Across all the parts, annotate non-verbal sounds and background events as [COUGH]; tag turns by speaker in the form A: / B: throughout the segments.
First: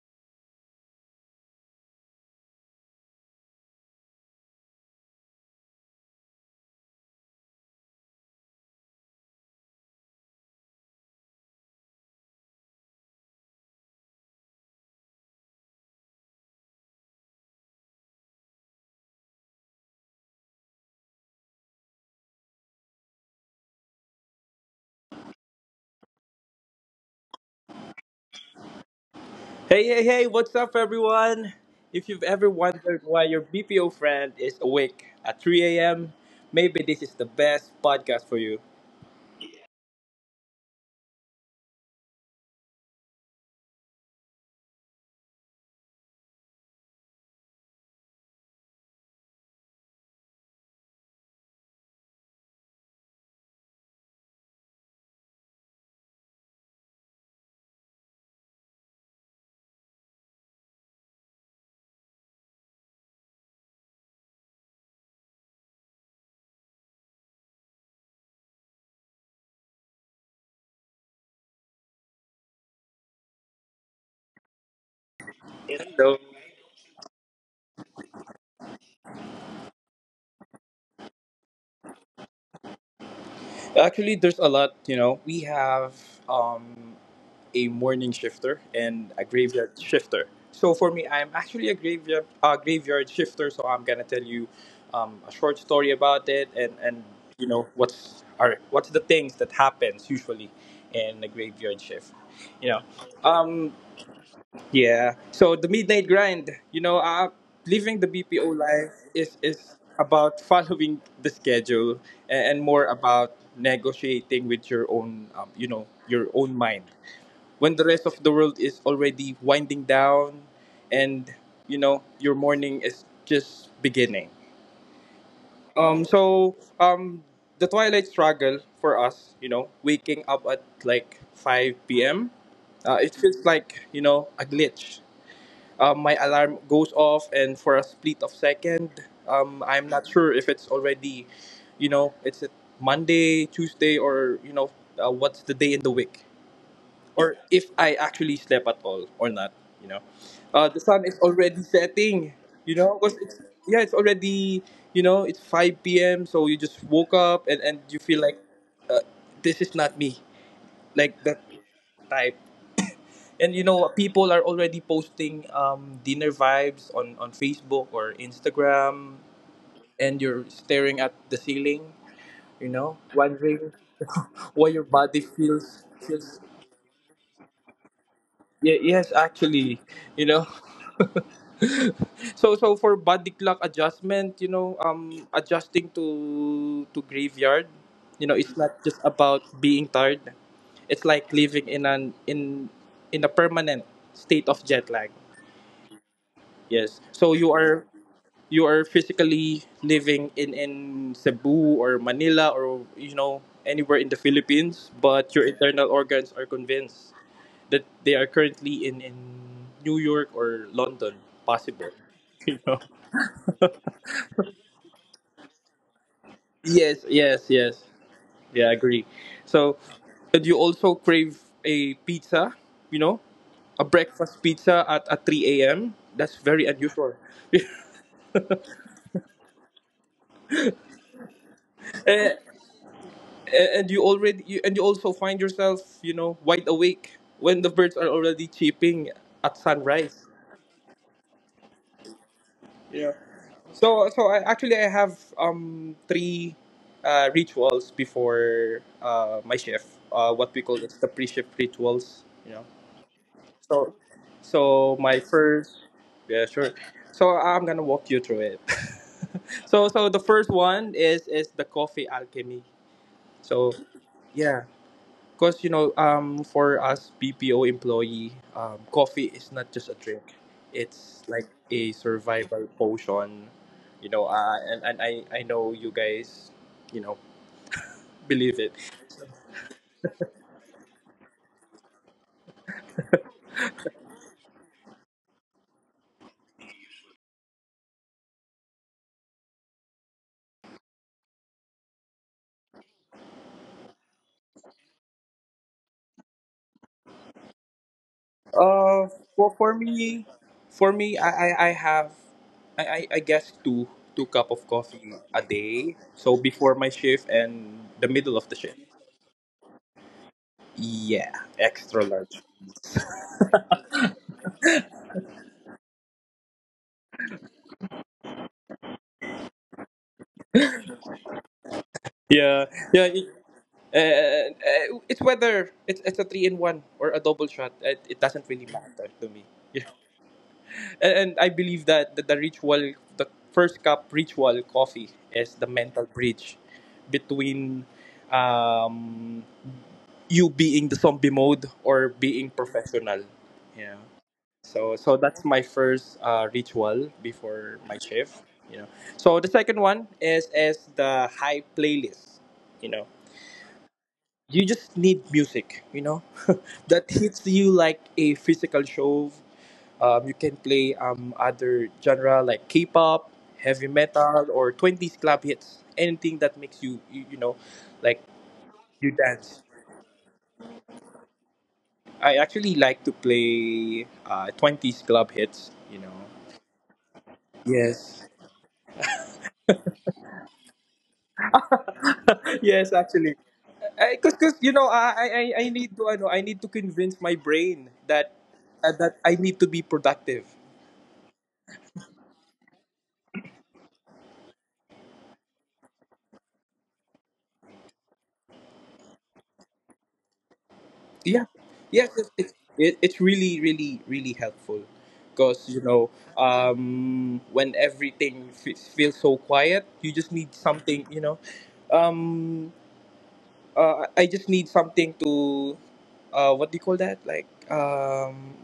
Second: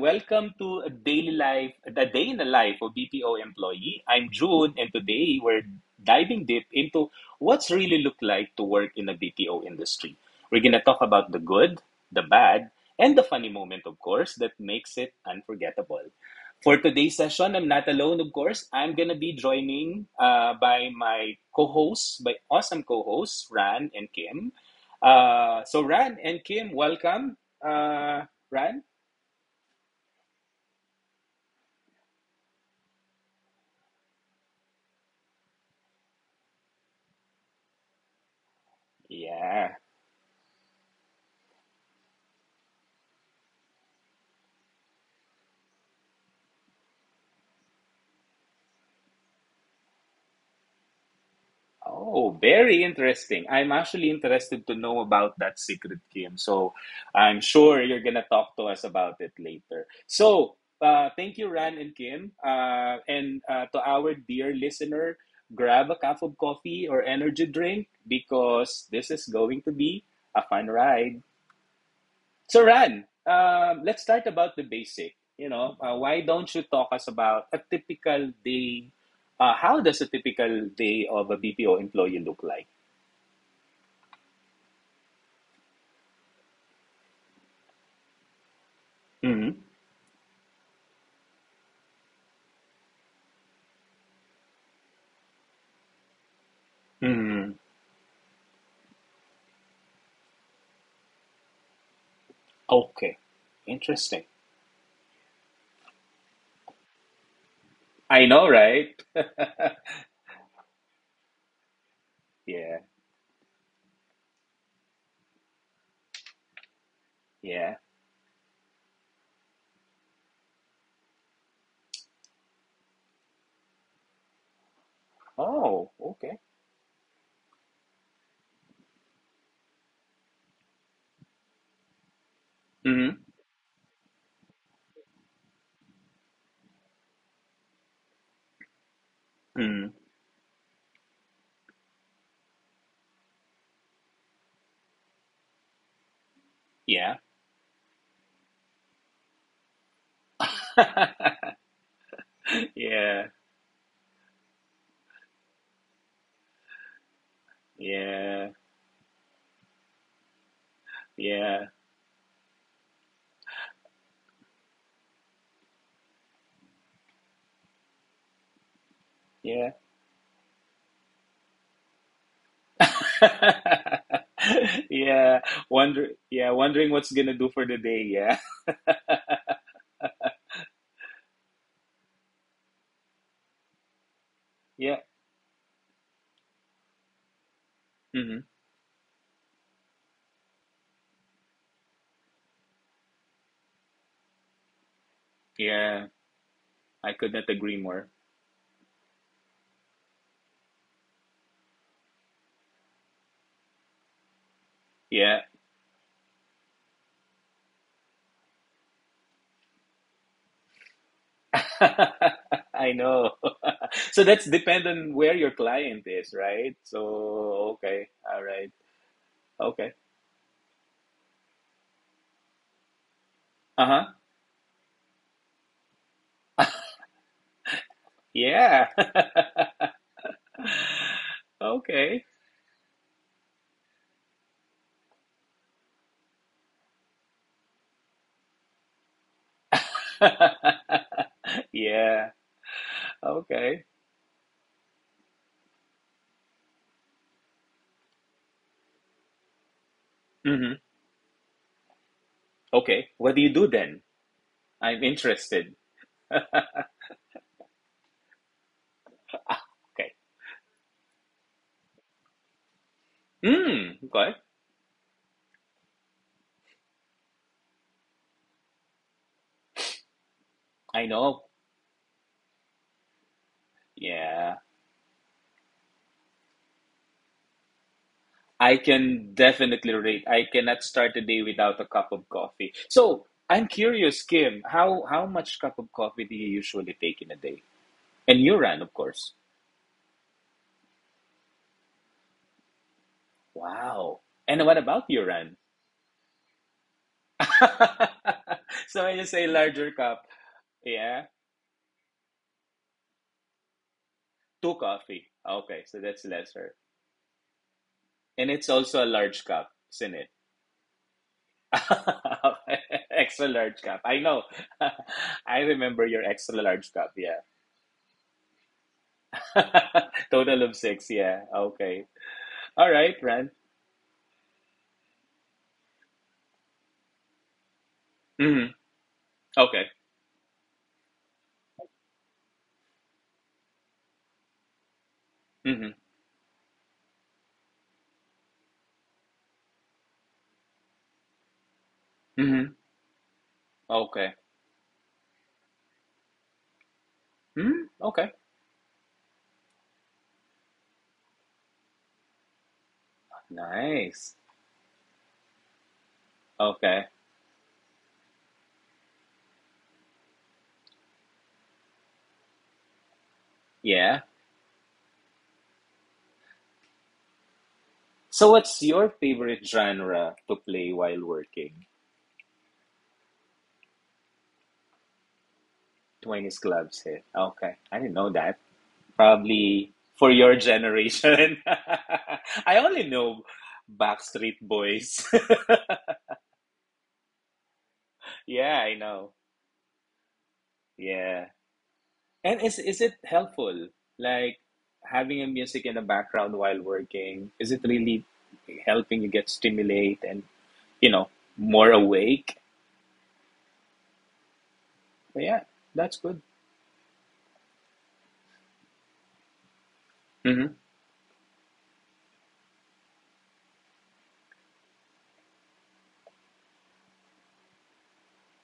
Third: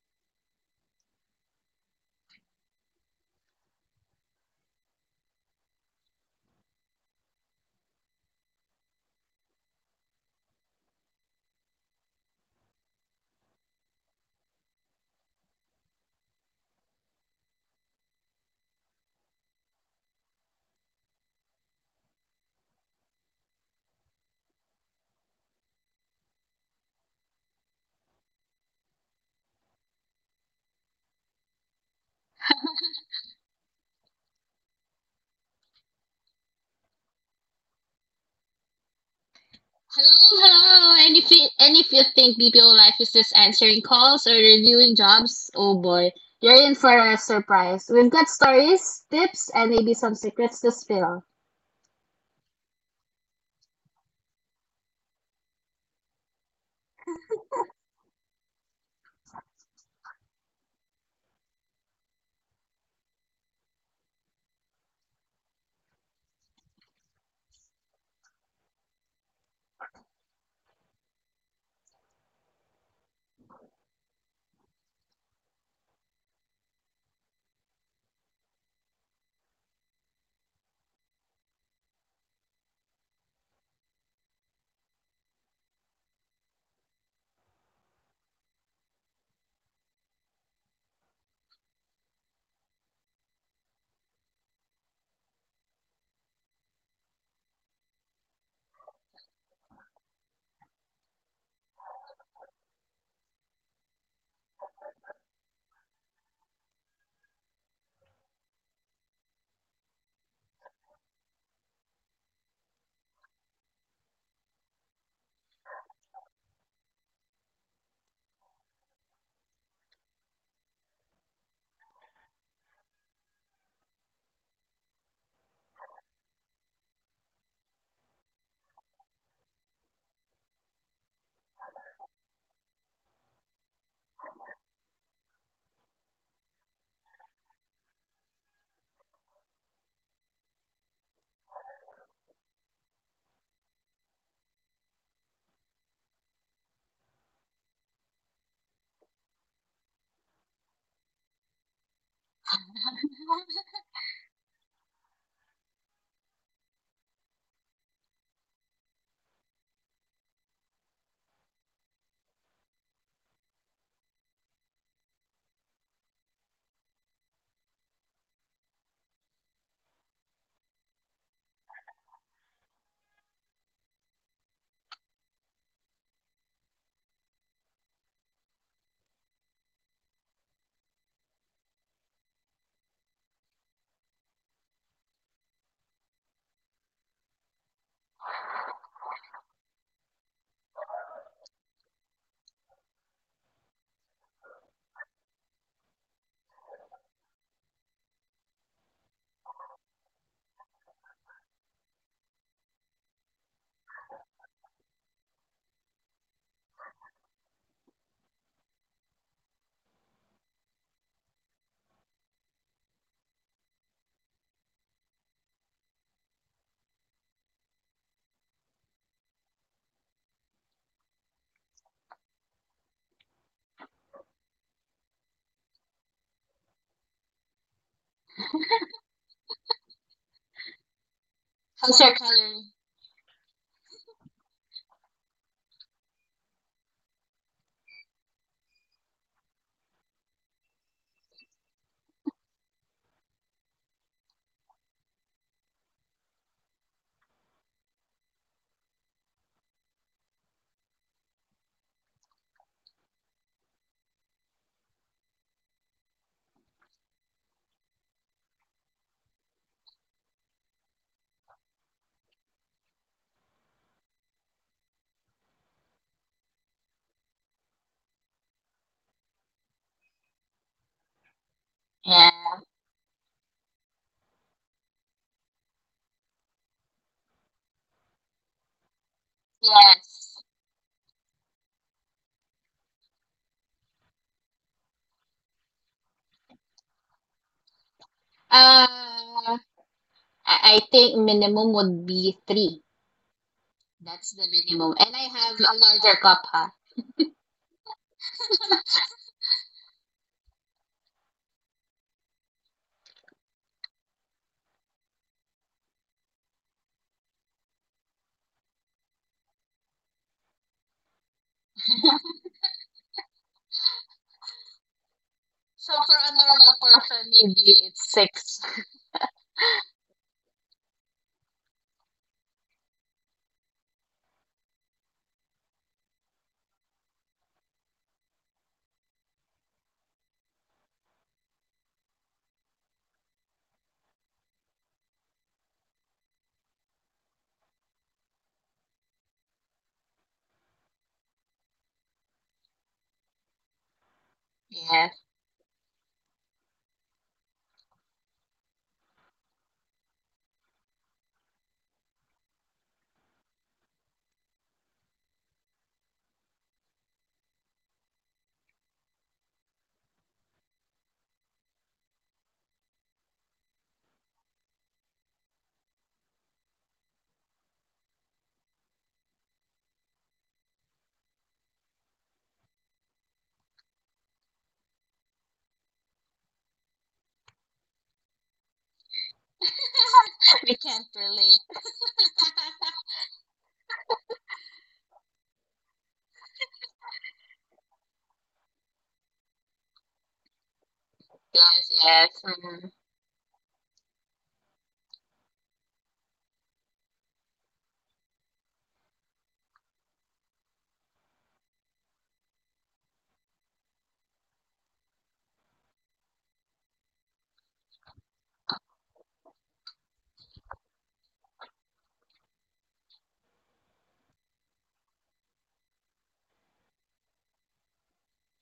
A: welcome to a daily life, the day in the life of BPO employee. I'm June, and today we're diving deep into what's really looked like to work in the BPO industry. We're gonna talk about the good, the bad, and the funny moment, of course, that makes it unforgettable. For today's session, I'm not alone, of course. I'm gonna be joining by my co-hosts, by awesome co-hosts Ran and Kim. So Ran and Kim, welcome. Right?
B: Hey, hey, hey, what's up, everyone? If you've ever wondered why your BPO friend is awake at 3 a.m., maybe this is the best podcast for you.
A: Yeah.
C: Hello, hello. And if you think BPO life is just answering calls or reviewing jobs, oh boy, you're in for a surprise. We've got stories, tips, and maybe some secrets to spill.
A: Oh, very interesting. I'm actually interested to know about that secret game. So I'm sure you're gonna talk to us about it later. So thank you, Ran and Kim. And to our dear listener, grab a cup of coffee or energy drink because this is going to be a fun ride. So Ran, let's start about the basic. You know,
B: So,
A: why don't you talk us about a typical day? How does a typical day of a BPO employee look like?
B: actually, there's a lot. You know, we have um, a morning shifter and a
A: hmm
B: graveyard shifter. So for me, I'm actually a graveyard graveyard shifter. So I'm gonna tell you a short story about it, and you
A: hmm
B: know what's the things that happens usually in a graveyard shift. You know,
A: Okay.
B: um,
A: Interesting.
B: yeah. So the midnight grind, you know, living the
A: I know,
B: BPO life
A: right? [LAUGHS]
B: is about [LAUGHS] following the schedule and
A: Yeah,
B: more about negotiating with your own, you know, your own mind. When
A: yeah.
B: the rest of the world is already winding down, and you know your morning is just beginning.
A: Oh,
B: Um.
A: okay.
B: So um, the twilight struggle for us, you know, waking up at like 5 p.m.
A: hmm
B: It feels like, you know, a glitch. My alarm goes off, and for a split of second, I'm
A: hmm
B: not sure if it's already, you know, it's a Monday, Tuesday, or, you know, what's the day in the week,
A: Yeah.
B: or if I actually slept at all or not, you know. The sun is
A: [LAUGHS]
B: already setting, you know, because
A: Yeah,
B: it's, yeah, it's already, you know, it's 5 p.m, so you just woke up, and you feel like,
A: yeah,
B: uh, this is not me, like that
A: yeah,
B: type. And you know, people are already posting, dinner vibes on, Facebook or Instagram,
A: yeah.
B: and you're staring at the ceiling, you know, wondering
A: [LAUGHS]
B: [LAUGHS] why your body
A: Yeah,
B: feels feels.
A: yeah, wondering what's gonna do for the day. Yeah.
B: Yeah, yes, actually, you know. [LAUGHS] So for body clock adjustment, you know,
A: [LAUGHS] Yeah,
B: adjusting to graveyard, you know,
A: hmm
B: it's not just about being tired. It's like living in an in a permanent state of jet lag.
A: yeah,
B: Yes.
A: I
B: So
A: could not
B: you
A: agree
B: are
A: more.
B: you are physically living in Cebu or Manila, or, you know, anywhere in the Philippines, but
A: Yeah,
B: your internal organs are convinced that they are currently in New York or London,
A: [LAUGHS]
B: possible. [LAUGHS] You know?
A: I know. [LAUGHS] So that's depend on where your client is, right?
B: Yes, yes,
A: So,
B: yes.
A: okay, all
B: Yeah,
A: right,
B: I agree. So,
A: okay.
B: do you also crave a pizza? You know, a
A: Uh-huh.
B: breakfast pizza at 3 a.m. That's very unusual. [LAUGHS]
A: Yeah. [LAUGHS]
C: How's your
A: Okay.
B: Eh,
C: color?
B: and you also find yourself, you know, wide awake when the birds are already chirping at sunrise.
A: [LAUGHS] Yeah. Okay.
B: So actually I have three rituals before my shift, what we
A: hmm
B: call it's the pre-shift rituals.
A: Okay. What do you do
B: so
A: then?
B: so
A: I'm
B: my
A: interested.
B: first, yeah, sure, so I'm gonna walk you through it.
A: Ah,
B: [LAUGHS] So,
A: okay.
B: the first one is the coffee alchemy, so
A: Mm, okay.
B: yeah. Because, you know, for us BPO employee, coffee is not just a drink;
A: I
B: it's
A: know.
B: like a
C: Yeah.
B: survival potion. You know,
A: Yeah.
B: and I know you guys, you know, believe it.
A: I can definitely relate.
C: Yes.
A: I cannot start a day without a cup of coffee. So I'm curious, Kim, how much cup of coffee do you usually take in a day? And Uran, of course.
C: Uh, I think minimum would be three.
A: Wow.
C: That's the
A: And what
C: minimum.
A: about
C: And I
A: Uran?
C: have a larger cup, huh?
A: [LAUGHS]
B: Uh,
A: so when you say
B: for for
A: larger
B: me,
A: cup,
B: for me,
A: yeah,
B: I have, I guess two cup of
A: two
B: coffee
A: coffee.
B: a day.
A: Okay, so that's
B: So before
A: lesser.
B: my shift and the middle of
A: And
B: the
A: it's
B: shift.
A: also a large cup, isn't it?
B: Yeah, extra
A: [LAUGHS]
C: [LAUGHS]
B: large.
A: extra large cup. I know. [LAUGHS] I
C: So
A: remember
C: for
A: your
C: a
A: extra
C: normal
A: large cup,
C: person,
A: yeah.
C: maybe it's six.
A: [LAUGHS] Total of six, yeah. Okay.
B: Yeah,
A: All
B: yeah.
A: right, Ren.
B: And, it's whether it's a three in one or a double shot. It doesn't really
A: hmm
B: matter to me. [LAUGHS]
A: Okay.
B: Yeah. And I believe that the ritual, the first cup ritual coffee, is the
A: hmm
B: mental bridge between, um, you being the zombie mode or being
A: hmm
B: professional. Yeah.
A: Okay.
C: [LAUGHS]
B: So
C: Yeah.
B: so that's my first ritual before
A: mm
B: my
A: Okay.
B: shift. You know. So the second one is the high playlist. You know,
A: Nice.
B: you just need music, you know, [LAUGHS] that
A: Okay.
B: hits you like a physical shove. You can play, other genre like k-pop, heavy
A: Yeah.
B: metal, or 20s club hits, anything that makes you, you know, like,
A: So what's your
B: you dance.
A: favorite genre to play while working?
B: I actually like to play 20s club hits, you know.
A: 20s clubs hit. Okay. I didn't
B: Yes.
A: know that. Probably for your
C: [LAUGHS] We can't
A: generation.
C: relate.
B: [LAUGHS]
A: [LAUGHS] I
B: Yes,
A: only
C: [LAUGHS]
B: actually,
A: know
B: because
A: Backstreet
B: you know,
A: Boys.
B: I know I need to convince my brain that
A: [LAUGHS] yeah,
B: uh,
A: I
B: that
A: know.
B: I need to be productive.
A: Yeah.
C: Yes, yes.
A: And
C: Mhm.
A: is it helpful, like having a music in the background while working? Is it really helping you get stimulate and you know
B: Yeah,
A: more
B: yes, it's it's
A: awake?
B: it, it's really, really, really helpful,
A: But yeah,
B: because, you know,
A: that's good.
B: when everything feels so quiet, you just need
A: hmm
B: something, you know. um, I just need something to, what do you call that? Like,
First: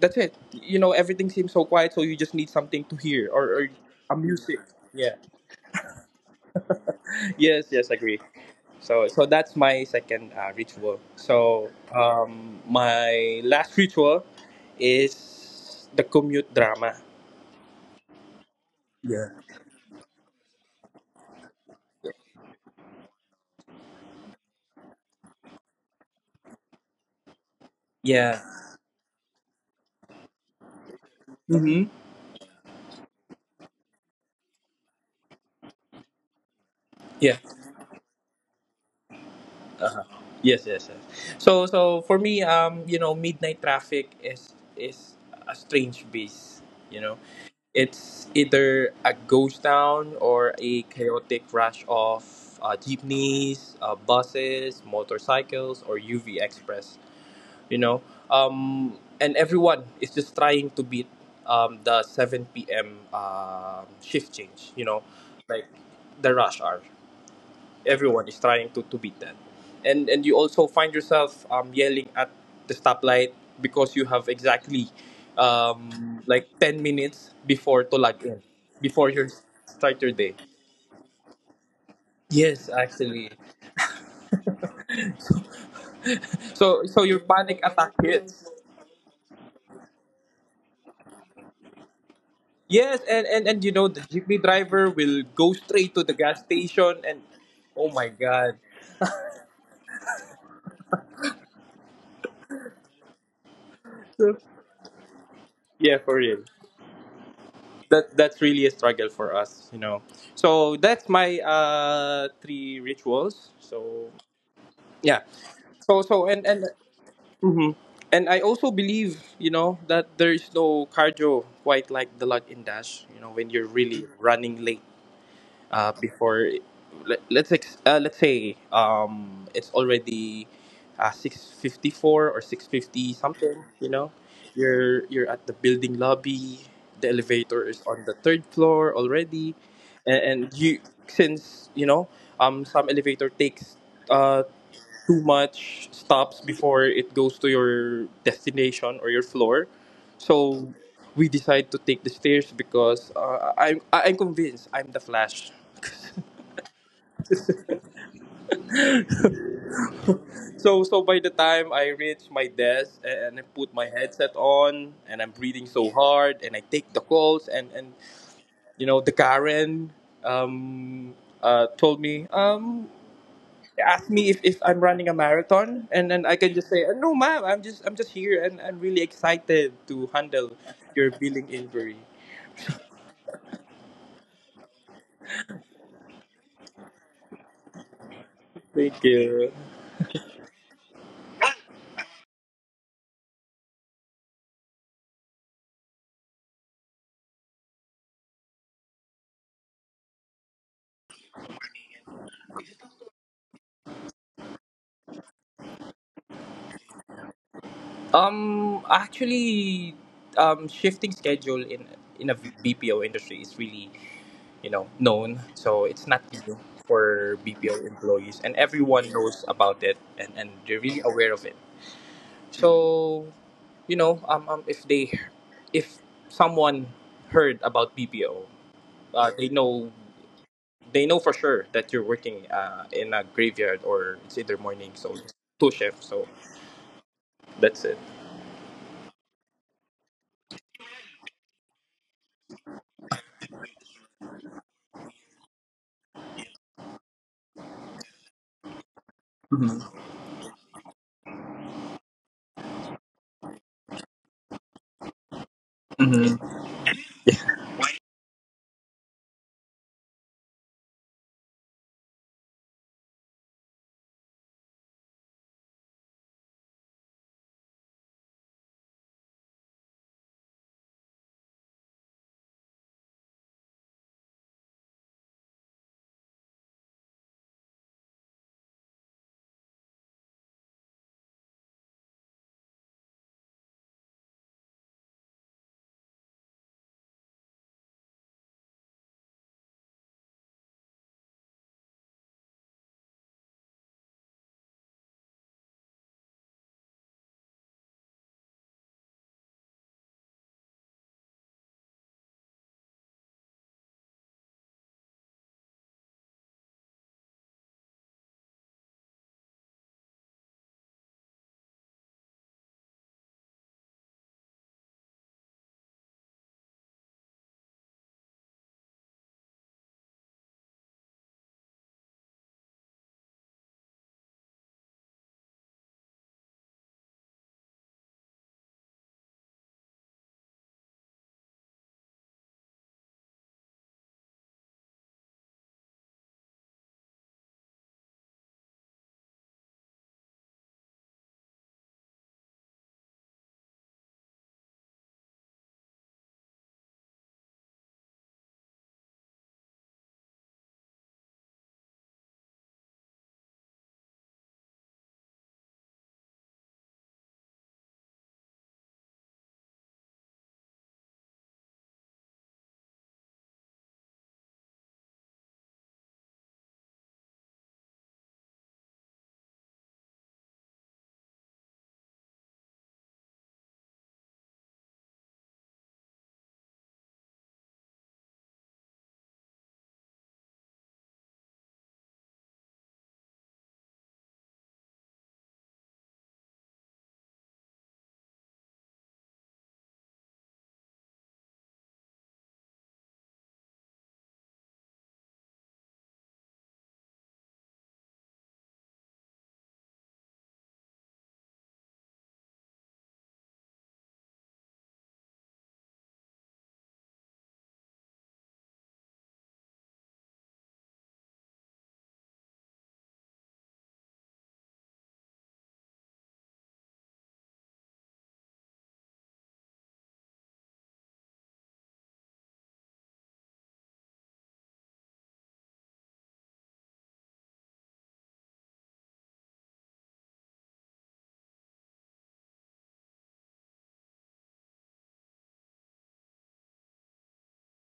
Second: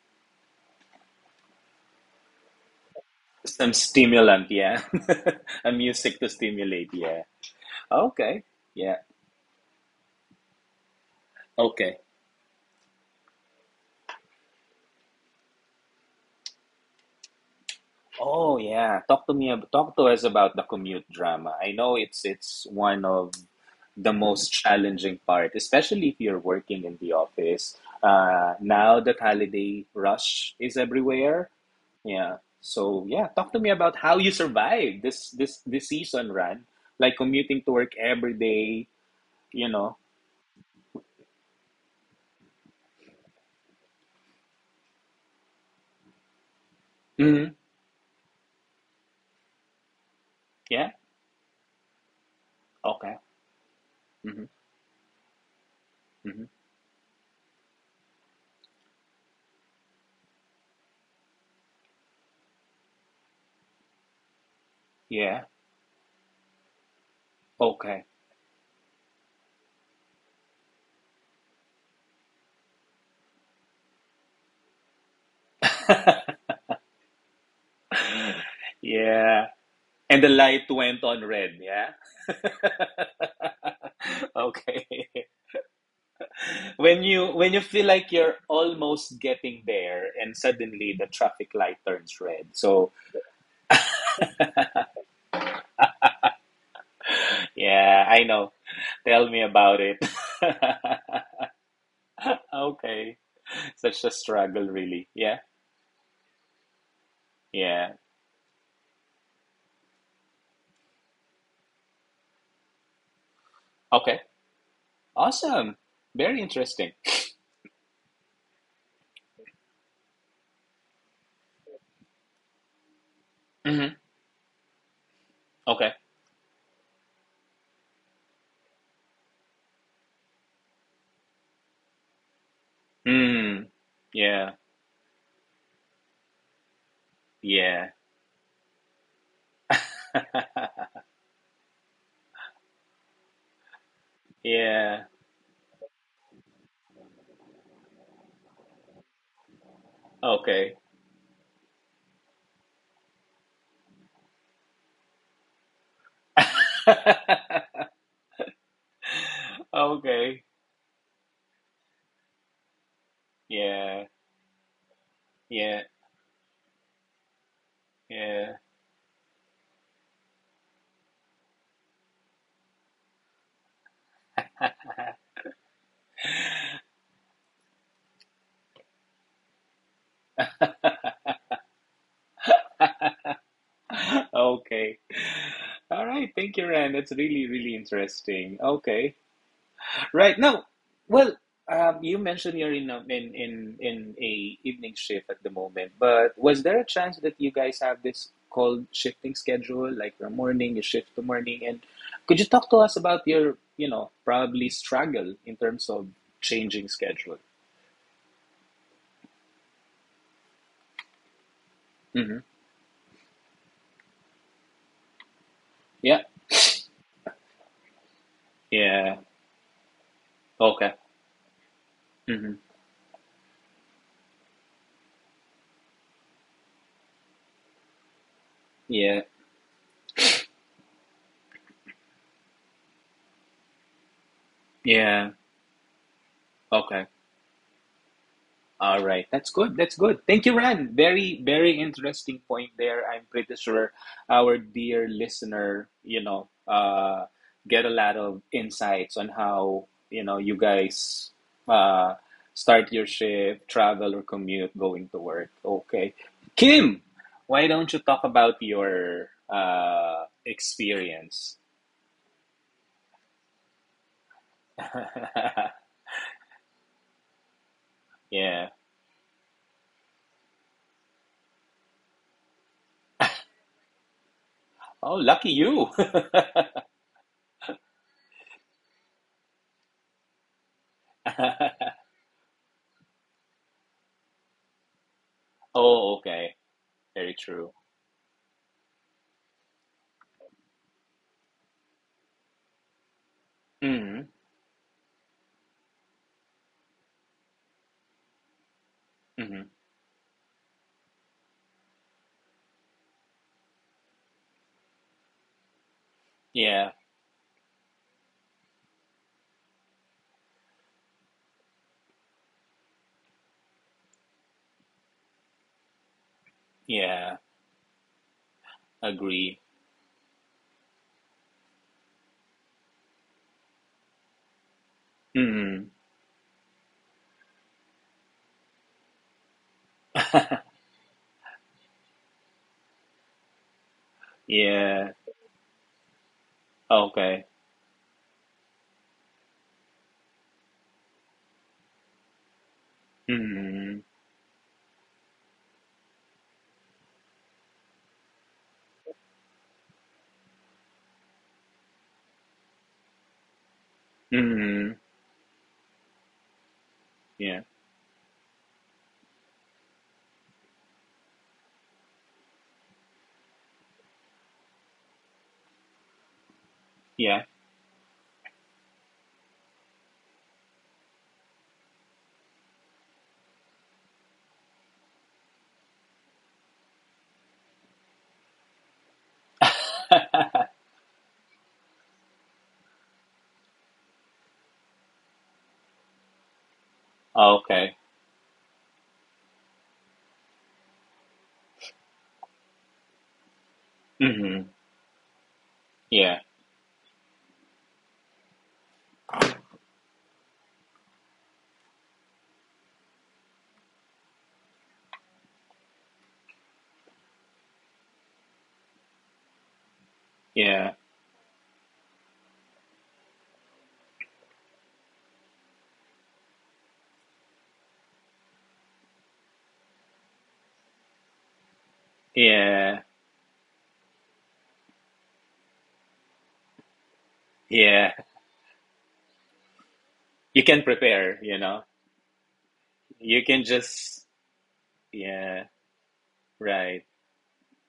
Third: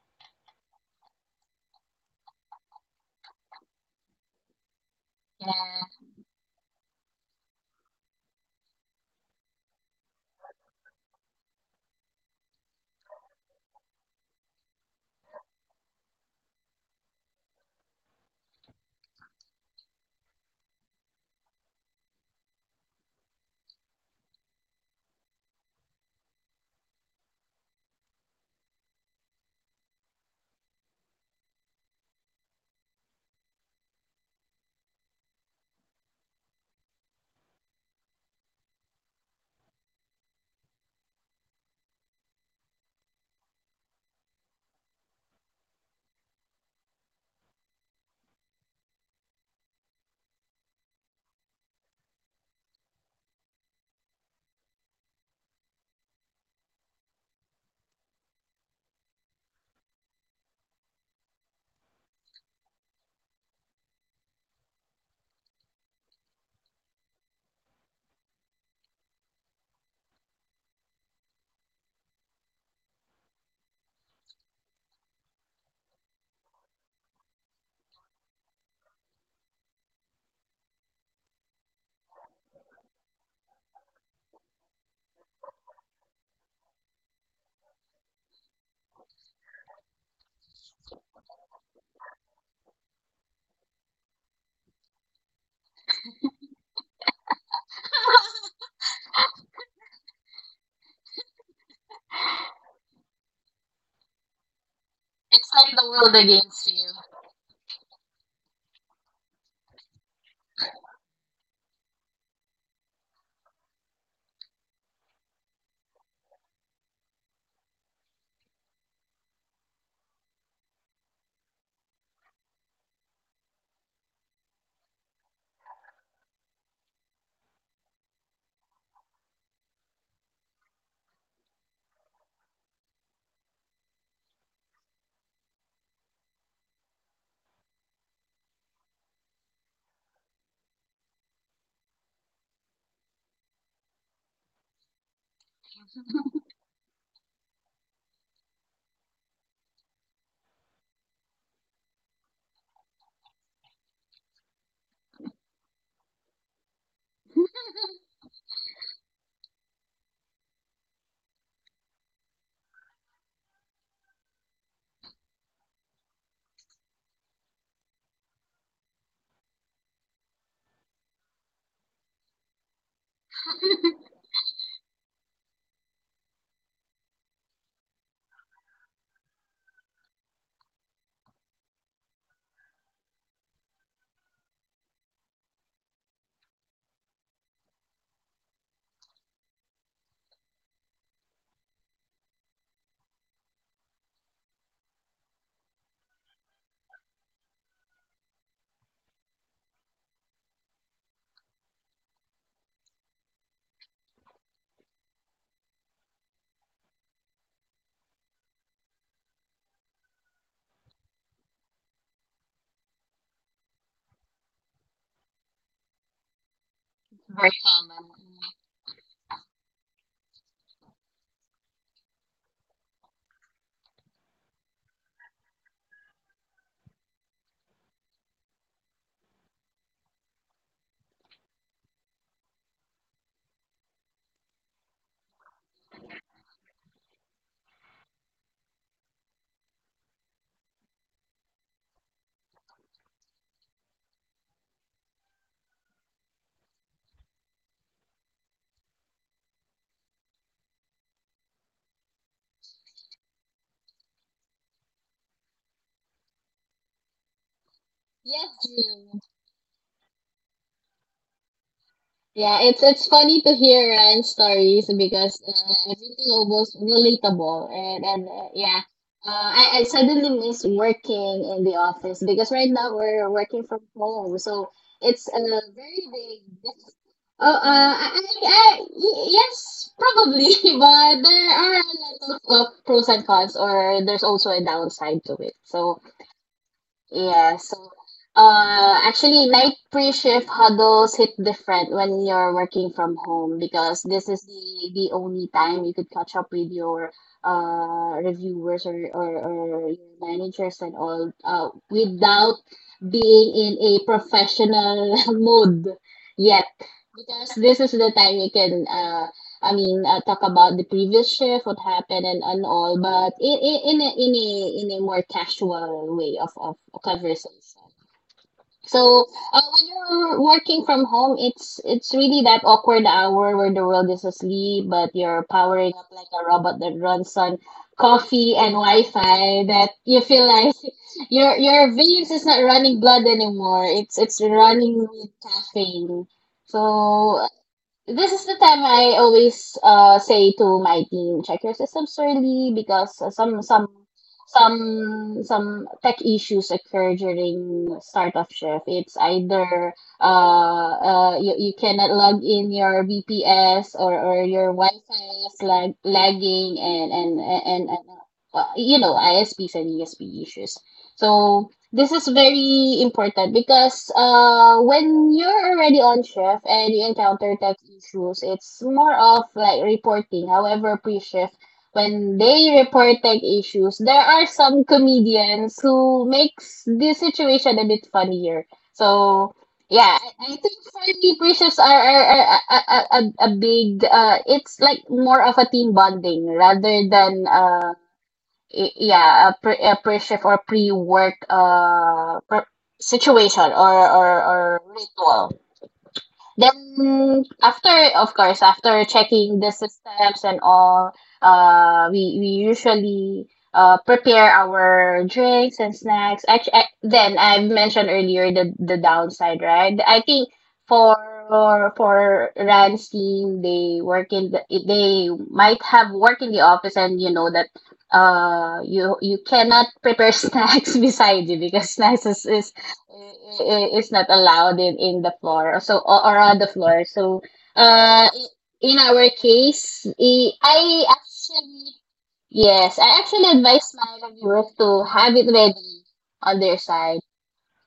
B: that's it. You know, everything seems so quiet, so you just need something to hear, or
A: Some
B: a
A: stimulant,
B: music.
A: yeah,
B: Yeah.
A: [LAUGHS]
B: [LAUGHS]
A: a
C: Yeah.
A: music to stimulate, yeah.
B: Yes. Yes. Agree.
A: Okay, yeah,
B: So, that's my second ritual. So,
A: okay.
B: um, my last ritual is the commute drama.
A: Oh yeah, talk
B: Yeah.
A: to me. Talk to us about the commute drama. I know it's one of the most challenging part, especially if you're working in the office.
B: Yeah.
A: Now that holiday rush is everywhere.
B: Mm-hmm.
A: Yeah. So yeah, talk to me about how you survived this season, Ran. Like
B: Yeah.
A: commuting to work every day. You know.
B: Uh-huh. Yes, yes, yes. So, for me, you know, midnight traffic is a strange beast. You know,
A: hmm
B: it's either a ghost town or a
A: Yeah.
B: chaotic rush of
A: Okay.
B: jeepneys,
A: hmm
B: buses, motorcycles, or UV
A: hmm
B: Express. You know, and everyone is just trying to beat, the 7 p.m shift change, you know,
A: Yeah.
B: like the rush hour.
A: Okay.
B: Everyone is trying to beat that, and you also find yourself, yelling at the stoplight, because you have exactly,
A: [LAUGHS]
B: like, 10 minutes before to log in, before you
A: yeah.
B: start your
A: And the
B: day.
A: light went on red. Yeah. [LAUGHS]
B: Yes, actually,
A: [LAUGHS] Okay.
B: so
A: When
B: so your
A: you
B: panic
A: feel
B: attack
A: like you're
B: hits.
A: almost getting there and suddenly the traffic light turns red. So,
B: Yes, and, you know, the jeepney driver will go straight to the gas station, and, oh
A: yeah,
B: my
A: I know.
B: god.
C: [LAUGHS]
A: Tell me about it. [LAUGHS] Okay. Such a
B: So,
A: struggle really. Yeah.
C: It's like the
B: yeah, for
C: world
B: real.
C: against you.
A: Yeah.
B: That's really a struggle for us, you know. So that's my three rituals. So,
A: Okay.
B: yeah.
A: Awesome.
B: So,
A: Very
B: and
A: interesting.
B: mhm. And I also believe, you know, that there is no cardio quite like the lug in dash, you know, when you're
A: hmm
B: really running late.
A: Okay.
B: Before, let's say, it's already, 6:54 or 6:50 something,
A: Hmm.
B: you know.
A: Yeah.
B: You're at the building lobby. The elevator is
A: Yeah.
B: on the third floor already, and, and you
A: [LAUGHS]
B: since, you know, some elevator takes, uh
A: Yeah.
B: too much stops before it goes to your destination or your floor,
A: Okay.
B: so we decide to take the stairs because, I'm convinced I'm the Flash.
A: [LAUGHS] Okay.
B: So by the time I reach my desk, and I put my
A: Yeah.
B: headset on, and I'm breathing
A: Yeah.
B: so hard, and I take the calls, and
A: Yeah.
B: you know, the Karen, told me asked
C: [LAUGHS]
B: me if I'm running a
A: [LAUGHS]
B: marathon, and then I can just say, No, ma'am, I'm just, I'm just here, and I'm really excited to handle your billing inquiry."
A: Okay. All right. Thank you, Ryan. That's really, really interesting. Okay.
B: Thank you.
A: Right. Now, well, you mentioned you're in a evening shift at the moment, but was there a chance that you guys have this called shifting schedule, like from morning you shift to morning, and could you talk to us about your, you know, probably struggle in terms of changing schedule?
B: Actually, shifting schedule in a
A: Mm-hmm.
B: BPO industry is really, you know, known, so it's
A: Yeah.
B: not new for
C: Very
B: BPO
C: common.
B: employees,
C: Mm-hmm.
B: and everyone
A: Yeah.
B: knows about it, and they're
A: Okay.
B: really aware of it,
A: Mm-hmm.
B: so you know, if someone heard about BPO,
A: Yeah.
B: uh, they know they know for sure that you're working, in a graveyard, or it's either morning, so
A: Yeah.
B: it's two shifts, so
A: Okay.
B: that's it.
A: All right, that's good. That's good. Thank you, Ran. Very, very interesting point there. I'm pretty sure our dear listener, you know, get a lot of insights on how
B: Mhm.
A: you know you guys uh, start your shift, travel, or commute going to work. Okay,
B: Mhm.
A: Kim, why don't you talk
C: Yes,
A: about
C: you.
A: your experience?
C: Yeah, it's funny to hear Ryan's stories because
A: [LAUGHS]
C: everything almost relatable and
A: yeah.
C: yeah, I suddenly miss working in the office because right now we're working from home, so
A: Oh,
C: it's a
A: lucky you.
C: very big.
A: [LAUGHS]
C: Oh, yes, probably, [LAUGHS] but there are a lot of pros and cons, or there's also a downside to it. So
A: oh, okay. Very
C: yeah,
A: true.
C: so actually, night pre-shift huddles hit different when you're working from home because
A: hmm
C: this is the only time you could catch up with your reviewers or or,
A: hmm
C: or your managers and all without being in a professional [LAUGHS] mode yet,
A: Yeah.
C: because this is the time you can I mean, talk about the previous shift, what happened, and all, but in a more casual way of
A: Yeah.
C: conversation. So
A: Agree.
C: when you're working from home, it's really that awkward hour where the world is asleep, but you're
A: hmm
C: powering up like a robot that runs on coffee and Wi-Fi. That you feel like
A: [LAUGHS]
C: [LAUGHS] your veins is not running blood anymore. It's running
A: Yeah.
C: with caffeine.
A: Okay.
C: So this is the time I always say to my team, check your systems early because some some
A: hmm
C: some some tech issues occur during start of shift. It's either you cannot log in your VPS or your
A: hmm
C: Wi-Fi is lagging and and
A: Yeah.
C: and, and, and ISPs and ESP issues. So this is very important because when you're already on shift and you
A: Yeah.
C: encounter tech issues, it's more of like reporting. However, pre shift, when they report tech issues, there are some comedians who makes this situation a bit funnier. So yeah, I
A: [LAUGHS]
C: think for me, pre shifts are a big. It's like more of a team bonding rather than
A: Okay.
C: yeah, a pre-shift or pre-work pre situation or or
A: hmm
C: or ritual.
A: Yeah.
C: Then after, of course, after checking the systems and all, we usually prepare our drinks and snacks. Actually, then I mentioned earlier the downside, right? I think
A: Yeah.
C: for for Rand's team, they work they might have work in the office, and you know that you cannot prepare [LAUGHS] snacks beside you, because snacks is, is
A: Yeah.
C: i- is not allowed in the floor, so or on the floor, so
A: Yeah.
C: uh in our case
A: You can
C: I
A: prepare, you know.
C: actually, yes, I
A: You
C: actually
A: can
C: advise
A: just,
C: my reviewers to have it
A: yeah,
C: ready on their
A: right.
C: side.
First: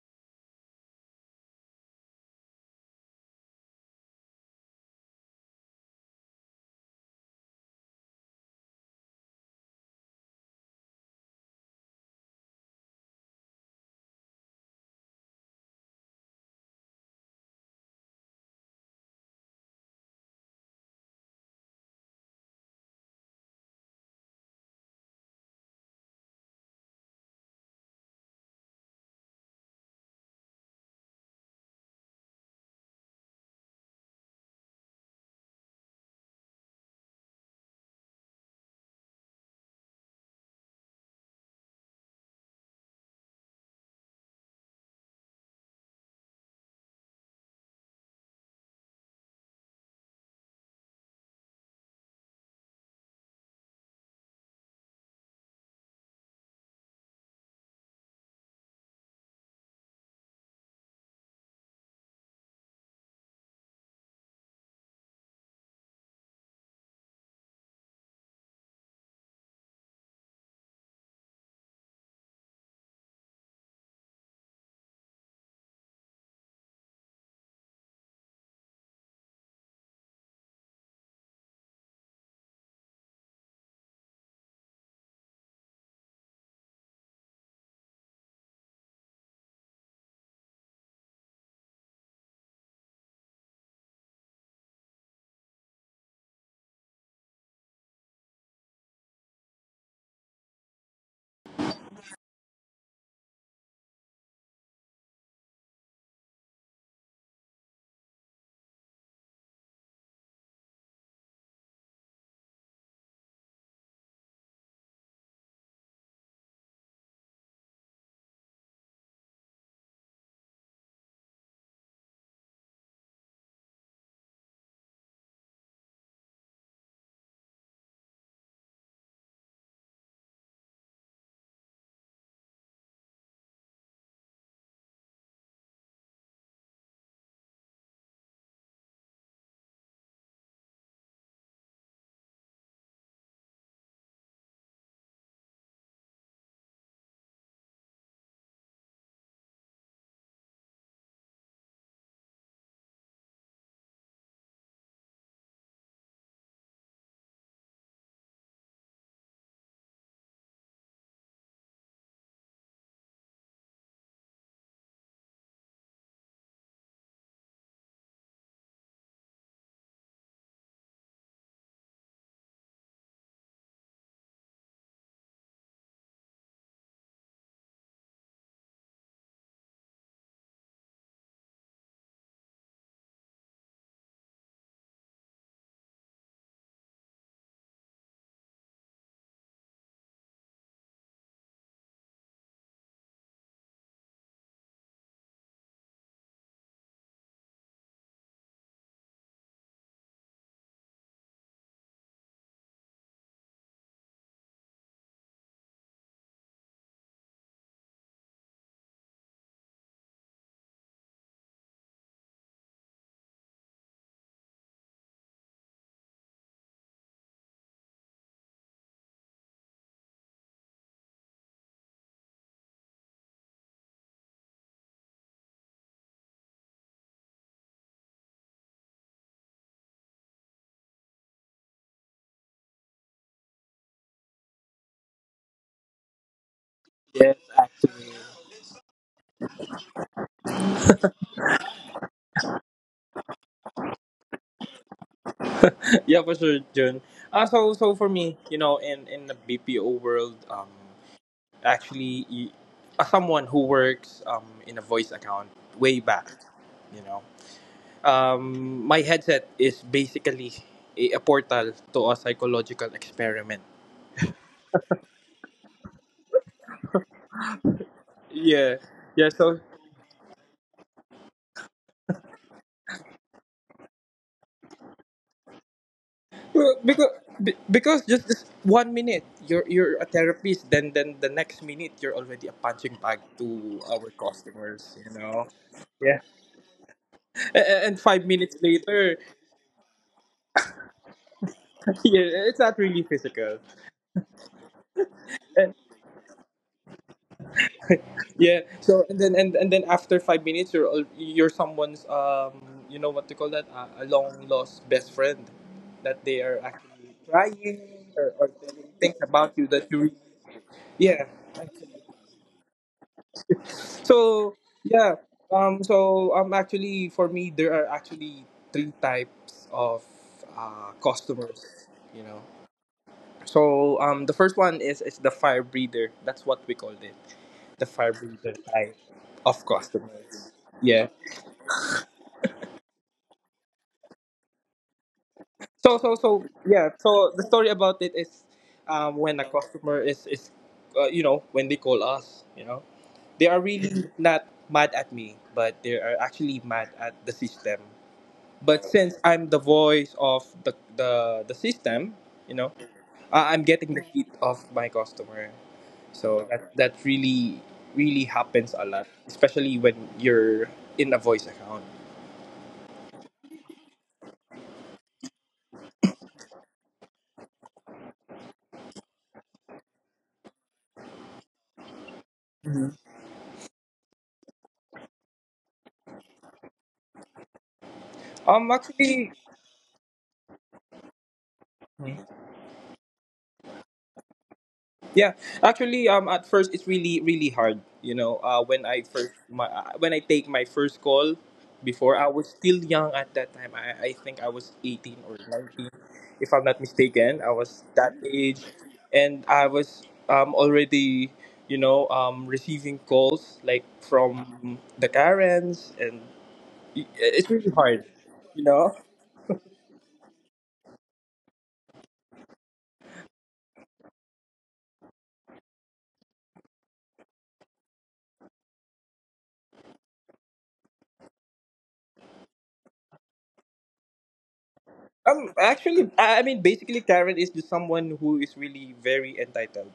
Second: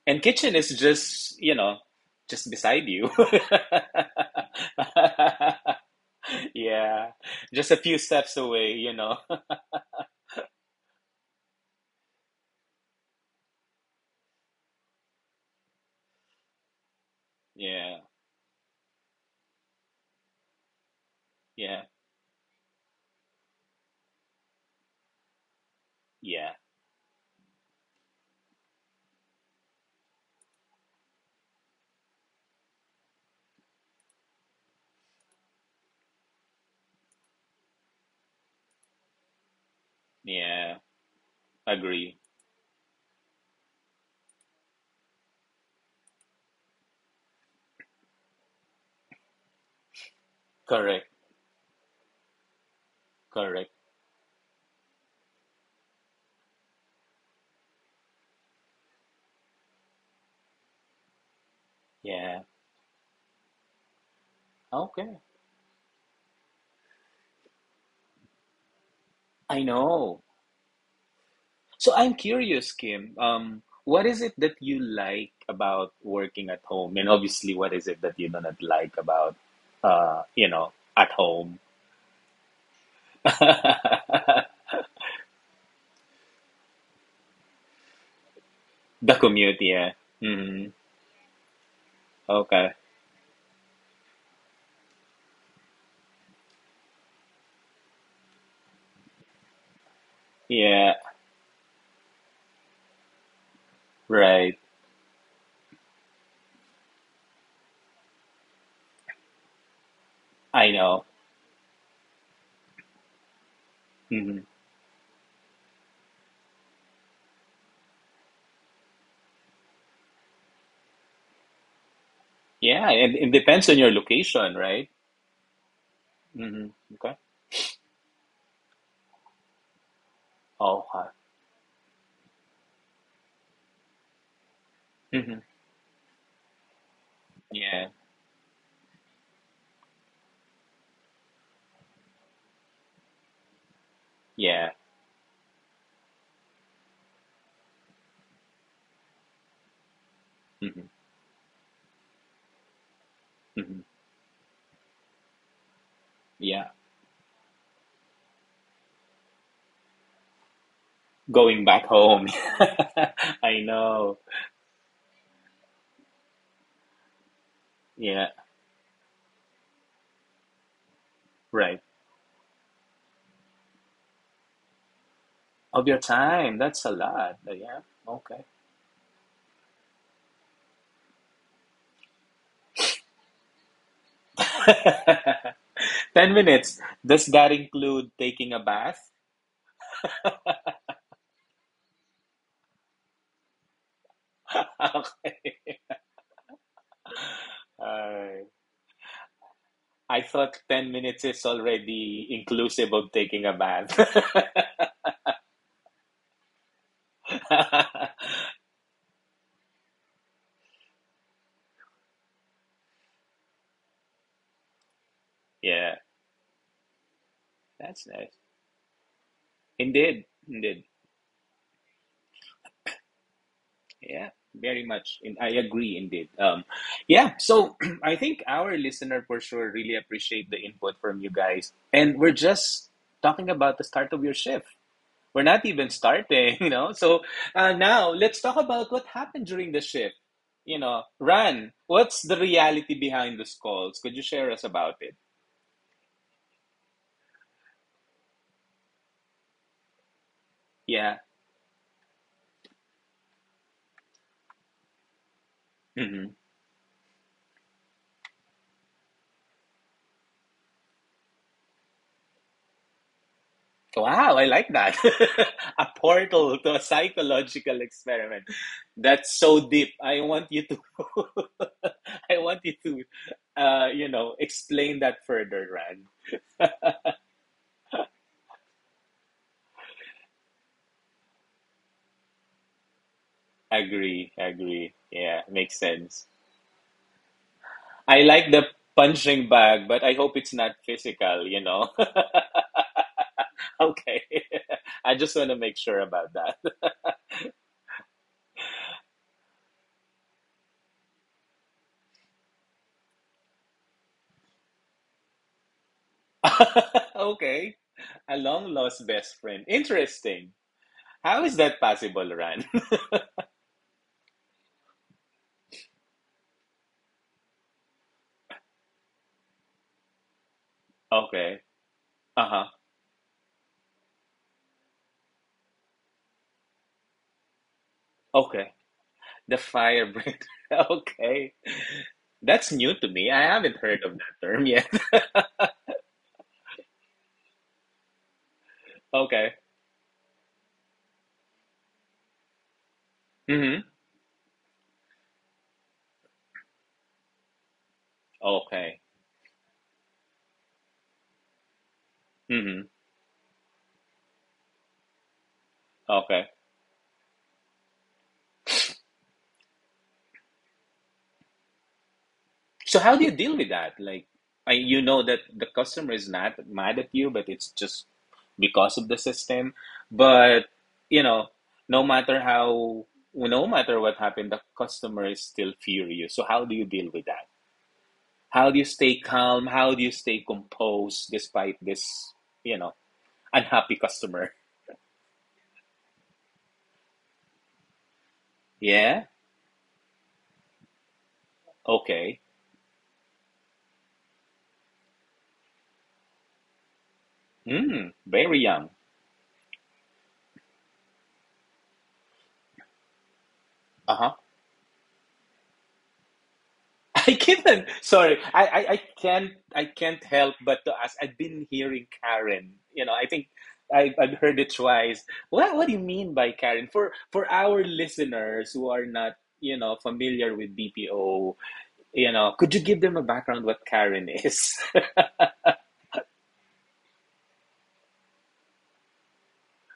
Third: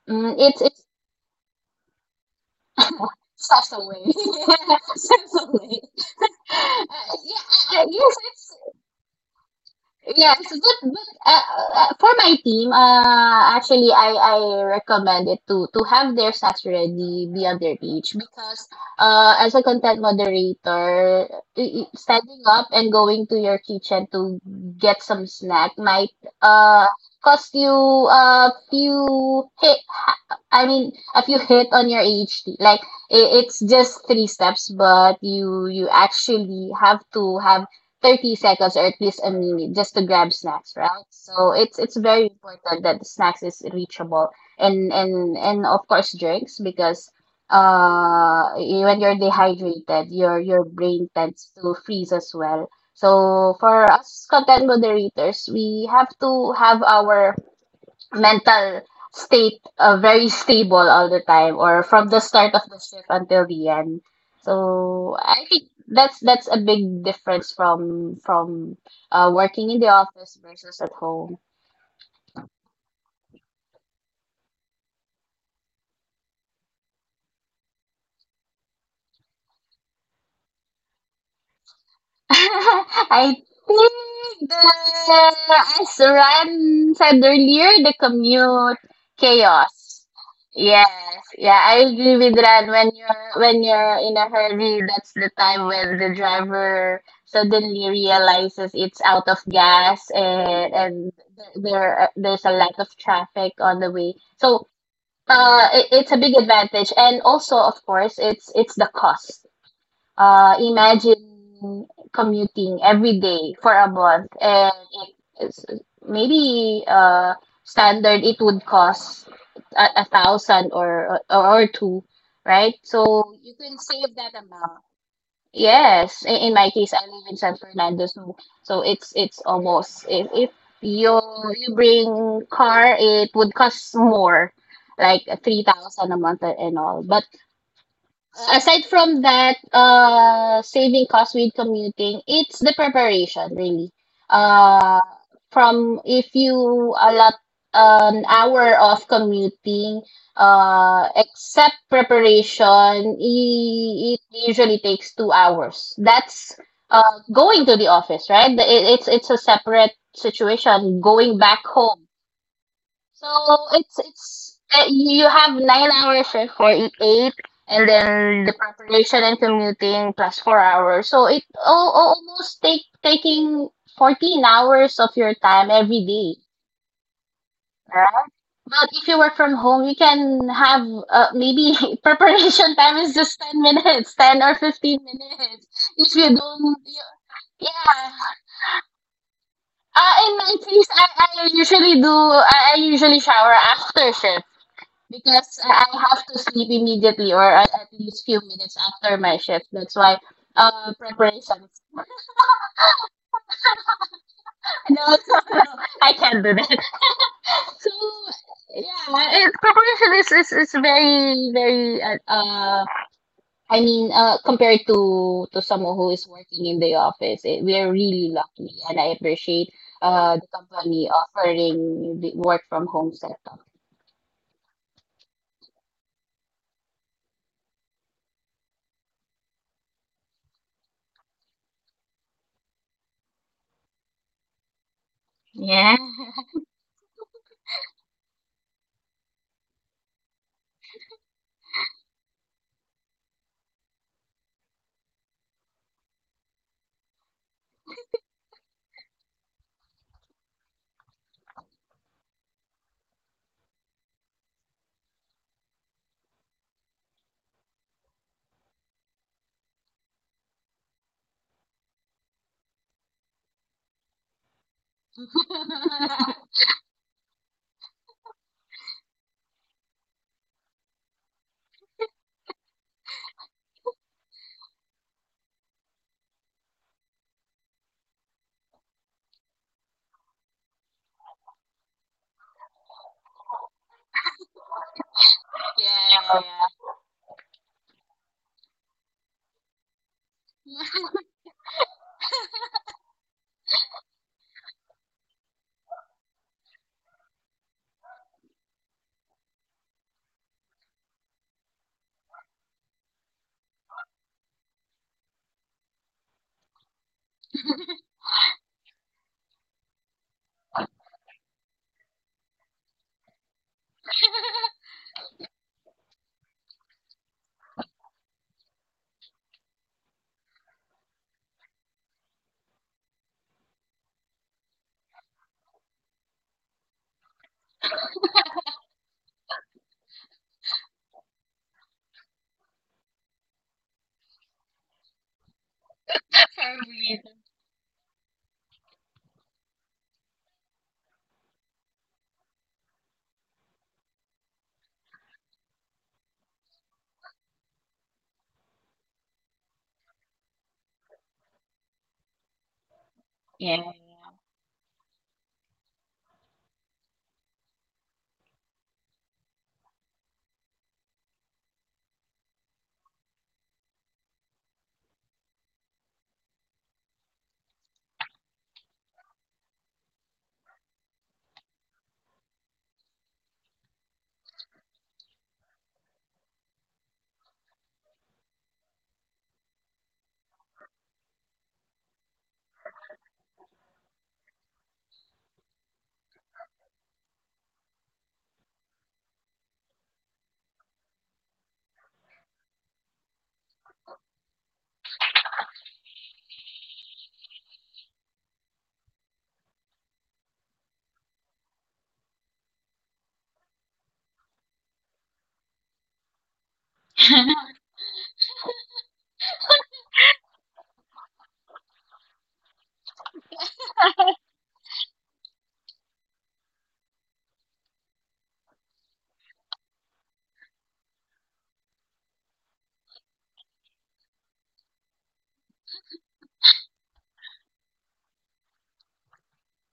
A: And kitchen is
C: It's
A: just, you know, just beside you.
C: such Such a
A: [LAUGHS]
C: way. [LAUGHS] Such a way. [LAUGHS]
A: Yeah.
C: uh, yes
A: Just a few steps away, you know. [LAUGHS]
C: Yes, but for my team, actually, I recommend it to have their stats ready beyond their
A: Yeah.
C: reach, because as a content moderator,
A: Yeah.
C: standing up and going to your kitchen to get some snack might
A: Yeah,
C: uh cost you a few hit. I mean, a few hit on your AHT. Like it's just three steps, but you actually have to have 30 seconds or at least a minute just to grab snacks,
A: yeah,
C: right? So it's
A: agree.
C: very important that the snacks is reachable, and of course drinks, because when you're dehydrated, your
A: Correct,
C: brain tends to freeze as well. So
A: correct.
C: for us content moderators, we have to have our mental state very stable all the time, or from the
A: Yeah,
C: start of the shift until the end. So
A: okay.
C: I think that's a big difference from
A: I
C: working in the
A: know.
C: office versus at home.
A: So I'm curious, Kim. What is it that you like about working at home? And obviously, what is it that you do not like about, you know, at home?
C: [LAUGHS] I think
A: [LAUGHS]
C: the as Ran said earlier, the commute
A: The commute, yeah.
C: chaos.
A: hmm
C: Yes, yeah, I agree with Ran.
A: Okay.
C: When you're in a hurry, that's the time when the driver suddenly realizes it's out of gas, and
A: Yeah,
C: there's a lot of traffic on the way.
A: right.
C: So it's a big advantage, and also of course it's the cost.
A: I know.
C: Imagine commuting every day for a month,
A: hmm
C: and it's maybe standard it would cost a thousand, or two, right?
A: Yeah, and it
C: So you
A: depends on
C: can
A: your
C: save that
A: location,
C: amount.
A: right?
C: Yes, in
A: hmm
C: my case, I
A: Okay.
C: live in San Fernando, so it's almost, if
A: Oh, huh.
C: you you bring car, it would cost more, like
A: hmm
C: 3,000 a month and all. But
A: Yeah,
C: aside from that, saving costs with commuting, it's the preparation really.
A: yeah.
C: Uh, from, if you allot an hour of commuting,
A: hmm
C: except preparation,
A: hmm
C: it usually takes 2 hours. That's
A: Yeah,
C: going to the office, right? It's a separate situation. Going
A: going
C: back
A: back
C: home,
A: home. [LAUGHS]
C: so
A: I
C: it's
A: know.
C: it's you have 9 hours shift for eight, and
A: Yeah,
C: then the preparation and commuting plus 4 hours. So it
A: right.
C: all almost take taking 14 hours of your time
A: Of your
C: every day.
A: time, that's a lot. Yeah,
C: Right?
A: okay.
C: But if you work from home, you can have maybe [LAUGHS] preparation time is just 10 minutes, 10 or 15 minutes.
A: [LAUGHS]
C: If
A: 10
C: you don't,
A: minutes.
C: you,
A: Does that include
C: yeah.
A: taking a bath?
C: In my case, I usually shower after shift,
A: [LAUGHS] okay.
C: because I have to sleep immediately, or at least few
A: Uh,
C: minutes after my shift. That's why
A: I thought 10 minutes is
C: preparation. [LAUGHS]
A: already inclusive of taking a bath.
C: No, [LAUGHS] no, no, I can't do that. [LAUGHS] So yeah, preparation is very I mean compared to
A: [LAUGHS] yeah,
C: someone who is working in the office, we are
A: that's
C: really
A: nice.
C: lucky, and I appreciate
A: Indeed,
C: the
A: indeed.
C: company offering the work from home setup.
A: Yeah, very much. And I agree indeed. Yeah, so [CLEARS THROAT] I think our listener for sure really appreciate the input from you guys. And we're just talking about the start of your shift. We're not even
C: Yeah.
A: starting, [LAUGHS] you know. So
B: Yes,
A: now
B: actually.
A: let's talk about what happened during the shift. You know, Ran, what's the reality behind the calls? Could you share us about it?
B: [LAUGHS] Yeah, for sure, June. So for me, you know, in the BPO world,
A: Yeah.
B: actually y- someone who works, in a voice account way back,
A: Mm-hmm.
B: you know, my headset is basically a portal to a psychological experiment.
A: Wow, I like that. [LAUGHS] a portal to a psychological experiment.
B: Yeah, yeah,
A: That's
B: so,
A: so deep. I want you to [LAUGHS] I want you to you know, explain that further, Ran.
B: because because just this one minute, you're a therapist, then the next minute, you're already a punching bag to our
A: Agree, agree.
B: customers, you
A: Yeah,
B: know.
A: makes
B: Yeah.
A: sense.
C: Yeah. Yeah.
B: And
A: I
B: five
A: like
B: minutes
A: the
B: later.
A: punching bag, but I hope it's not physical, you know.
B: [LAUGHS] Yeah, it's not really physical.
A: [LAUGHS] okay. [LAUGHS] I just want to make sure about
B: Yeah. So, and then after 5 minutes, you're someone's, you know what to call that, a long lost best friend, that they are
A: that.
B: actually
A: [LAUGHS] okay.
B: crying, or,
A: A
B: or
A: long
B: telling
A: lost
B: things
A: best
B: about
A: friend.
B: you.
A: Interesting.
B: Yeah.
A: How is that possible, Ran?
B: So, yeah. Actually, for me, there are actually three types of
A: [LAUGHS] okay.
B: customers. You know.
A: Uh-huh.
B: So, the first one is the fire breather. That's what we called it. The fire breather
A: Okay.
B: type
A: The
B: of
A: fire breath.
B: customers.
A: [LAUGHS]
B: Yeah.
A: Okay. That's new to me. I haven't heard of that term yet. [LAUGHS]
B: So, yeah. So the story about it is, when a
A: Okay.
B: customer is, you know, when they call us, you know, they are
A: Mm-hmm.
B: really, Mhm, not mad at me, but they are actually mad at the system. But
A: Okay.
B: since I'm the voice of the system, you know,
A: Mm-hmm.
B: I'm
C: Yeah.
B: getting the heat of my customer. So
A: Okay.
B: that really really happens a lot, especially when you're in a voice account.
A: So how do you deal with that? Like, I, you know that the customer is not mad at you, but it's just because of the system. But, you know, no matter how, no matter what happened, the customer is still furious. So how do you deal with that? How do you stay
B: Actually.
A: calm? How do you stay composed despite this, you know? Unhappy customer.
B: Yeah, actually, at first it's really really hard. You know,
A: Yeah.
B: when I take my first call, before I
A: Okay.
B: was still young at that time. I think I was 18 or 19, if I'm not mistaken. I was
A: Mm,
B: that
A: very
B: age,
A: young.
B: and I was, already, you know, receiving calls like
A: Uh
B: from
A: huh.
B: the Karens, and
A: [LAUGHS] I
B: it's really
A: can't.
B: hard.
A: Sorry,
B: You know,
A: I can't. I can't help but to ask. I've been hearing Karen. You know, I think I've heard it twice. What do you mean by Karen? For our listeners who are not, you know, familiar with BPO, you know, could you give them a background what Karen is?
B: actually, I mean, basically, Karen is just someone who is really very entitled.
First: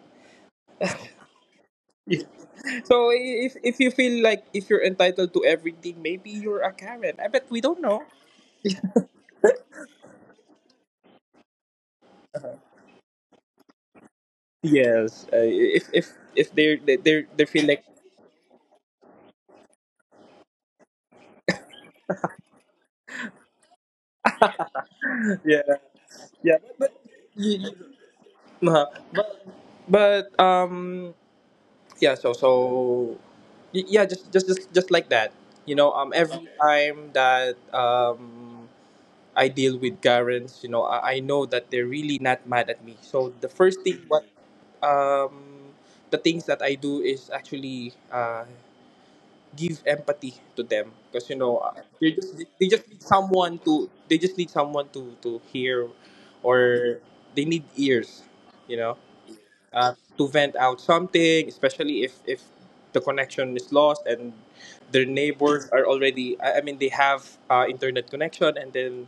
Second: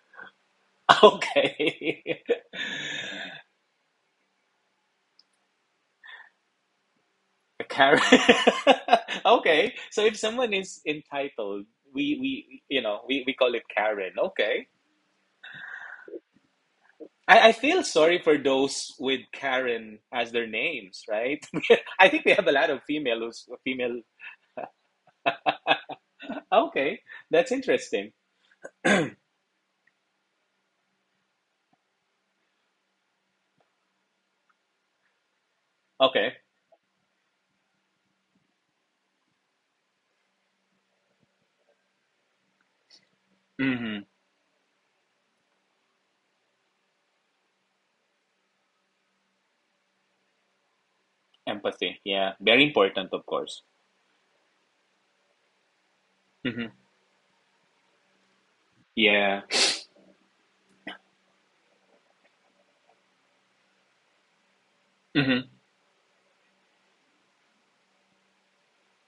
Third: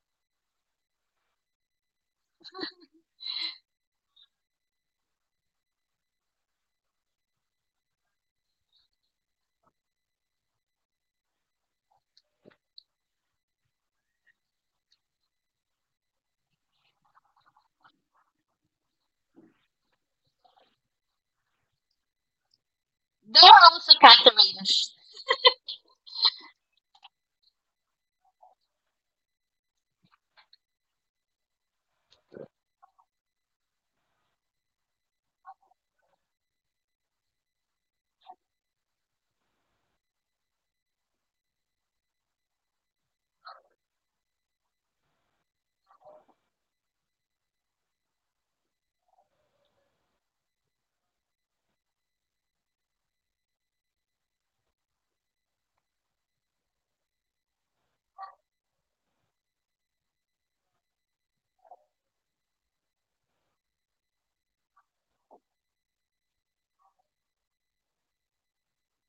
A: [LAUGHS] okay. [LAUGHS]
B: So if you feel like, if you're entitled to everything, maybe you're a Karen. I bet we
A: A
B: don't
A: Karen.
B: know.
A: [LAUGHS] okay, so if someone is entitled, we you know we call it Karen. Okay,
B: Yes, if they're they
A: I
B: feel
A: feel
B: like.
A: sorry for those with Karen as their names, right? [LAUGHS] I think we have a lot of female who's
C: Though
A: female.
B: [LAUGHS] yeah yeah,
A: Okay, that's
B: You- you-
A: interesting.
B: uh-huh. but yeah so so y- yeah just like that. You know,
A: Okay,
B: every, okay, time that I deal with Karens, you know, I know that they're really not mad at me, so the first
A: mm-hmm.
B: thing, what um the things that I do is actually give empathy to them, because, you know,
A: Empathy,
B: they
A: yeah,
B: just
A: very important, of course.
B: need someone to hear,
A: Mm-hmm.
B: or they need ears, you know,
A: Yeah,
B: to vent out something, especially if the connection is lost and their
A: mm-hmm.
B: neighbors are already, I mean, they have internet connection, and then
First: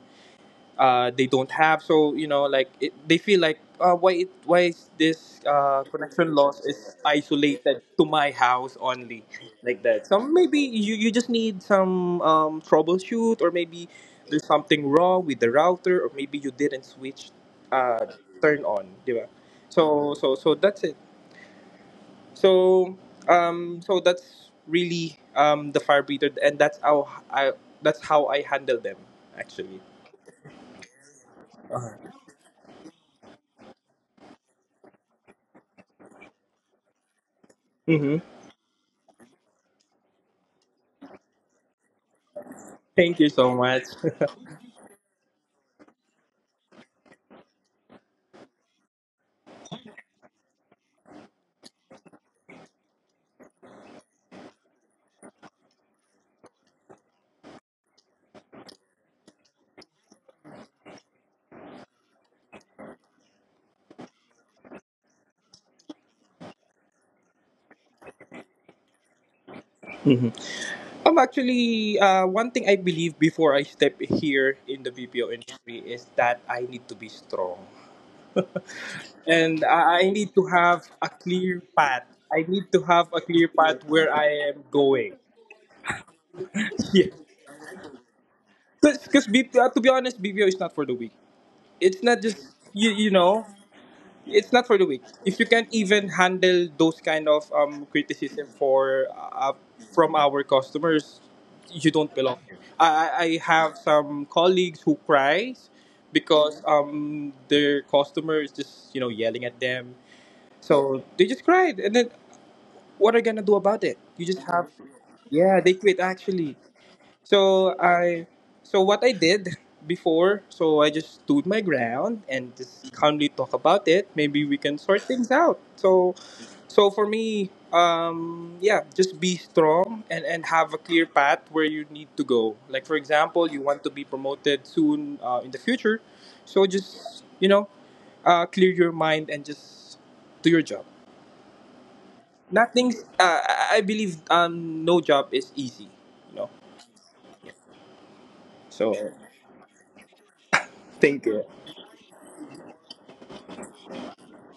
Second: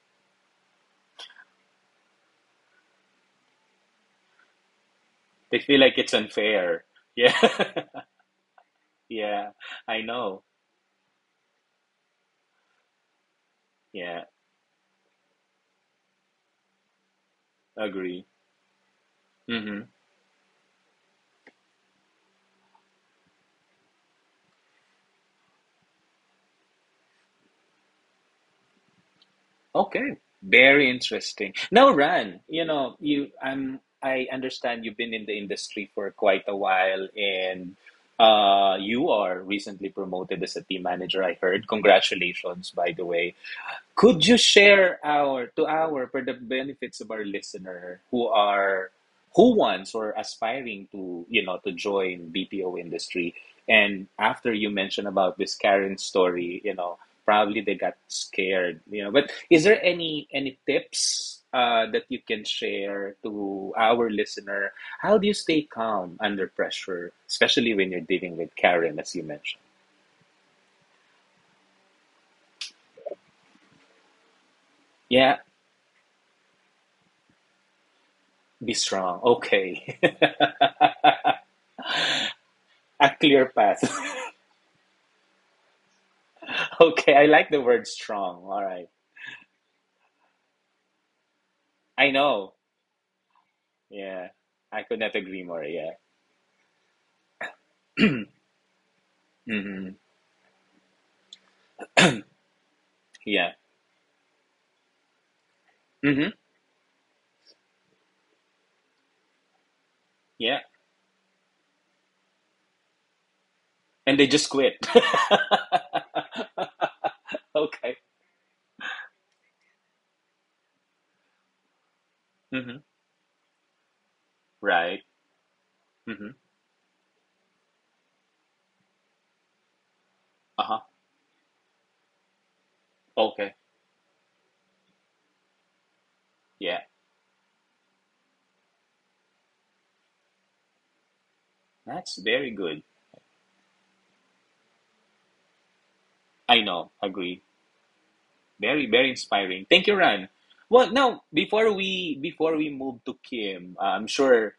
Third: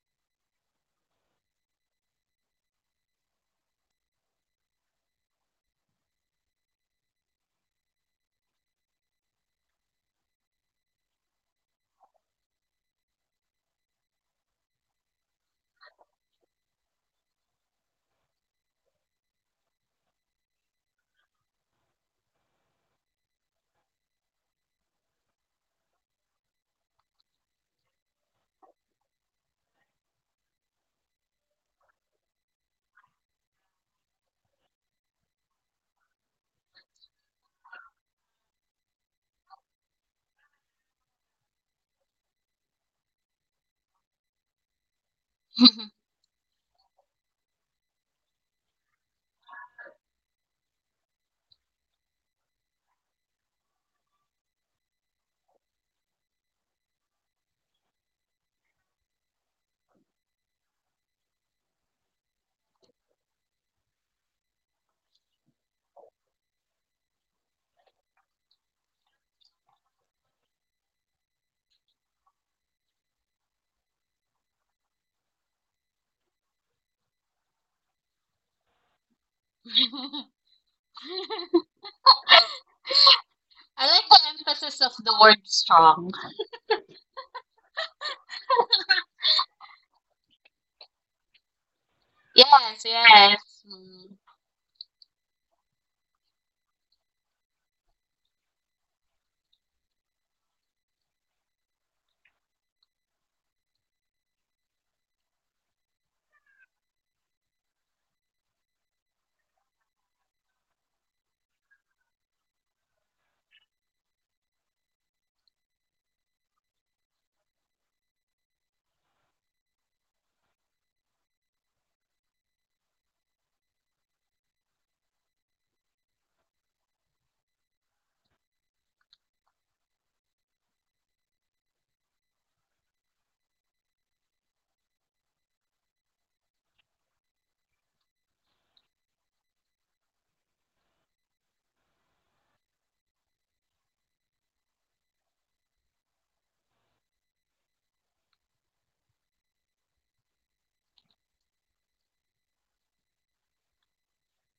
B: they don't have. So, you know, like it, they feel like, why it, why is this,
A: They feel like it's
B: connection loss
A: unfair.
B: is
A: Yeah, [LAUGHS]
B: isolated to my house only,
A: yeah,
B: like
A: I
B: that. So
A: know.
B: maybe you, you just need some, troubleshoot, or maybe
A: Yeah,
B: there's something wrong with the router, or maybe you didn't switch, uh,
A: agree.
B: turn on, diba?
A: Mm-hmm.
B: So that's it. So so that's really the fire breather, and that's how I handle them actually.
A: Okay, very interesting.
B: Uh-huh.
A: Now, Ran, you know, you I'm I understand you've been in the industry for quite a while and you are recently promoted as a team manager, I heard. Congratulations, by the
B: Thank you
A: way.
B: so much. [LAUGHS]
A: Could you share our for the benefits of our listener who are who wants or aspiring to you know to join BPO industry and after you mentioned about this Karen story you know probably they got scared you know but is there any tips that you can share to our listener how do you stay calm under pressure especially when you're dealing with Karen as you mentioned
B: Mhm. Actually, one thing I believe before I step here in the BPO
A: yeah
B: industry is that I need to be strong.
A: be strong
B: And
A: okay
B: I need
A: [LAUGHS]
B: to have a clear path. I need to have
A: a
B: a clear
A: clear path
B: path
C: I like
B: where
C: the
A: [LAUGHS]
B: I am
C: emphasis of the
B: going.
C: word strong.
B: [LAUGHS] Yeah.
A: Okay, I like the word strong. All right.
B: Because to be honest, BPO is not for the weak. It's
A: I
B: not just,
A: know.
B: you, you know,
A: Yeah.
B: it's not for
A: I
B: the
A: could
B: weak.
A: not
B: If
A: agree
B: you
A: more.
B: can't
A: Yeah.
B: even handle those kind of,
A: [CLEARS THROAT]
B: criticism for
A: hmm
B: from our customers, you don't belong here. I
A: Yeah.
B: have some colleagues who cries
A: hmm
B: because, their customer is just, you know, yelling at them,
A: Yeah.
B: so they just cried. And then what are you gonna do about it?
A: And
B: You
A: they
B: just
A: just
B: have.
A: quit.
B: Yeah, they quit actually.
A: [LAUGHS]
B: So
A: okay.
B: I, so what I did before, so I just stood my ground and
A: hmm
B: just calmly talk about it. Maybe we can
A: Right.
B: sort things out. So,
A: hmm
B: for me, yeah, just be strong and have a
A: Uh-huh.
B: clear path where you need to go. Like for example,
A: Okay.
B: you want to be promoted soon, in the future, so
A: Yeah.
B: just, you know, clear your mind and just do your job.
A: That's very good.
B: Nothing's. I believe, no job is easy. You know.
A: I know. Agree. Very,
B: So,
A: very inspiring. Thank you, Ran. Well, now
B: thank you.
A: before we move to Kim, I'm sure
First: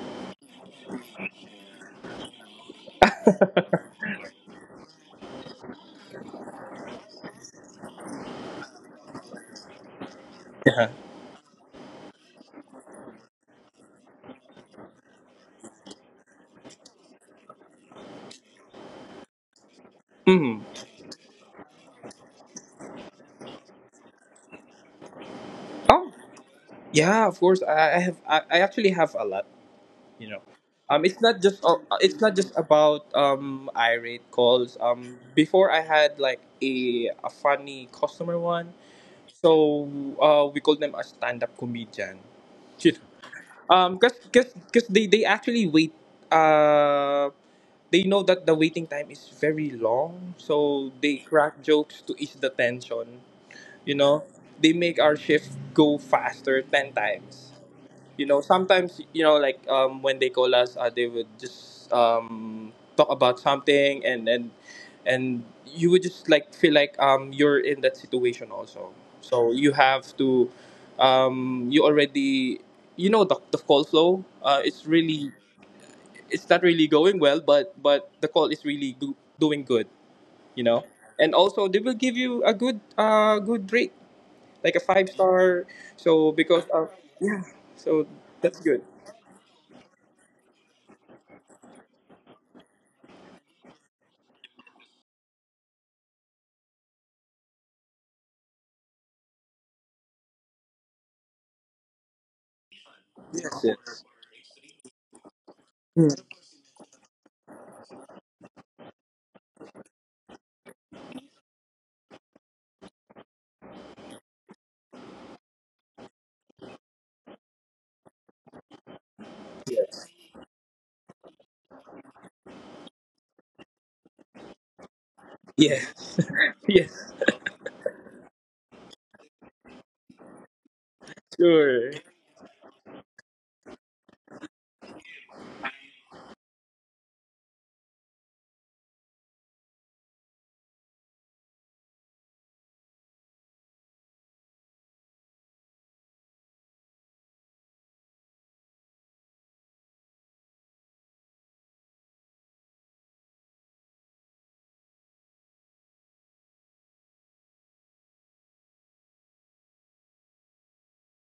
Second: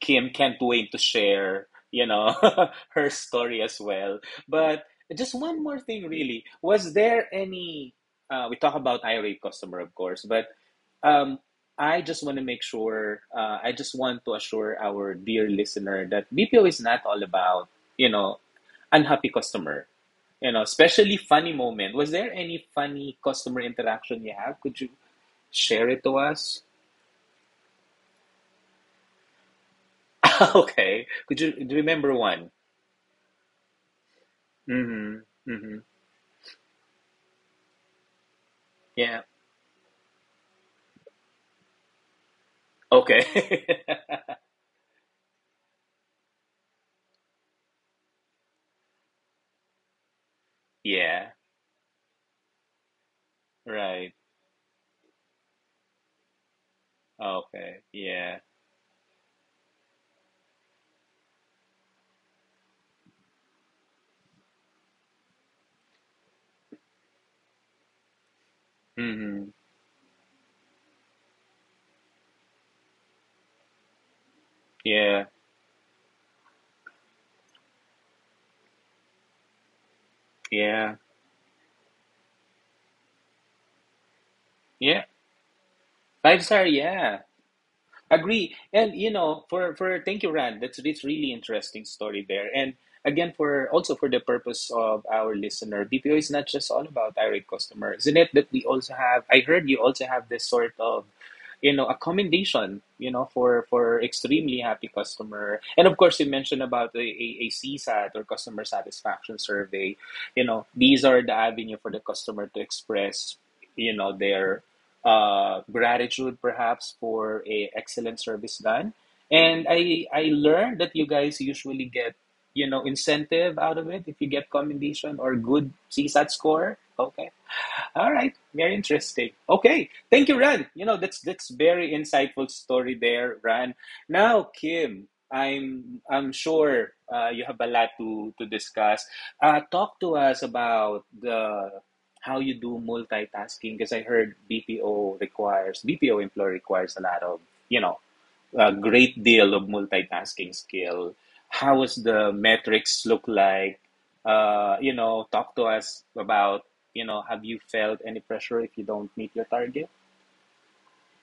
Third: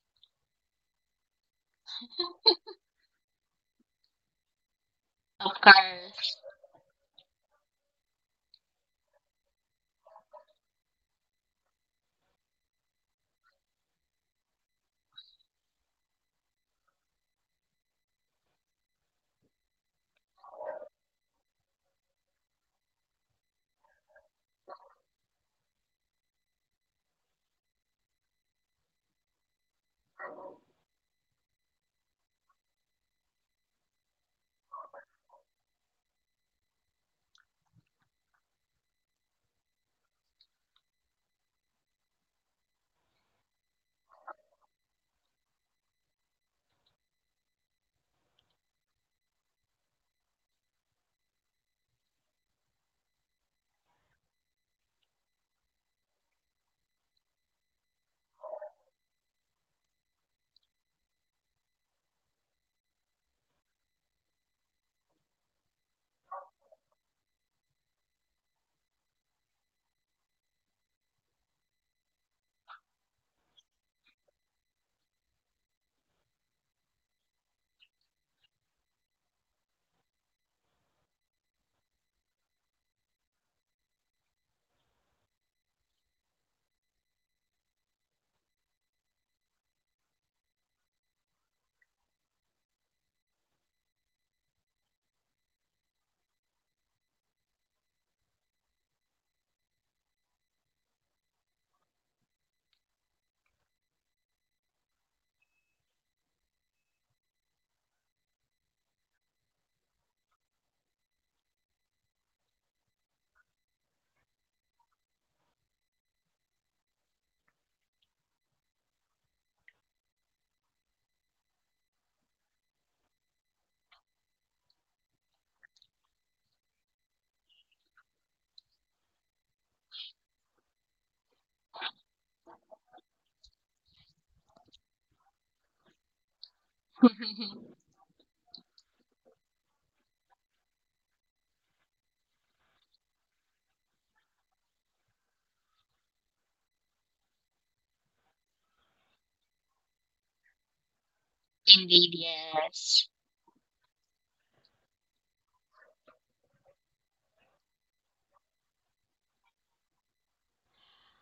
A: Kim can't wait to share, you know, [LAUGHS] her story as well. But just one more thing, really. Was there any? We talk about irate customer, of course, but
B: Yeah.
A: um, I just want to make sure. I just want to assure our dear listener that BPO is not all about, you know, unhappy customer. You
B: Hmm.
A: know, especially funny moment. Was there any funny customer interaction you have? Could you share it
B: Oh,
A: to us?
B: yeah. Of course, I have. I actually have a lot. You know,
A: [LAUGHS] okay.
B: it's not
A: Could you
B: just.
A: do you remember
B: It's not
A: one?
B: just about irate calls.
A: hmm
B: Before
A: hmm
B: I had like a funny customer one,
A: Yeah.
B: so, we call them a stand up comedian. Shit.
A: Okay.
B: 'Cause they actually wait. Uh, they know that the waiting time is very long,
A: [LAUGHS]
B: so they
A: yeah.
B: crack jokes to ease the tension. You
A: Right.
B: know, they make our shift go faster 10 times.
A: Okay. Yeah.
B: Sometimes, you know, like, when they call us, they would just, talk about something, and and you would just like feel like, you're in that situation also.
A: hmm
B: So you have to, you already, you know, the call flow, it's
A: Yeah.
B: really, it's not really going well, but the call is really doing good, you know.
A: Yeah.
B: And also they will give you a good, good rate, like a
A: Yeah.
B: five star. So
A: Five
B: because
A: star.
B: of,
A: Yeah.
B: yeah, so
A: Agree.
B: that's good.
A: And you know, for thank you, Rand. That's this really interesting story there. And again, for also for the purpose of our listener, BPO is not just all about irate customer, isn't it? That we also have. I heard you also have this sort of, you know, accommodation, you know,
B: Yes,
A: for
B: yes,
A: extremely happy customer. And of course, you mentioned about a CSAT or customer satisfaction survey. You know, these are the avenue for the customer to express. You know their gratitude perhaps for a excellent service done. And I
B: yes,
A: I learned that you guys usually get incentive out of it if you get commendation or good
B: yes,
A: CSAT
B: [LAUGHS]
A: score.
B: yes.
A: Okay, all right, very interesting. Okay, thank you, Ran. You know that's
B: Sure.
A: very insightful story there, Ran. Now, Kim, I'm sure you have a lot to discuss. Talk to us about the how you do multitasking because I heard BPO requires BPO employer requires a lot of you know a great deal of multitasking skill. How was
C: Indeed,
A: the metrics
C: yes.
A: look like? You know, talk to us about you know, have you felt any pressure if you don't meet your target?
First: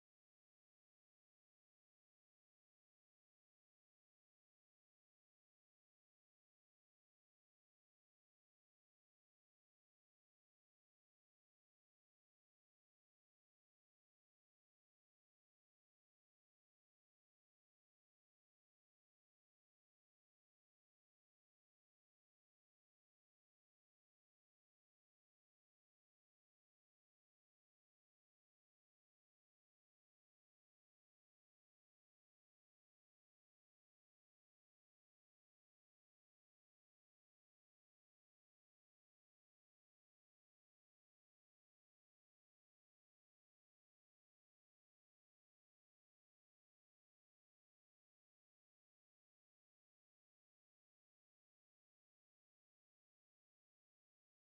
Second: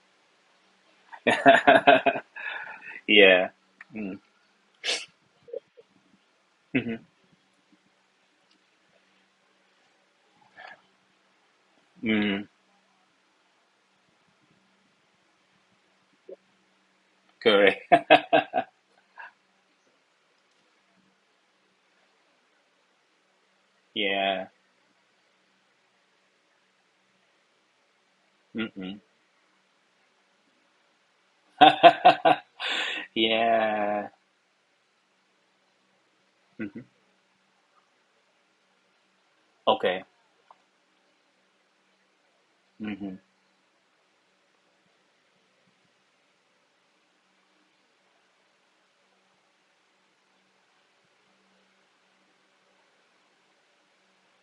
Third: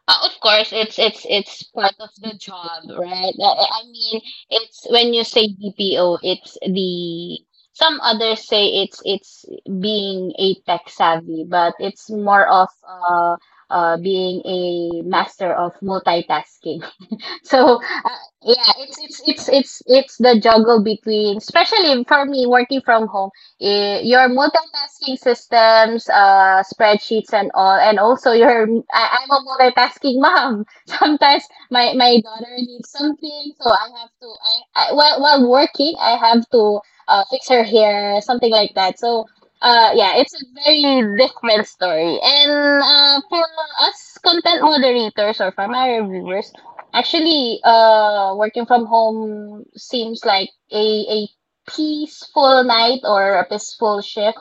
C: Of course, it's it's
A: [LAUGHS]
C: it's part of the job, right?
A: Yeah.
C: I
A: Mm.
C: mean, it's when you say BPO, it's
A: Mhm.
C: the some others say it's being a tech savvy, but it's more
A: Mm.
C: of being a master of multitasking. [LAUGHS] So
A: Correct. [LAUGHS]
C: yeah, it's the juggle between, especially for me working from home, your
A: Yeah.
C: multitasking systems, spreadsheets and all, and also your
A: Mm-mm.
C: I'm a multitasking mom. [LAUGHS] Sometimes my daughter needs
A: [LAUGHS]
C: something, so I
A: Yeah.
C: have to I while working, I have to
A: Hmm.
C: fix her hair, something like that. So.
A: Okay.
C: Yeah, it's a very different story. And
A: Hmm.
C: for us content moderators or for my reviewers, actually, working from home seems like a peaceful night or a peaceful shift,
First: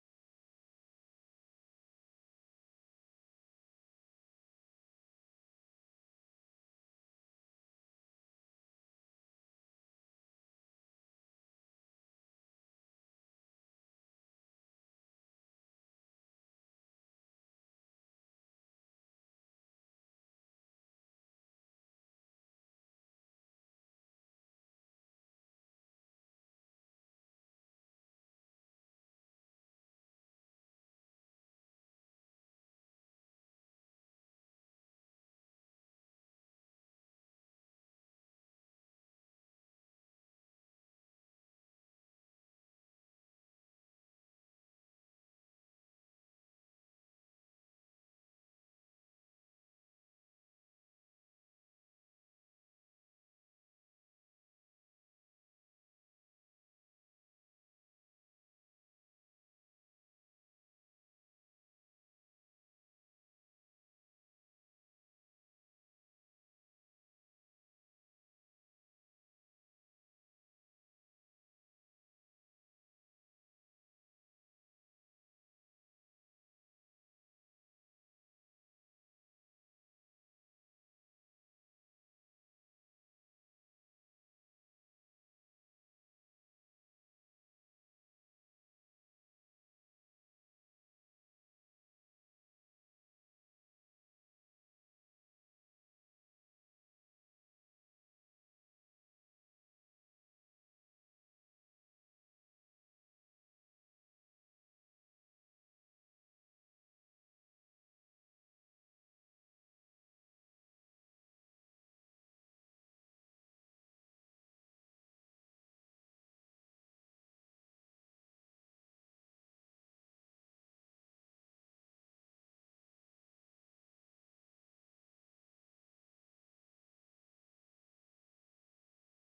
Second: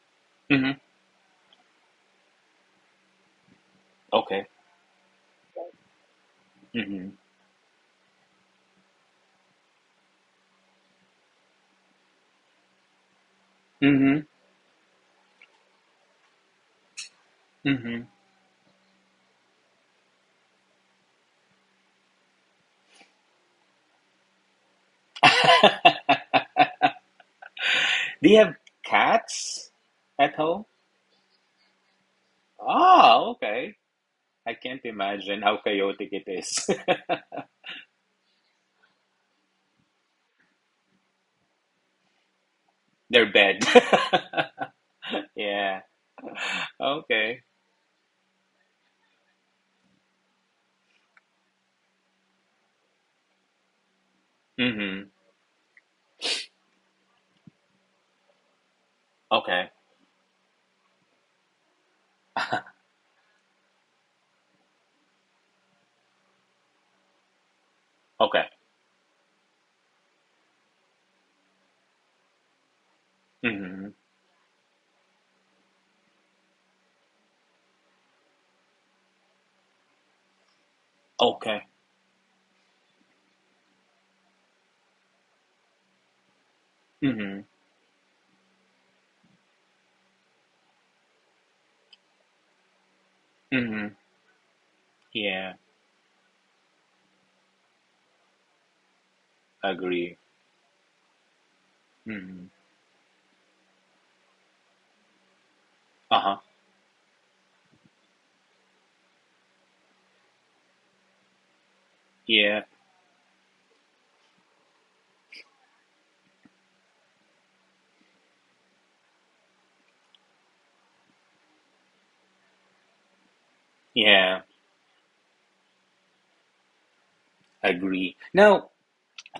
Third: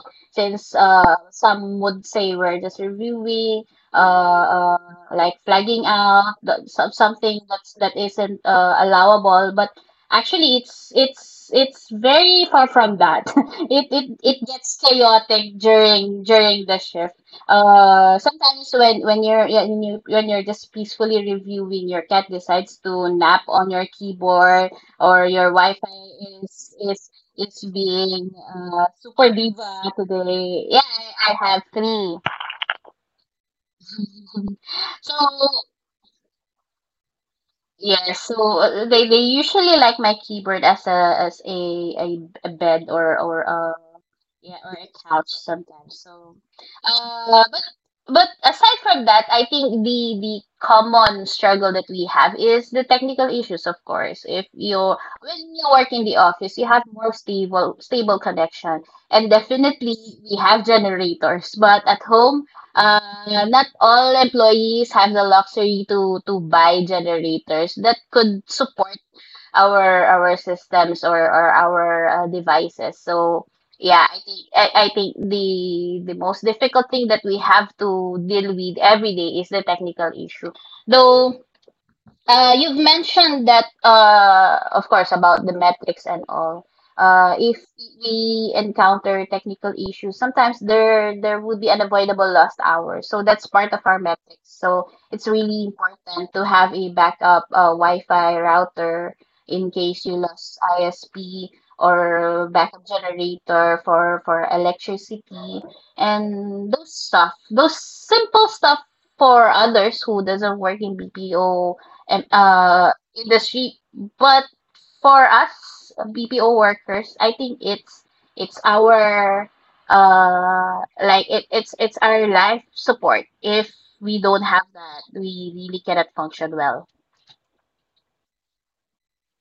A: Hmm.
C: since some would say we're just reviewing uh,
A: Okay.
C: uh like flagging out
A: Hmm.
C: something that isn't allowable, but actually it's very far from that. [LAUGHS] it it
A: Hmm.
C: it gets chaotic during the shift.
A: Hmm.
C: Sometimes when you're just peacefully reviewing, your cat decides to nap on your keyboard, or your
A: [LAUGHS]
C: Wi-Fi is
A: Do
C: being
A: you have
C: super
A: cats
C: diva
A: at home?
C: today. Yeah, I have three.
A: Oh, okay. I can't
C: So
A: imagine how chaotic it is. [LAUGHS]
C: yes, so they usually like my keyboard as a, a bed or
A: Their
C: or
A: bed.
C: a couch
A: [LAUGHS] Yeah.
C: sometimes. So,
A: Okay.
C: but aside from that, I think the common struggle that we have is the technical issues. Of course, if you
A: Mm-hmm.
C: when you work in the office, you have more stable connection, and
A: Okay.
C: definitely we have generators. But at home,
A: [LAUGHS]
C: not all employees have the luxury to buy generators that could
A: Okay.
C: support our systems, or our devices. So
A: Mm-hmm.
C: yeah, I think the most difficult thing that we have to deal with every day is the technical issue. Though
A: Okay.
C: You've mentioned that, of course, about the metrics and all.
A: Mm-hmm.
C: If we encounter technical issues, sometimes there would be unavoidable lost hours. So that's part of
A: Mm-hmm.
C: our metrics. So it's
A: Yeah.
C: really important to have a backup Wi-Fi router in case you
A: Agree.
C: lose ISP,
A: Mm-hmm.
C: or backup generator for electricity,
A: Uh-huh.
C: and those stuff, those simple stuff for others who doesn't work in BPO and
A: Yeah.
C: industry. But for us BPO workers, I think it's our like it's our life support. If we don't
A: Yeah.
C: have that, we really cannot function well.
A: Agree. Now,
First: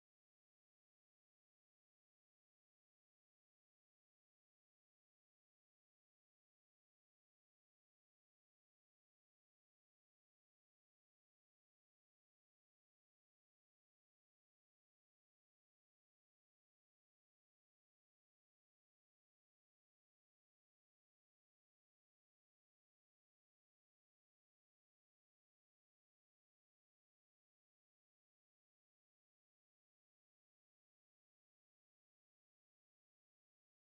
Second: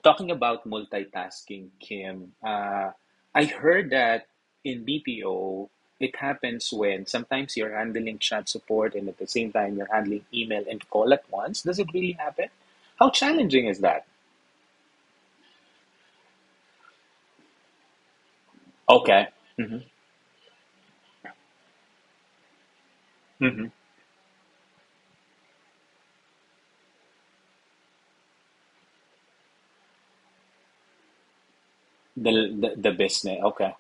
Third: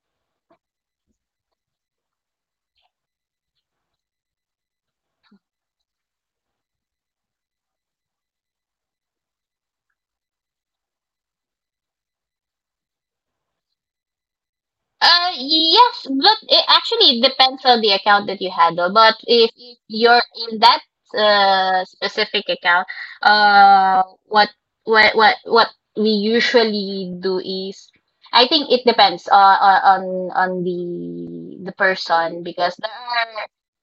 A: talking about multitasking, Kim, I heard that in BPO, it happens when sometimes you're handling chat support and at the same time you're handling email and call at once. Does it really happen? How challenging is that?
C: Yes, but it actually it depends on the account that you handle. But
A: Okay.
C: if
A: Hmm.
C: you're in that specific account,
A: Hmm.
C: uh, what what we usually do is, I think it depends on the
A: The,
C: person because there
A: the business.
C: are,
A: Okay.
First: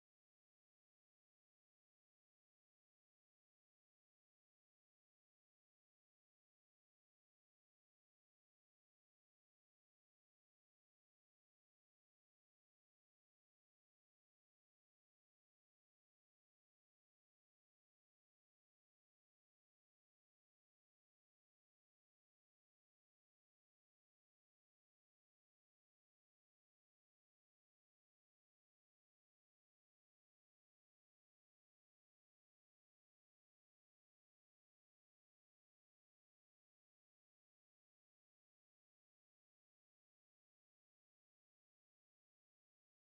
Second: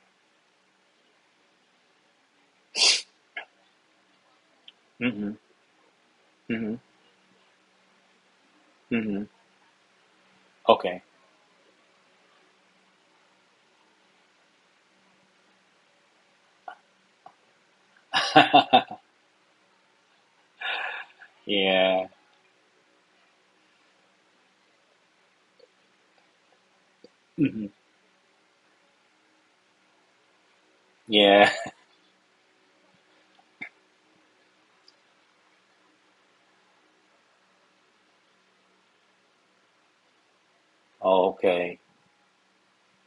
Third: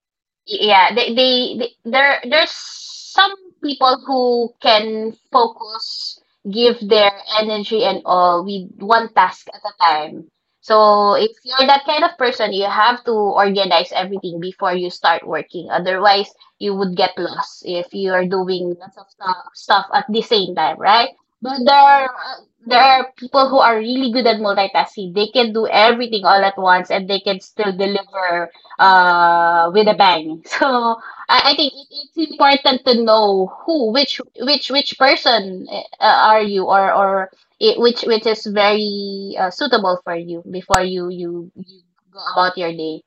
C: yeah, they there's some people who can
A: Hmm.
C: focus,
A: Hmm.
C: give their energy and all with one
A: Hmm.
C: task at a time.
A: Okay.
C: So if you're that kind of person, you have to organize everything before you start working, otherwise you would get lost if you are doing lots of stuff at the same time, right? But
A: Yeah.
C: there are people who are really good at multitasking. They can do everything all at once and they can
A: Hmm.
C: still deliver with a bang. [LAUGHS] So
A: Yeah.
C: I think it's important to know which person are you, or it, which is very suitable for you before
A: [LAUGHS]
C: you
A: Okay.
C: go about your day.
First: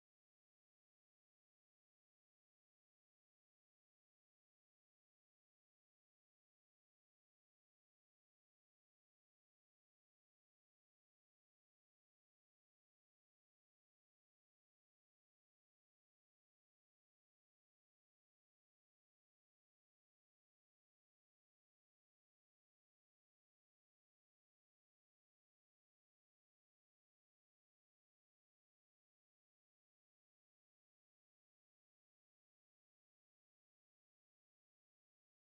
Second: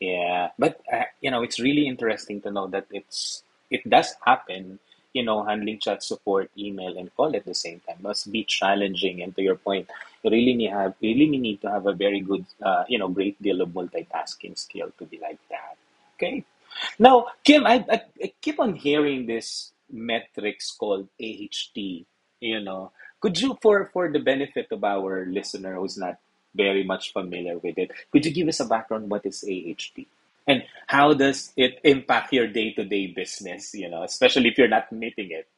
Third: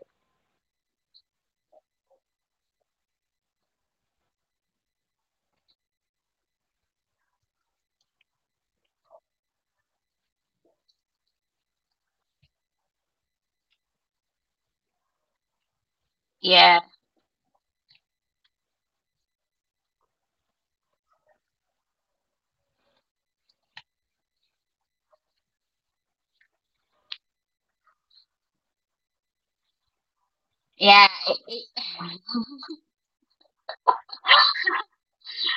A: Yeah, but you know, it's really interesting to know that it does happen. You know, handling chat support, email, and call at the same time must be challenging. And to your point, you really need have really need to have a very good, you know, great deal of multitasking skill to be like that. Okay.
C: Yeah,
A: Now, Kim, I keep on hearing this metrics called AHT. You know, could you, for the benefit of our listener who's not very much familiar with it, could you give us a background what is AHT and
C: yeah.
A: how does it impact your day to day business? You know, especially if you're not meeting it.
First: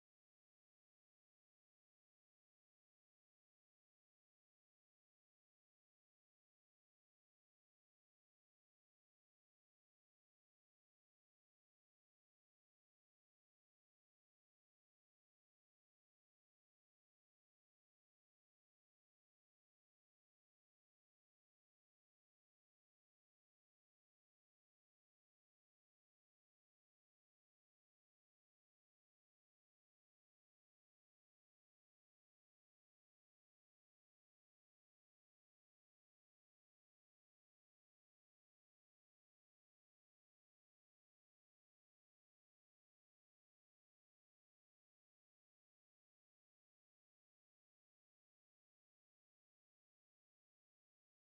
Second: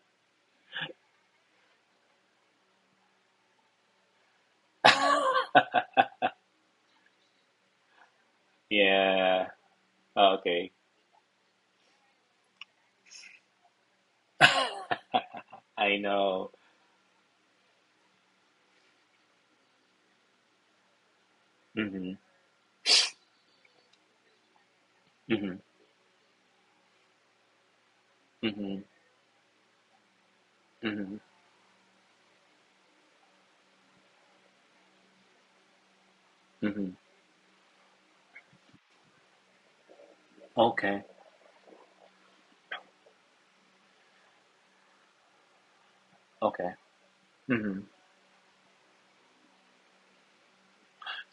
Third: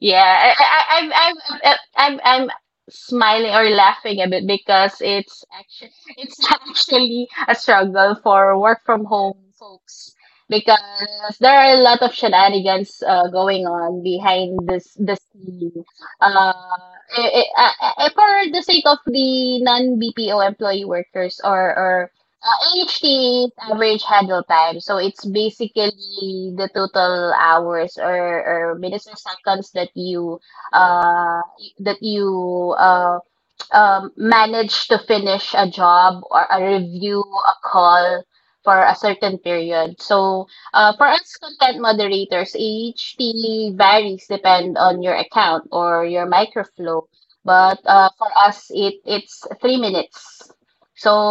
C: Yeah, I'm smiling or laughing a bit because it's actually, it's [LAUGHS] actually a struggle for work from home
A: Yeah.
C: folks
A: Okay.
C: because there are a lot of shenanigans going on
A: [LAUGHS]
C: behind this
A: I
C: the scene.
A: know.
C: Uh, i i for the sake of the non BPO employee workers or.
A: Mm-hmm.
C: AHT is average handle time. So it's
A: Mm-hmm.
C: basically the total hours or
A: Mm-hmm.
C: minutes or seconds that you
A: Mm-hmm.
C: uh that you um manage to finish a job or a
A: Mm-hmm.
C: review, a call for a certain period. So,
A: Okay.
C: for us content moderators, each HT varies depend on your account or your
A: Okay.
C: microflow. But
A: Mm-hmm.
C: for us, it's 3 minutes.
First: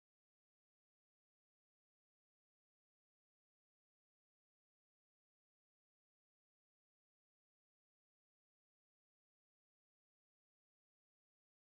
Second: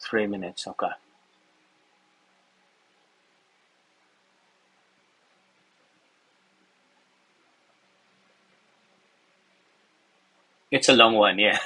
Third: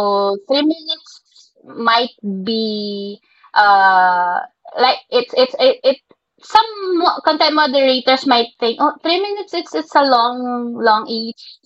A: Three
C: three
A: minutes. Okay.
C: minutes might be uh like it's it, it some content moderators might think, oh, 3 minutes, it's a long,
A: It's a
C: long
A: long
C: E,
A: one, yeah.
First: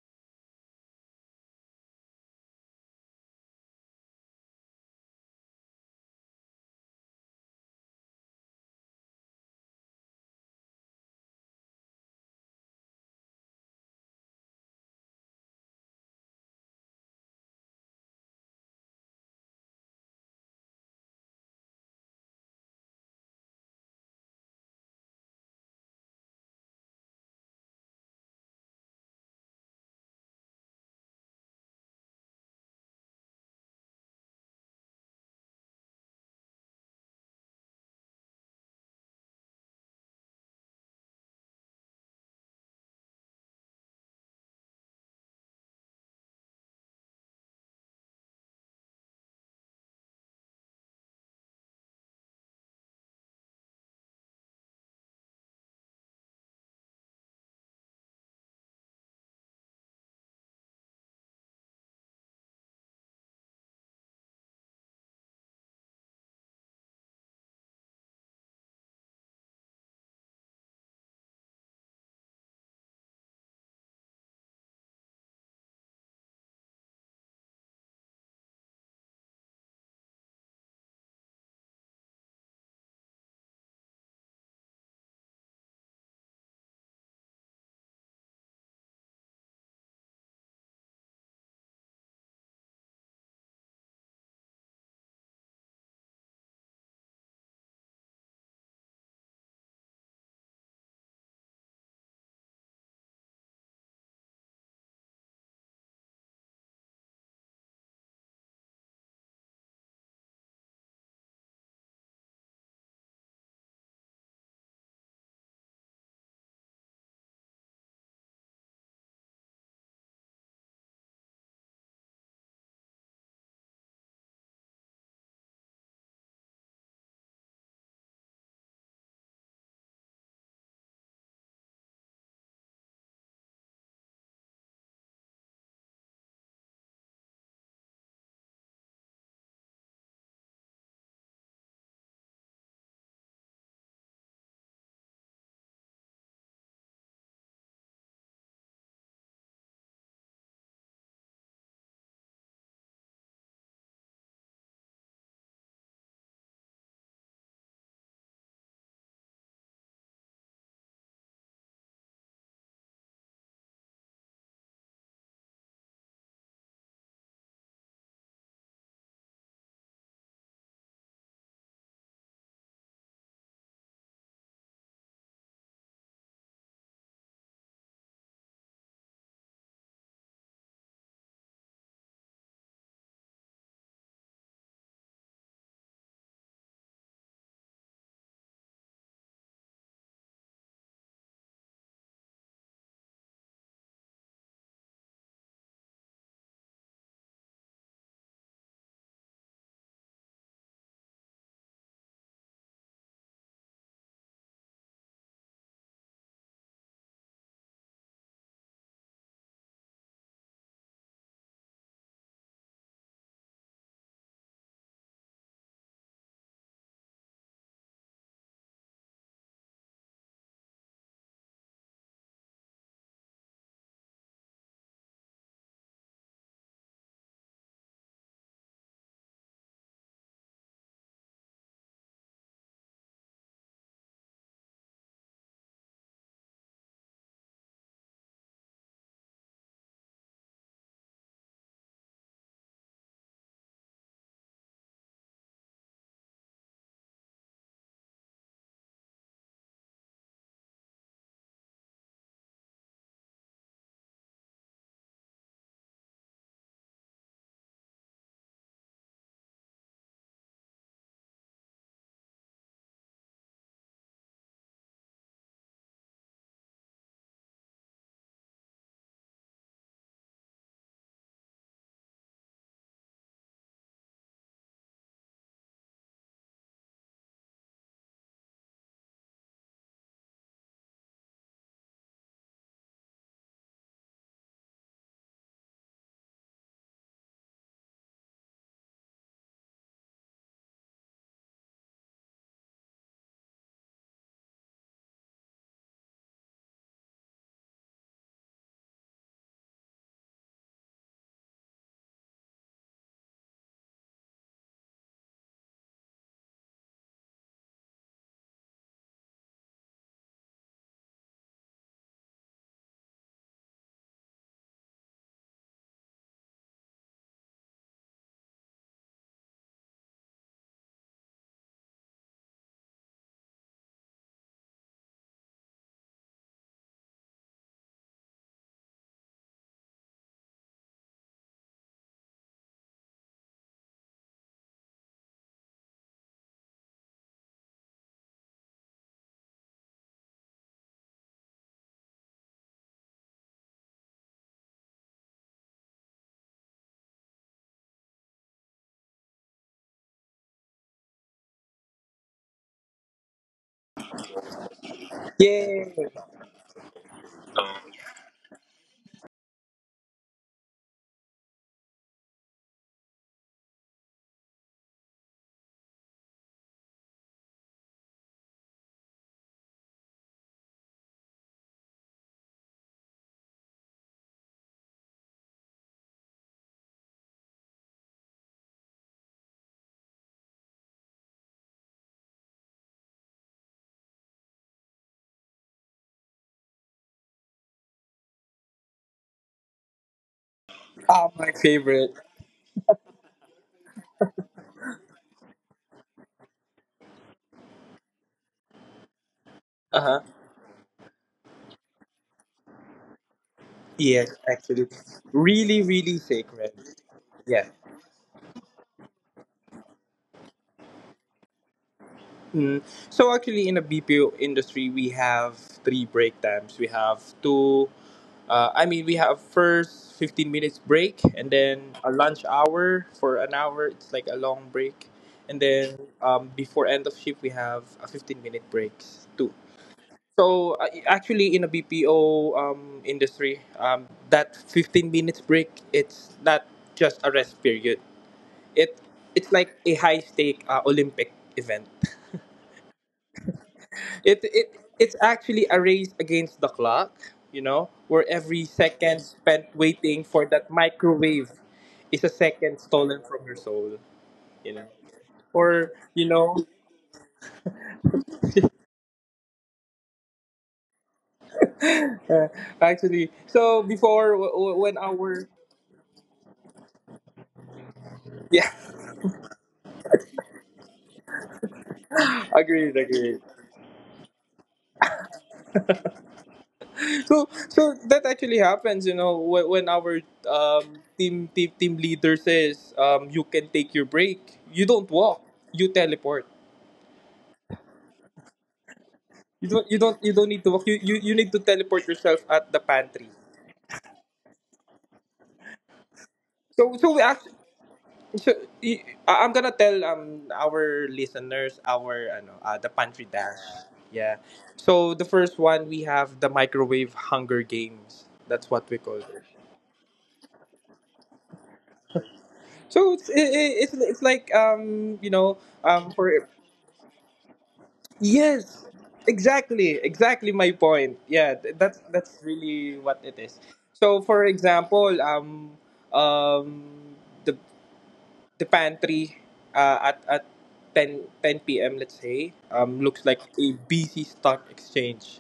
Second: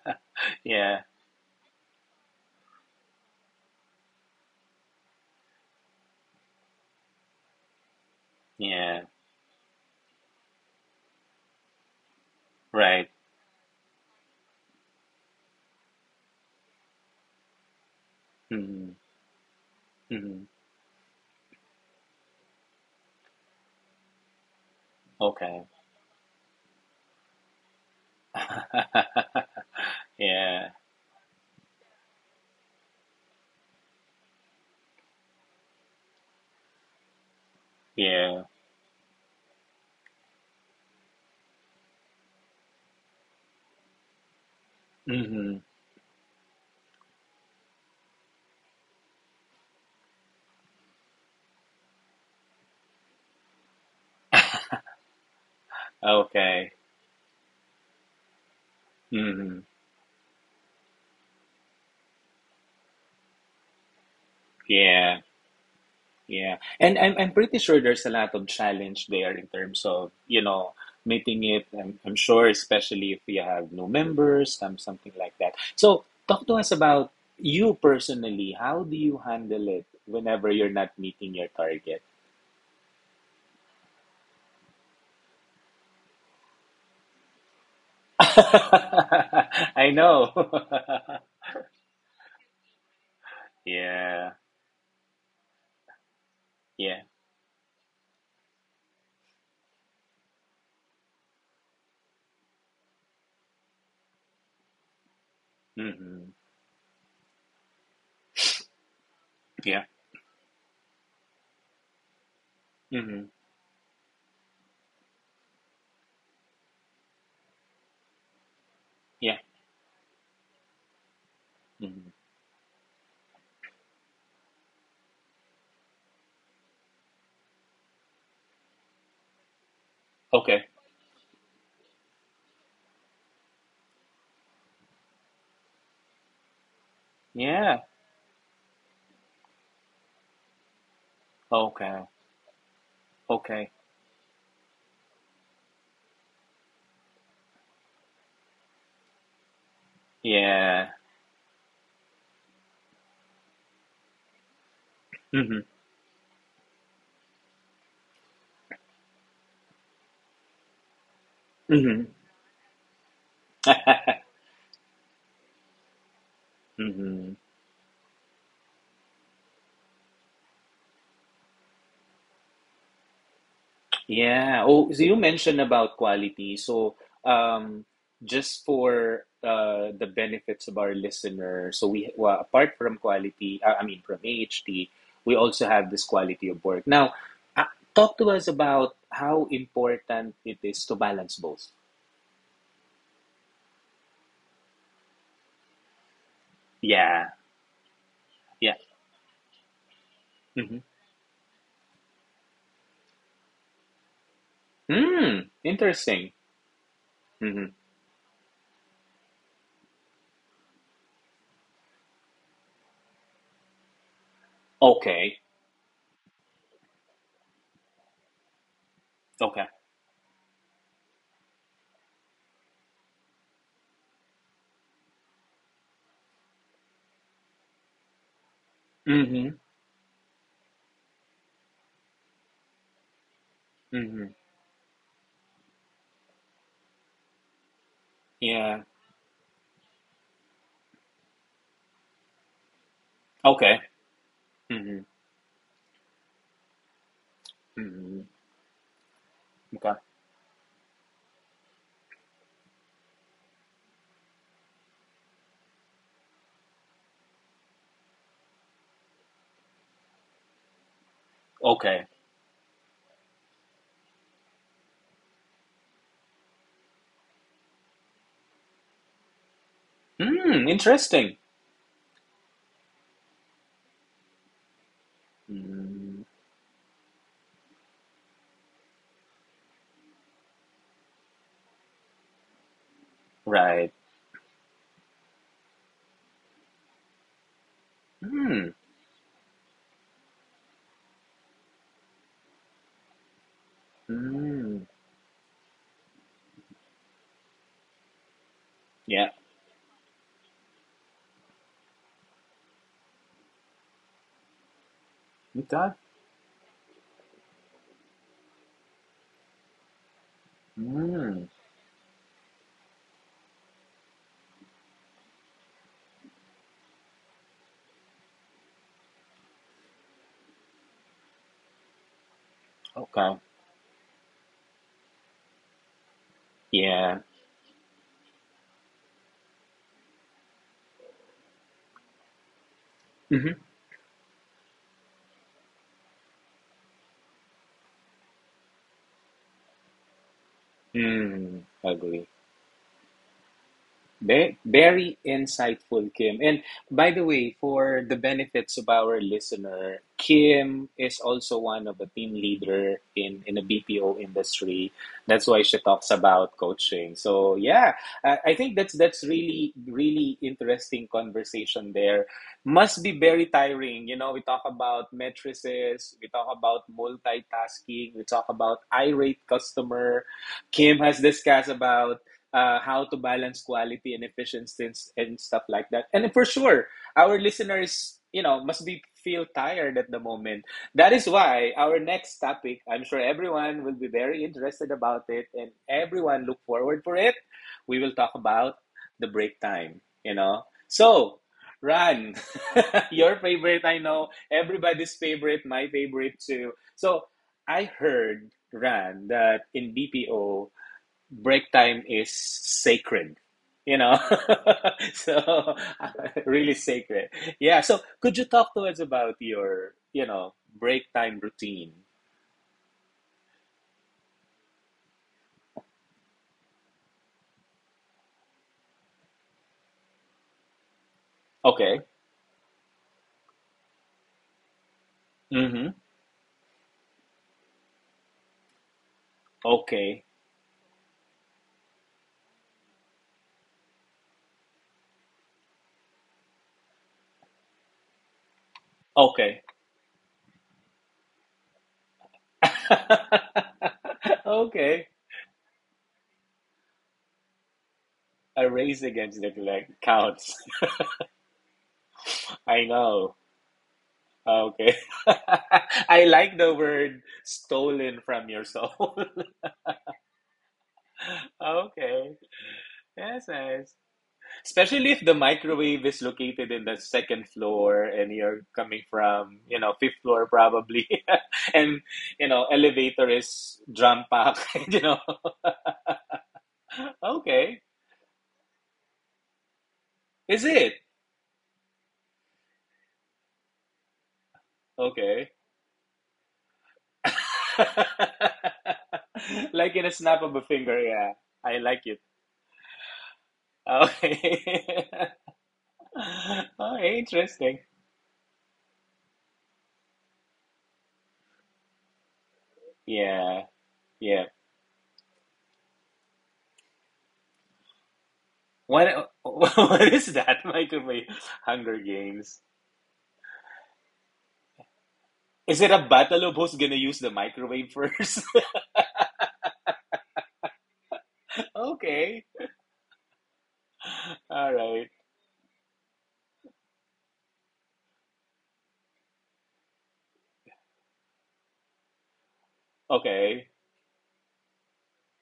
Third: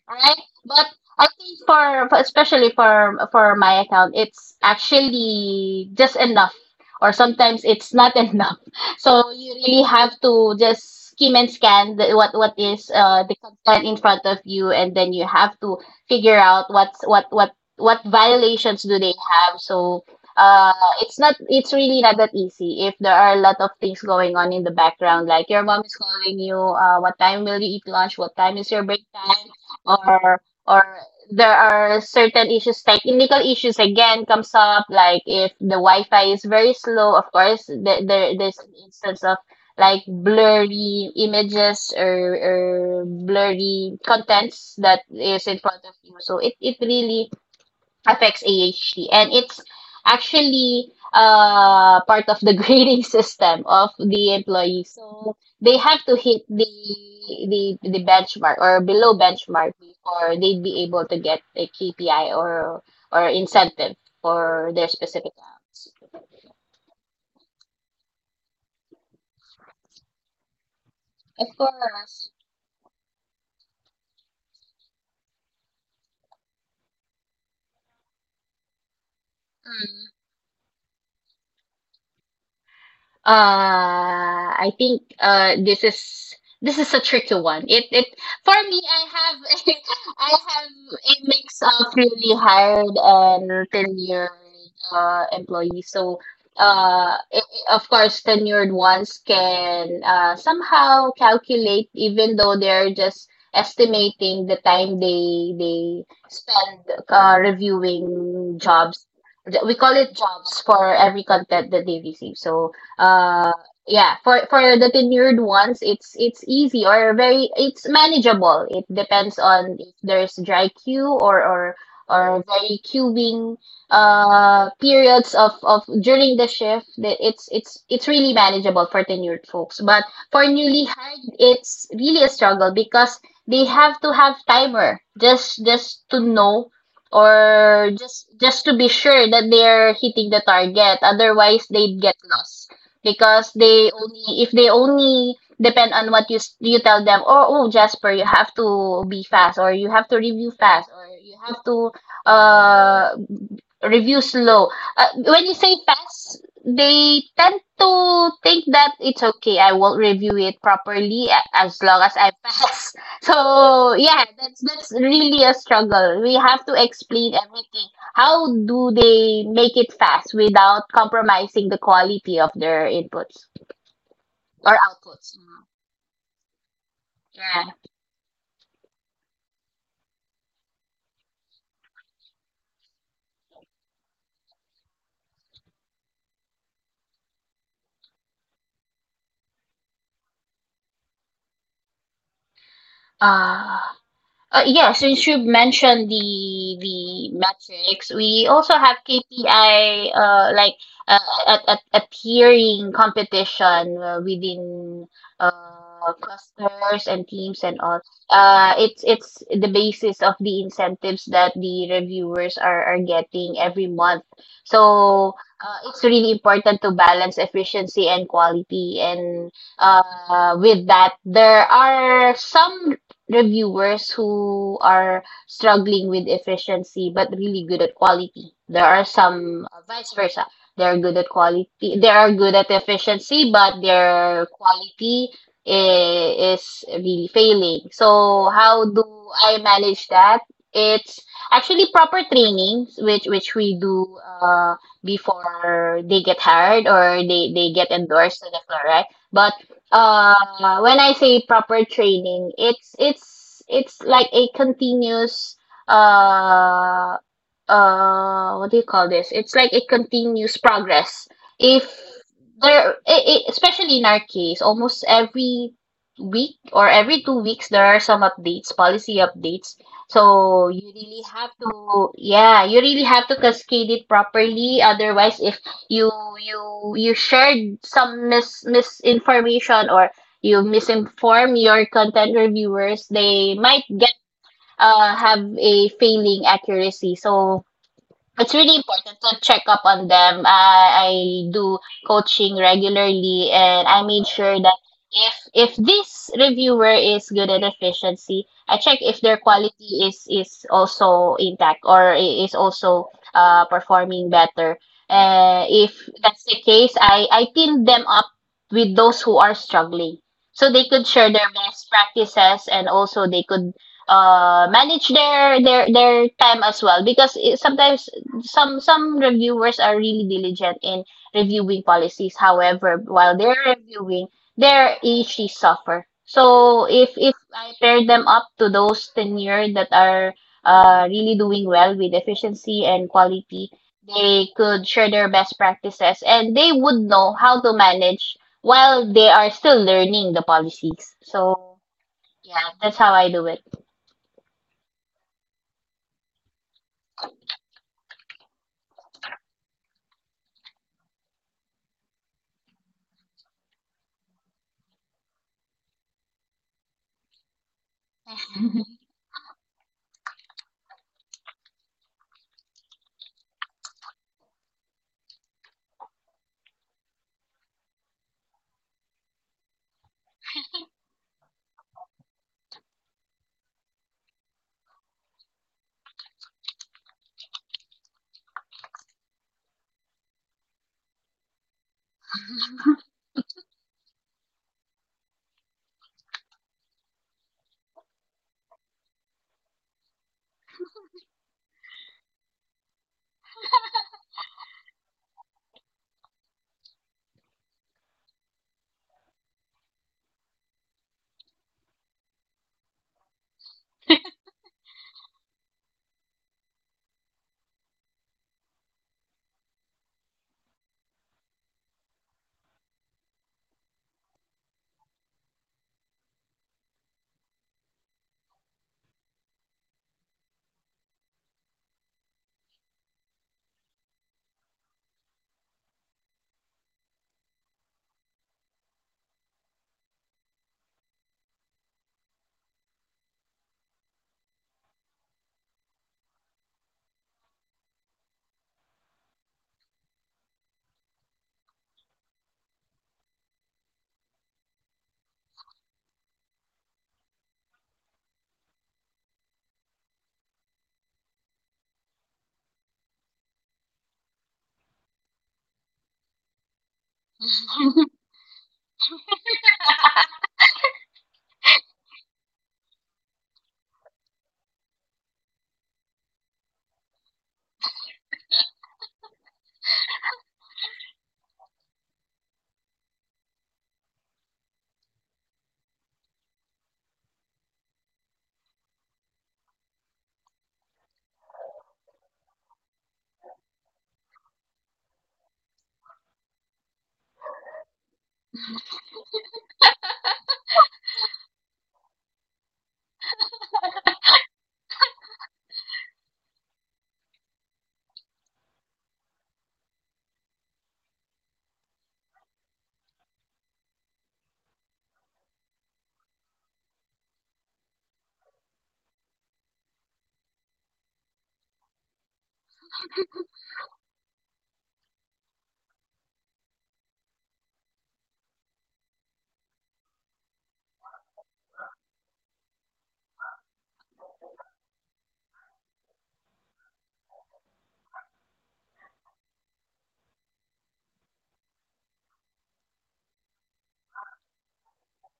A: [LAUGHS]
C: but
A: Yeah,
C: I think for especially for my account, it's actually just enough, or sometimes it's not [LAUGHS] enough.
A: yeah,
C: So you really have to just skim and scan the, what is
A: right.
C: the content in front of you, and then you have to figure out what's what violations
A: Mhm,
C: do they have. So
A: mhm.
C: uh, it's really not that easy if there are a lot of things going on in the background, like your
A: Okay.
C: mom is calling you. What time will you eat lunch? What time is your break time?
A: [LAUGHS]
C: Or
A: Yeah,
C: or there are certain issues, technical issues again comes up, like if the Wi-Fi is very slow, of course,
A: yeah.
C: there's an instance of like blurry images or blurry contents that is in
A: Mhm.
C: front of you. So it really affects AHT. And it's actually part of the [LAUGHS] grading system of the employees. So they have to hit the
A: Okay.
C: the the benchmark or below
A: Mhm.
C: benchmark before they'd be able to get a KPI or incentive for their
A: Yeah,
C: specific acts.
A: yeah. And I'm pretty sure there's a lot of challenge there in terms of, you know,
C: Of
A: meeting it. I'm
C: course.
A: sure especially if you have new members, some something like that. So talk to us about you personally. How do you handle it whenever you're not meeting your target?
C: I think this is a tricky one. It
A: [LAUGHS]
C: For me, I have [LAUGHS]
A: I
C: I
A: know.
C: have a mix of newly hired
A: [LAUGHS]
C: and tenured
A: Yeah.
C: employees. So
A: Yeah.
C: of course, tenured ones can somehow calculate, even though they're just estimating the time they
A: Hmm.
C: spend reviewing jobs. We
A: Yeah.
C: call it jobs for every content that they receive. So,
A: Hmm.
C: uh, yeah, for the tenured ones, it's easy or very it's manageable. It
A: Yeah.
C: depends on if there's dry queue or or
A: Hmm.
C: or very queuing periods of during the shift. It's really manageable for tenured folks, but for
A: Okay.
C: newly hired it's really a struggle because they have to have timer, just to know,
A: Yeah.
C: or just to be sure that they're hitting the target, otherwise they'd
A: Okay.
C: get lost because
A: Okay.
C: they only, if they only depend on what you you tell them, oh, oh, Jasper, you have to be fast, or you have to review
A: Yeah.
C: fast, or you have to uh review slow. When you
A: Hmm.
C: say fast, they tend to think that it's okay, I will review it properly as
A: Hmm.
C: long as I pass. [LAUGHS] So yeah,
A: [LAUGHS]
C: that's really a struggle. We have to explain
A: Hmm.
C: everything. How do they make it fast without compromising the quality of their inputs
A: Yeah.
C: or
A: Oh, so you
C: outputs?
A: mentioned
C: Mm,
A: about quality. So,
C: yeah.
A: um, just for the benefits of our listener, so we well, apart from quality, from AHT, we also have this quality of work. Now, uh, talk to us about how important it is to balance both.
C: Uh, yeah, since you mentioned the
A: Yeah.
C: the metrics, we
A: Yeah.
C: also have KPI
A: Mm-hmm.
C: like, uh, a tiering competition within
A: Mm, interesting.
C: clusters and
A: Mm-hmm.
C: teams and all. It's the basis of the incentives that the reviewers are getting every month.
A: Okay.
C: So it's really important to balance efficiency and quality, and
A: Okay.
C: with that, there are some reviewers who are struggling with efficiency but really good at quality. There are
A: Mm-hmm.
C: some vice versa. They're good at quality. They are good at efficiency, but
A: Mm-hmm.
C: their quality is really failing. So
A: Yeah.
C: how do I manage that? It's actually proper trainings, which we
A: Okay.
C: do
A: Mm-hmm.
C: before they get hired or they get
A: Mm-hmm.
C: endorsed to the floor, right? But
A: Okay.
C: when I say proper training, it's like a continuous, uh what do you call this? It's like a continuous progress. If
A: Okay.
C: there especially in our case, almost every week or every 2 weeks there are some updates, policy updates.
A: Mm,
C: So you really
A: interesting.
C: have to yeah, you really have to cascade it properly. Otherwise, if you
A: Mm,
C: you you shared some misinformation or you misinform your content reviewers, they might
A: right.
C: get have a failing accuracy. So it's
A: Mm,
C: really important to check up on them. I do coaching regularly, and I made sure that
A: mm,
C: if this reviewer is good at efficiency, I check if
A: yeah.
C: their quality is also intact or is also performing better. If
A: Okay.
C: that's the case, I team them up with those who are struggling, so they could share
A: Mm,
C: their best practices and also they could manage their time as well, because sometimes some reviewers are really diligent in reviewing policies. However,
A: okay.
C: while they're reviewing, their issues suffer. So if
A: Yeah.
C: if I pair them up to those tenure that are really doing well with efficiency and
A: Mm-hmm.
C: quality, they could share their best practices and they would know how to manage while they are still learning the policies.
A: Mm,
C: So
A: agree.
C: yeah, that's how I do it.
A: Ve- Very insightful, Kim. And by the way, for the benefits of our listener, Kim is also one of a team leader in the BPO industry. That's why she
B: Yeah.
A: talks about coaching. So yeah, I think that's really really interesting conversation there. Must be very tiring. You know, we talk about matrices, we talk about multitasking, we talk about irate customer. Kim has discussed about how to balance quality and efficiency and stuff like that. And for sure, our listeners, you know, must be feel tired at the moment. That is why our next topic, I'm sure everyone will be very interested about it, and everyone look forward for it. We will talk about the break time. You know,
B: Ah,
A: so
B: my favorite.
A: Ran, [LAUGHS] your favorite. I know everybody's favorite, my favorite too. So I heard, Ran, that in
B: Uh huh.
A: BPO break time is sacred, you know.
B: Yes, actually,
A: [LAUGHS] So
B: really, really
A: [LAUGHS]
B: sacred.
A: really sacred.
B: Yeah.
A: Yeah, so could you talk to us about your, you know, break time routine?
B: Mm. So actually, in the BPO industry, we have three break times. We have two. I mean, we have first 15 minutes break, and then
A: Okay.
B: a lunch hour for an hour. It's like a long break, and
A: Mm-hmm.
B: then, before end of shift, we have a 15 minute breaks too.
A: Okay.
B: So, actually, in a BPO, industry, that 15 minutes break, it's not just a rest period. It it's
A: Okay.
B: like a high stake, Olympic event.
A: [LAUGHS]
B: It it
A: Okay.
B: it's actually a race against the clock, you know, where every
A: A race
B: second
A: against the
B: spent
A: flag
B: waiting for
A: counts.
B: that microwave is a
A: [LAUGHS]
B: second
A: I
B: stolen
A: know.
B: from your soul, you know.
A: Okay.
B: Or
A: [LAUGHS] I
B: you
A: like
B: know,
A: the word stolen from your soul. [LAUGHS] Okay.
B: uh, actually,
A: Yes,
B: so
A: nice.
B: before when
A: Especially if the
B: our,
A: microwave is located in the second floor and you're
B: yeah,
A: coming from, you know, fifth floor probably, [LAUGHS] and you know, elevator is drum packed, [LAUGHS] you know.
B: [LAUGHS]
A: Okay.
B: that actually happens, you know, when our,
A: Is it?
B: team leader says, you can take your break, you don't walk,
A: Okay.
B: you teleport. You
A: [LAUGHS]
B: don't
A: Like in a snap of a
B: need to walk.
A: finger,
B: You,
A: yeah.
B: you need to
A: I like
B: teleport
A: it.
B: yourself at the pantry.
A: Okay. [LAUGHS] Oh,
B: We actually,
A: interesting.
B: so, I- I'm gonna tell our listeners our ano the pantry dash.
A: Yeah,
B: Yeah.
A: yeah.
B: So the first one, we have the microwave hunger games. That's what we call
A: What [LAUGHS]
B: it.
A: what is that? Microwave Hunger Games.
B: So it's, it's like, you know,
A: Is it a battle
B: for,
A: of who's gonna use the microwave first?
B: yes, exactly, exactly my point, yeah,
A: [LAUGHS]
B: that's
A: Okay.
B: really what it is. So for
A: All right.
B: example, um the the pantry, at 10:10 p.m., let's say, looks like
A: Okay.
B: a busy stock exchange.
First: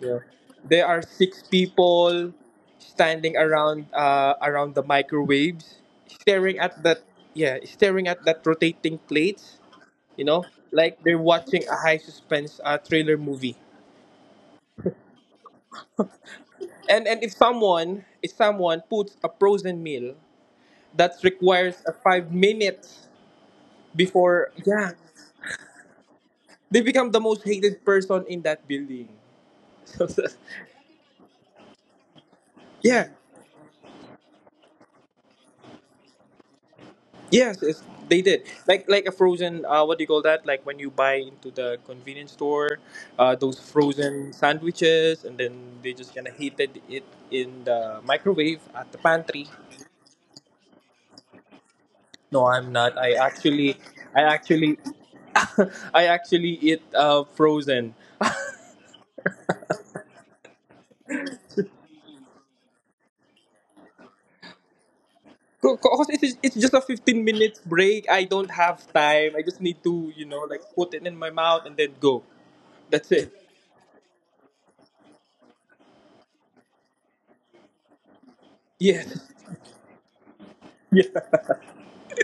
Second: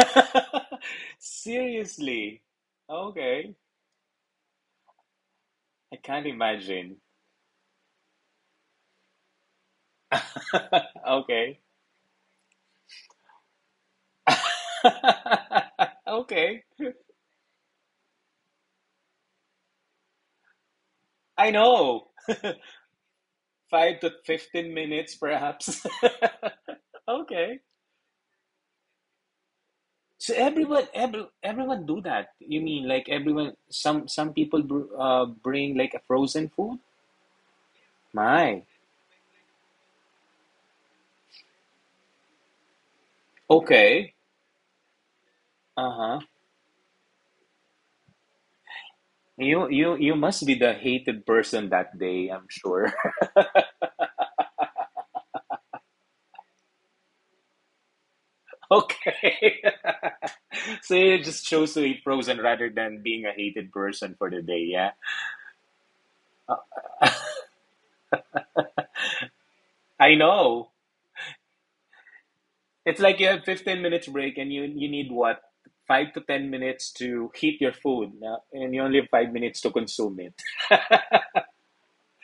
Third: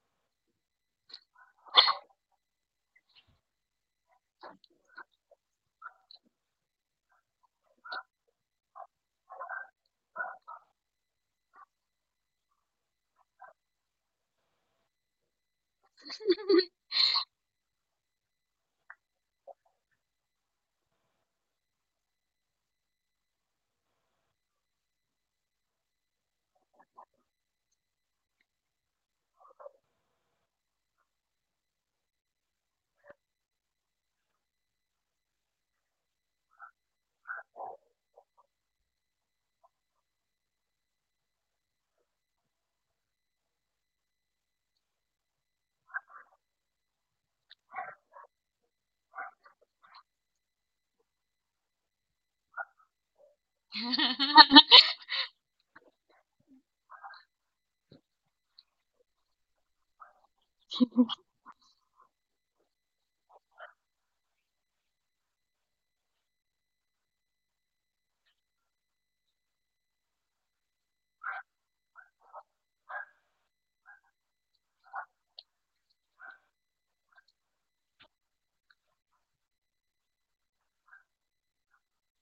B: Yeah. There are six people
A: Seriously.
B: standing
A: Okay.
B: around, around the microwaves,
A: I can't
B: staring at that,
A: imagine. [LAUGHS]
B: yeah, staring at that rotating plates. You know, like they're
A: Okay.
B: watching a high suspense, trailer movie.
A: [LAUGHS] Okay.
B: And if someone, puts a frozen meal that
A: I
B: requires a
A: know.
B: 5 minutes
A: Five to
B: before,
A: 15
B: yeah,
A: minutes, perhaps. [LAUGHS]
B: they become the most
A: Okay.
B: hated person in that building. [LAUGHS] So,
A: So everyone, everyone do that. You mean
B: yeah.
A: like everyone? Some people br bring like a frozen food.
B: Yes, it's, they did.
A: My.
B: Like a frozen, what do you call that? Like when you buy into the convenience store, those
A: Okay.
B: frozen sandwiches, and then they just
A: Uh-huh.
B: kind of heated it in the microwave at the pantry.
A: You you must be the hated person that day,
B: No,
A: I'm
B: I'm
A: sure.
B: not. I
A: [LAUGHS]
B: actually I actually [LAUGHS] I actually eat frozen.
A: Okay. [LAUGHS] So you just chose to eat frozen rather than being a hated person for the day, yeah?
B: Because it's just a 15 minutes break. I don't have time. I just need to,
A: I
B: you know, like
A: know.
B: put it in my mouth and then go.
A: It's
B: That's
A: like you
B: it.
A: have 15 minutes break and you need what? Five to 10 minutes to heat your food, yeah? And you only have
B: Yes.
A: five
B: [LAUGHS]
A: minutes to consume it.
B: Yeah.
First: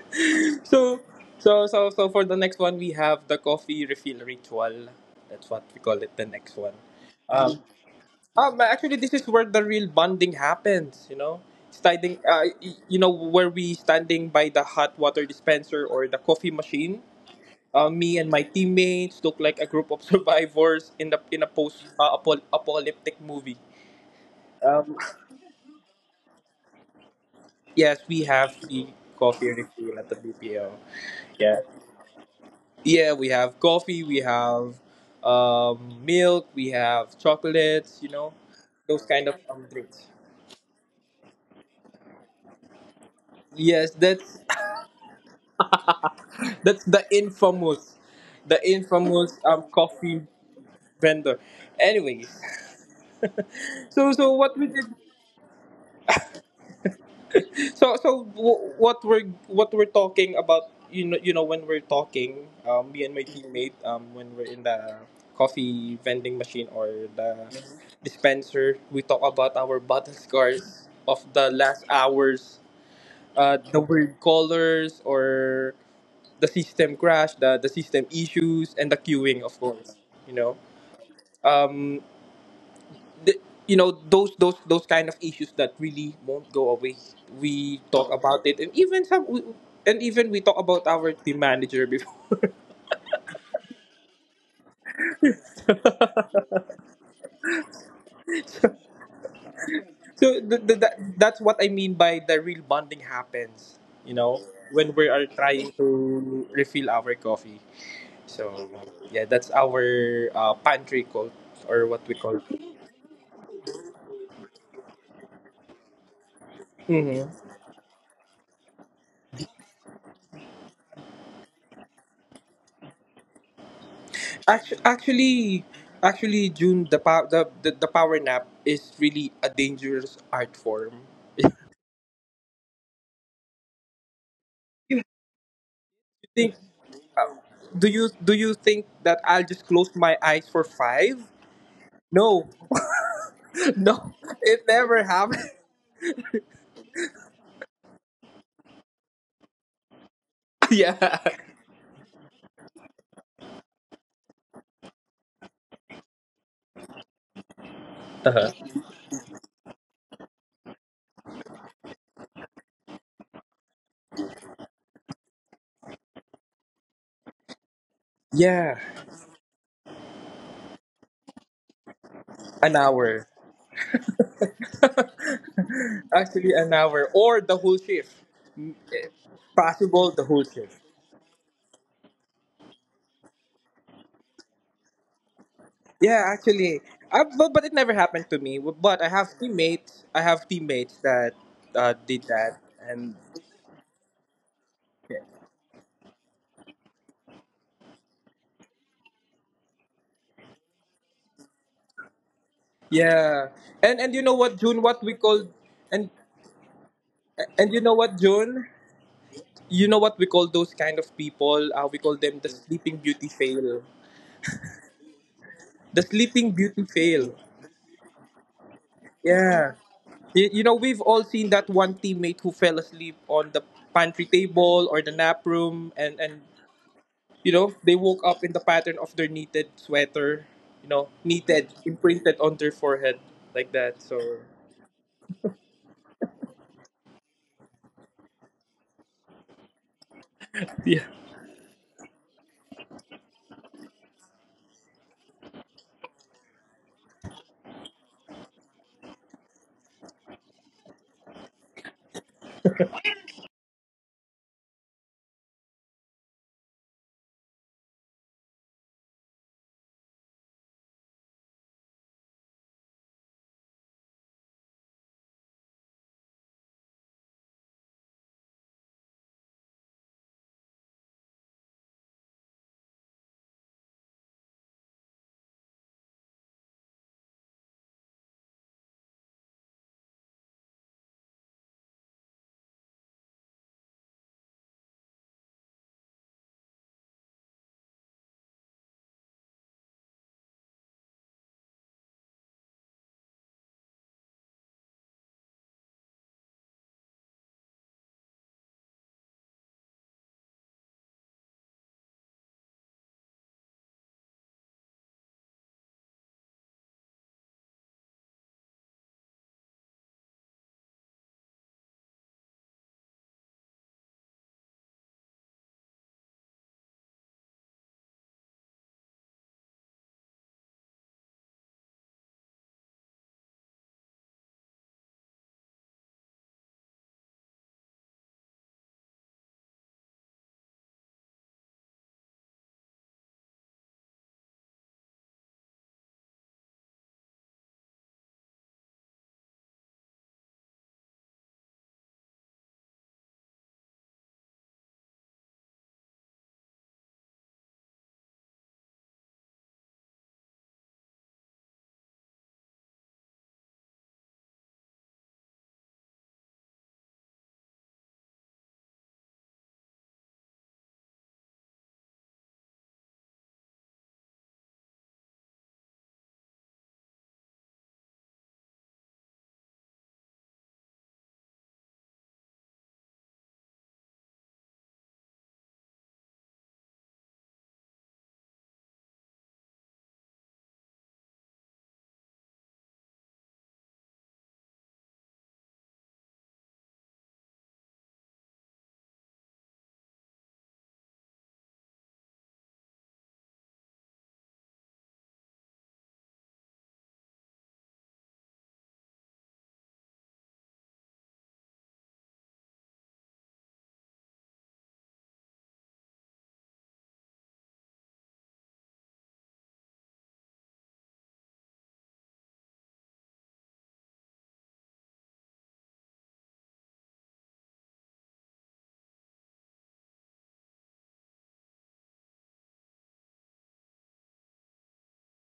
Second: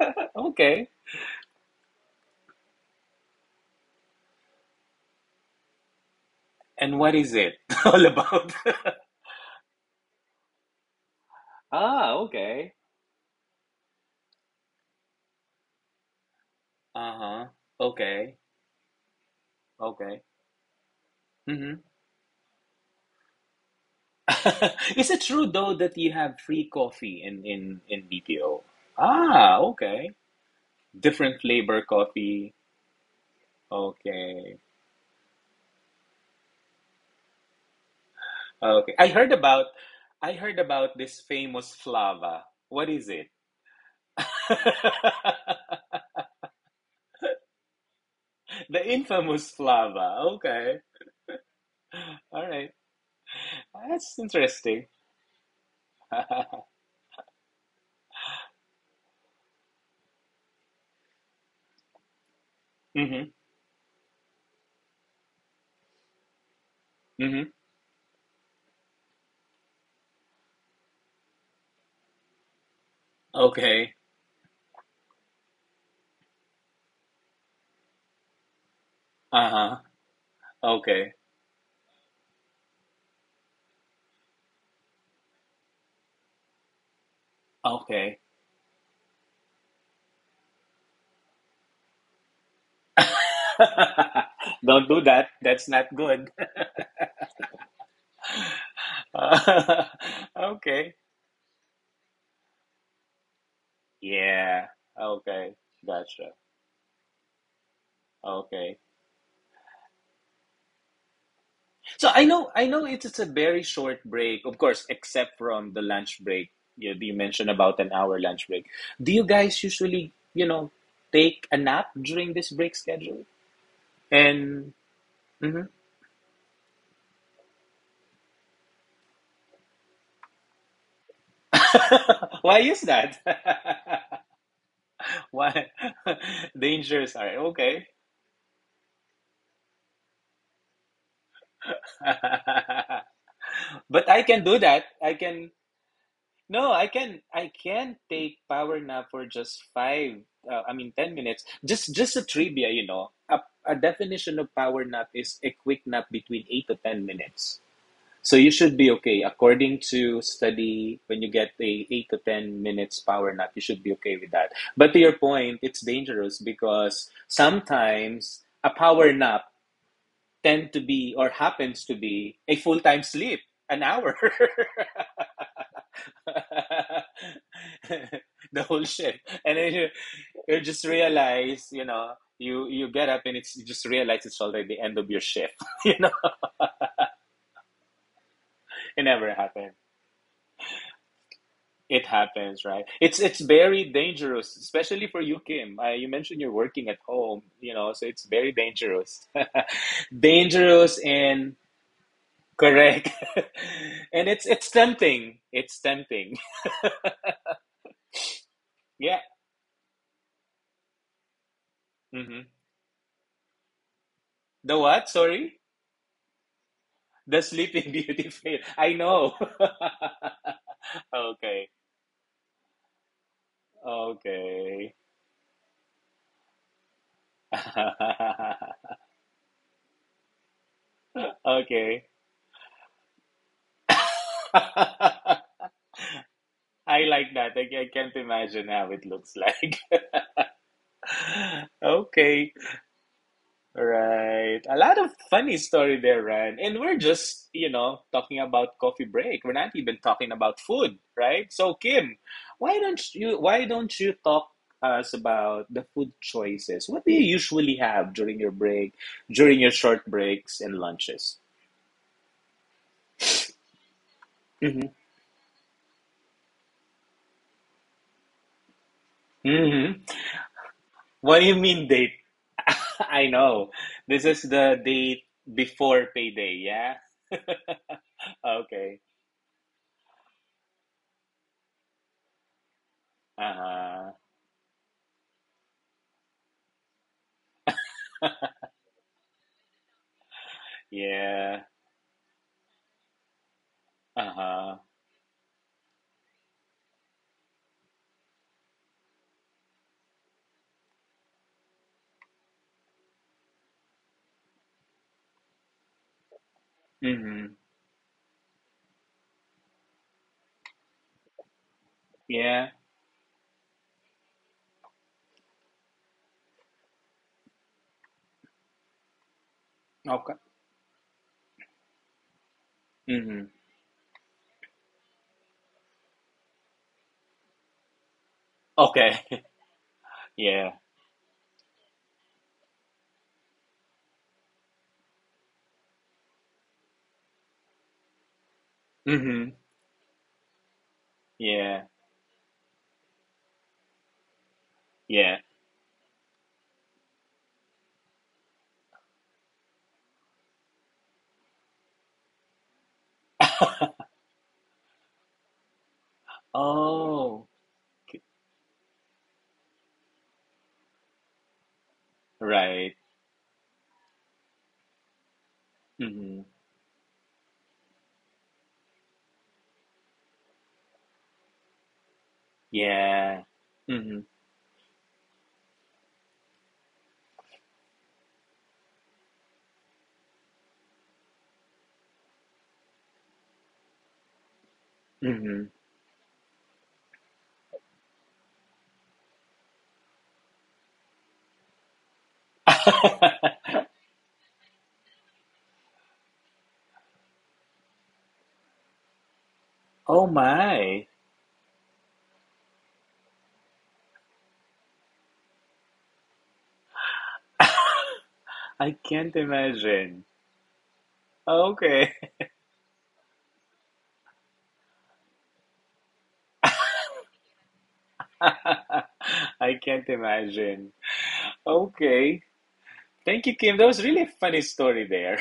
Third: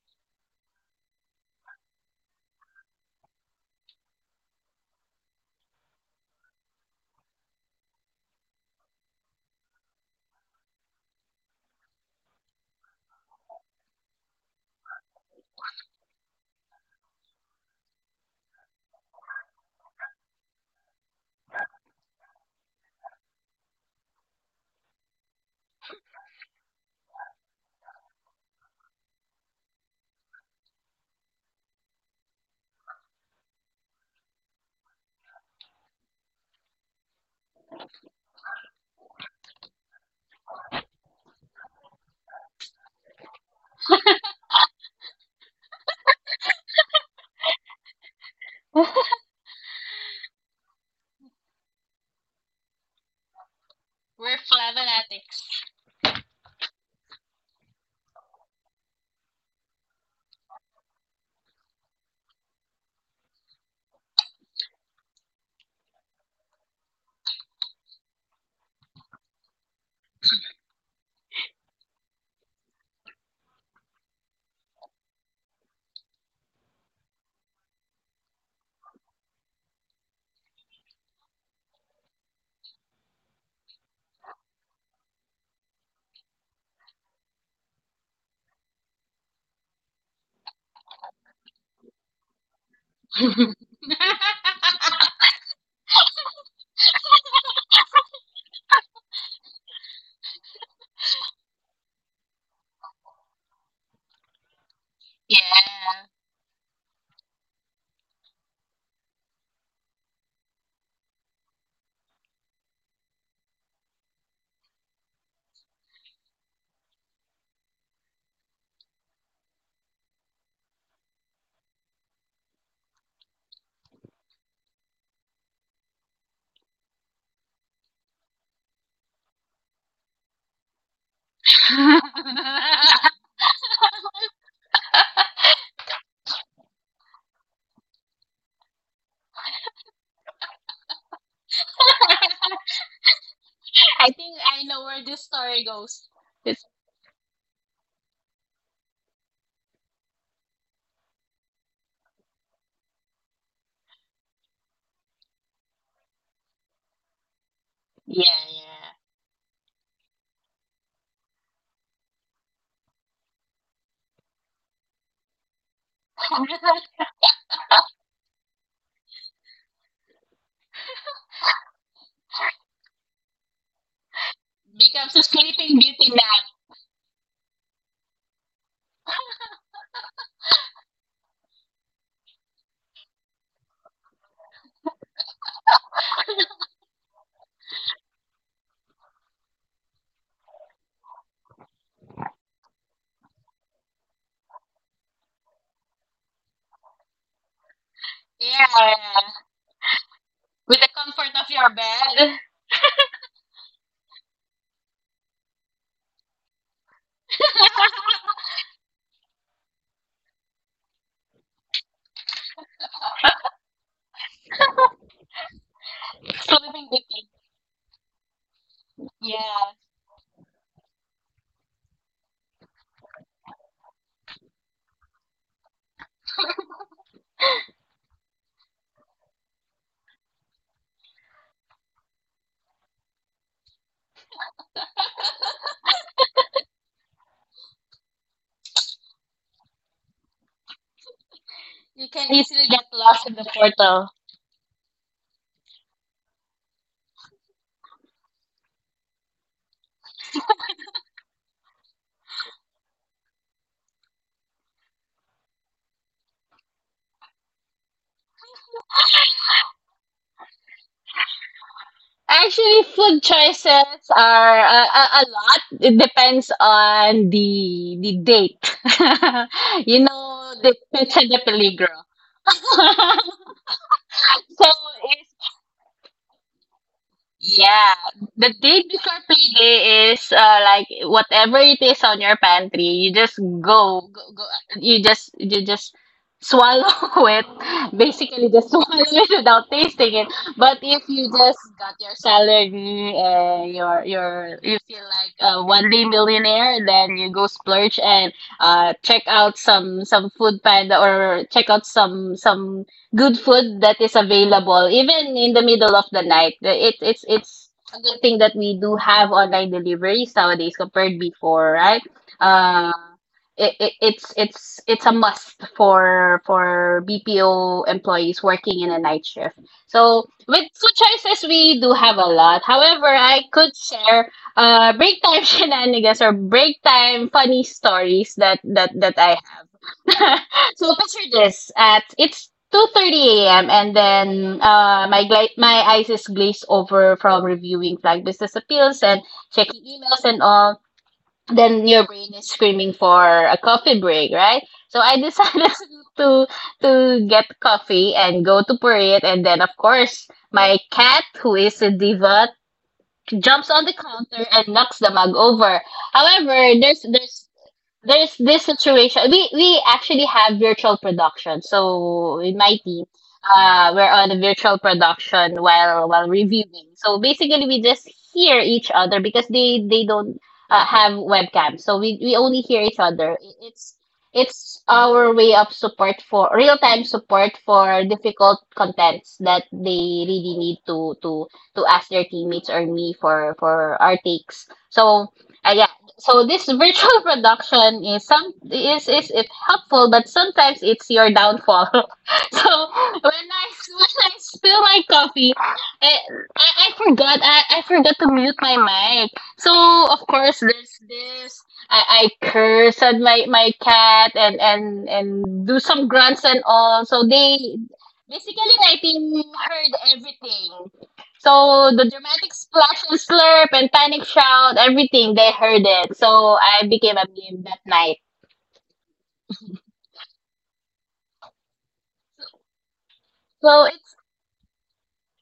A: [LAUGHS] Okay.
B: So so for the next one, we have the coffee refill ritual. That's what we call it, the next one.
A: And what is it
B: Um,
A: [LAUGHS] all about? [LAUGHS]
B: Actually, this is where the real bonding happens, you know.
A: Ah,
B: Standing,
A: okay.
B: you know, where we standing by the hot water dispenser or the coffee machine.
A: Uh-huh.
B: Me and
A: Okay.
B: my teammates look like a group of [LAUGHS]
A: Okay.
B: survivors in the in a post,
A: Mm-hmm.
B: apocalyptic movie. Um,
A: [LAUGHS] Is it true though that you have free coffee in in
B: yes,
A: in
B: we have
A: BPO?
B: the coffee
A: Ah,
B: refill at
A: okay.
B: the BPO.
A: Different
B: Yeah.
A: flavor coffee.
B: Yeah, we have coffee, we
A: Okay.
B: have, milk, we have chocolates, you know,
A: Okay.
B: those kind of, drinks.
A: I heard about this famous flava. What is it?
B: Yes, that's [COUGHS]
A: [LAUGHS]
B: [LAUGHS] that's the infamous, the
A: The
B: infamous,
A: infamous flava.
B: coffee
A: Okay.
B: vendor. Anyways,
A: All right. That's
B: what we did.
A: interesting. [LAUGHS]
B: So what we're talking about, you know, when we're talking, me and my
A: Mm-hmm.
B: teammate, when we're in the coffee vending machine or
A: Mm-hmm.
B: the dispenser, we talk about our battle scars of the last hours, the
A: Okay.
B: weird colors, or the system crash, the system issues, and the queuing, of
A: Uh-huh.
B: course. You know,
A: Okay.
B: um, the, you know, those kind of issues that really won't go away. We talk
A: Okay.
B: about it, and even some, and even we talk about our team manager before.
A: [LAUGHS] Don't do that. That's
B: [LAUGHS]
A: not good. Uh, [LAUGHS]
B: so the, the, that,
A: okay.
B: that's what I mean by the real bonding happens. You know,
A: Yeah.
B: when we are
A: Okay.
B: trying
A: Gotcha.
B: to refill our coffee. So
A: Okay.
B: yeah, that's our, pantry call, or what
A: So
B: we call.
A: I know it's a very short break, of course, except from the lunch break. You mentioned about an hour lunch break. Do you guys usually, you know, take a nap during this break schedule? And
B: Actu- Actually,
A: mhm.
B: actually, June, the power nap is really a dangerous art form.
A: [LAUGHS] Why is that? [LAUGHS] Why
B: You
A: [LAUGHS]
B: think?
A: dangerous? Are
B: uh,
A: okay.
B: do you think that I'll just close my eyes for five? No,
A: [LAUGHS]
B: [LAUGHS]
A: But
B: no,
A: I can do
B: it
A: that.
B: never
A: I
B: happened.
A: can. No, I can take power nap for just five,
B: [LAUGHS] Yeah,
A: 10 minutes. Just a trivia, you know. A definition of power nap is a quick nap between 8 to 10 minutes. So you
B: uh-huh.
A: should be okay. According to study, when you get a 8 to 10 minutes power nap, you should be okay with that. But to your point, it's dangerous because sometimes a
B: Yeah,
A: power nap tend to be or happens to be a
B: an
A: full-time
B: hour.
A: sleep, an hour. [LAUGHS]
B: [LAUGHS] Actually, an hour or the whole
A: [LAUGHS]
B: shift.
A: The
B: Mm,
A: whole
B: eh,
A: ship. And then you,
B: possible the whole
A: you
B: shift.
A: just realize, you know, you get up and it's you just realize it's already the end of your shift. [LAUGHS] You know,
B: Yeah, actually, but it never happened to me. But
A: it
B: I
A: never
B: have
A: happened.
B: teammates. I have teammates that,
A: It
B: did that,
A: happens, right?
B: and
A: It's very dangerous, especially for you, Kim. You mentioned you're working at home, you know, so it's very dangerous, [LAUGHS] dangerous and correct,
B: yeah, and
A: [LAUGHS]
B: you
A: and
B: know what,
A: it's
B: June? What we
A: tempting.
B: call.
A: It's
B: And
A: tempting. [LAUGHS]
B: and You know what, June?
A: Yeah.
B: You know what we call those kind of people? We call them
A: Hmm.
B: the Sleeping Beauty fail.
A: The what? Sorry.
B: The Sleeping Beauty fail.
A: The Sleeping [LAUGHS] Beauty film. I know.
B: Yeah. You know, we've
A: [LAUGHS]
B: all seen that
A: Okay.
B: one teammate who fell asleep on the pantry table
A: Okay.
B: or the nap room, and you know, they woke
A: [LAUGHS]
B: up in the pattern of their knitted sweater, you know, knitted,
A: Okay.
B: imprinted on their forehead, like that.
A: [LAUGHS]
B: So,
A: I like that. I can't imagine how it looks like.
B: yeah.
A: [LAUGHS] Okay. Right. A lot of funny story there, Ryan. And we're just, you know, talking about coffee break. We're not even talking about food, right? So, Kim, why don't you talk us about the food choices? What do you usually have during your break, during your short breaks and lunches? Hmm.
C: [LAUGHS]
A: Hmm. What do you mean date? [LAUGHS] I know. This is the date before payday, yeah? [LAUGHS]
C: Yeah, the day
A: Okay.
C: before payday is like, whatever it is on your pantry, you just go,
A: Uh-huh.
C: go, go, you just swallow [LAUGHS] it, basically
A: [LAUGHS]
C: just [LAUGHS] swallow it without tasting it. But if you just
A: Yeah.
C: got your salary, you
A: Uh-huh.
C: feel like a one day millionaire, then you go splurge and check out some food panda, or check out some good food that is available even in the middle of the night.
A: Hmm.
C: It's a good thing that we do have online deliveries nowadays compared before, right?
A: Yeah.
C: Uh, it, it, it's a must for BPO employees working in a night shift. So
A: Okay.
C: with food choices, we do have a lot. However, I
A: Hmm.
C: could share break time [LAUGHS] shenanigans or break time funny stories that that that I
A: Okay. [LAUGHS] Yeah.
C: [LAUGHS] So picture this. At it's 2:30 a.m. and then my eyes is glazed over from reviewing flag business appeals and
A: Hmm.
C: checking emails and all.
A: Yeah.
C: Then your brain is screaming for a coffee break, right? So I
A: Yeah.
C: decided [LAUGHS] to get coffee and go to Purit, and then, of course, my cat, who is a diva, jumps on the
A: [LAUGHS]
C: counter and knocks the mug over. However,
A: Oh. K-
C: there's this situation. We actually have virtual production. So in my
A: right.
C: team, we're on a virtual production while
A: Hmm.
C: reviewing. So basically, we just hear each other because they don't have webcam. So we only hear each other.
A: Yeah.
C: I- It's
A: Hmm.
C: it's our way of support, for real time support for difficult contents that they really need to to ask their teammates or me for our takes. So.
A: Hmm.
C: I so this virtual production is it helpful, but sometimes it's your downfall. [LAUGHS] So when i
A: [LAUGHS]
C: when I spill my coffee, i I forgot, I forgot to mute my mic. So, of
A: Oh
C: course, there's
A: my.
C: this. I curse at my cat and and do some grunts and all, so they basically
A: [LAUGHS] I
C: my
A: can't
C: team heard
A: imagine.
C: everything, so the
A: Okay.
C: dramatic splash and slurp and panic shout, everything, they heard it. So I became a meme that night.
A: [LAUGHS] I can't imagine. Okay. Thank you, Kim.
C: So
A: That was
C: it's,
A: really a funny story there.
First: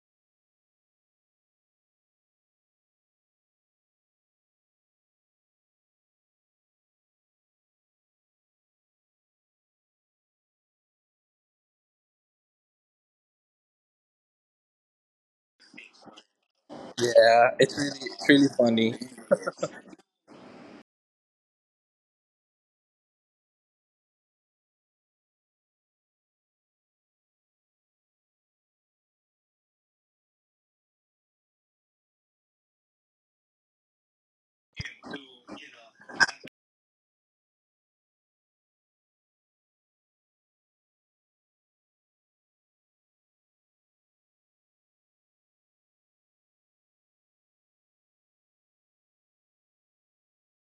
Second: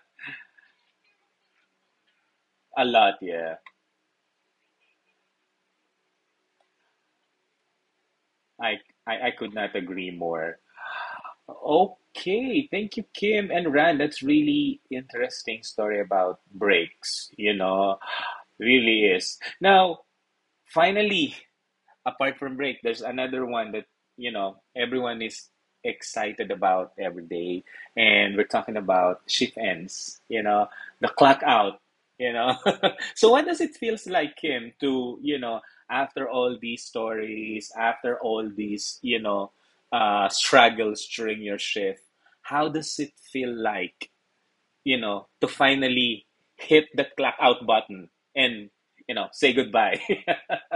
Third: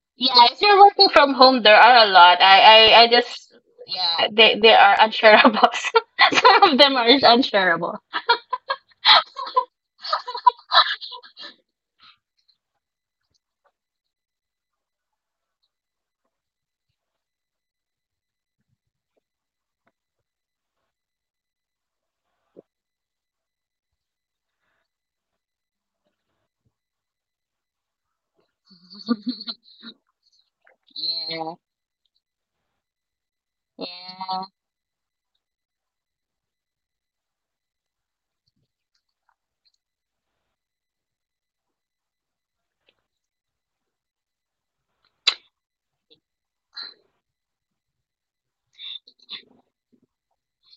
A: [LAUGHS]
C: yeah, if you're working from home, there are a lot.
A: A
C: I, I
A: lot,
C: just,
A: yeah.
C: yeah, they are unshareables. [LAUGHS] Some of them are unshareable.
A: I, I could not agree more. Okay, thank you, Kim and Ran. That's really interesting story about breaks,
B: Yeah,
A: you
B: it's really
A: know.
B: funny.
A: Really is. Now, finally, apart from break, there's another one that you know everyone is excited about every day, and we're talking about shift ends. You know, the clock out. You know, [LAUGHS] so what does it feels like, Kim, to after all these stories, after all these struggles during your shift, how does it feel like to finally hit the clock out button and say goodbye?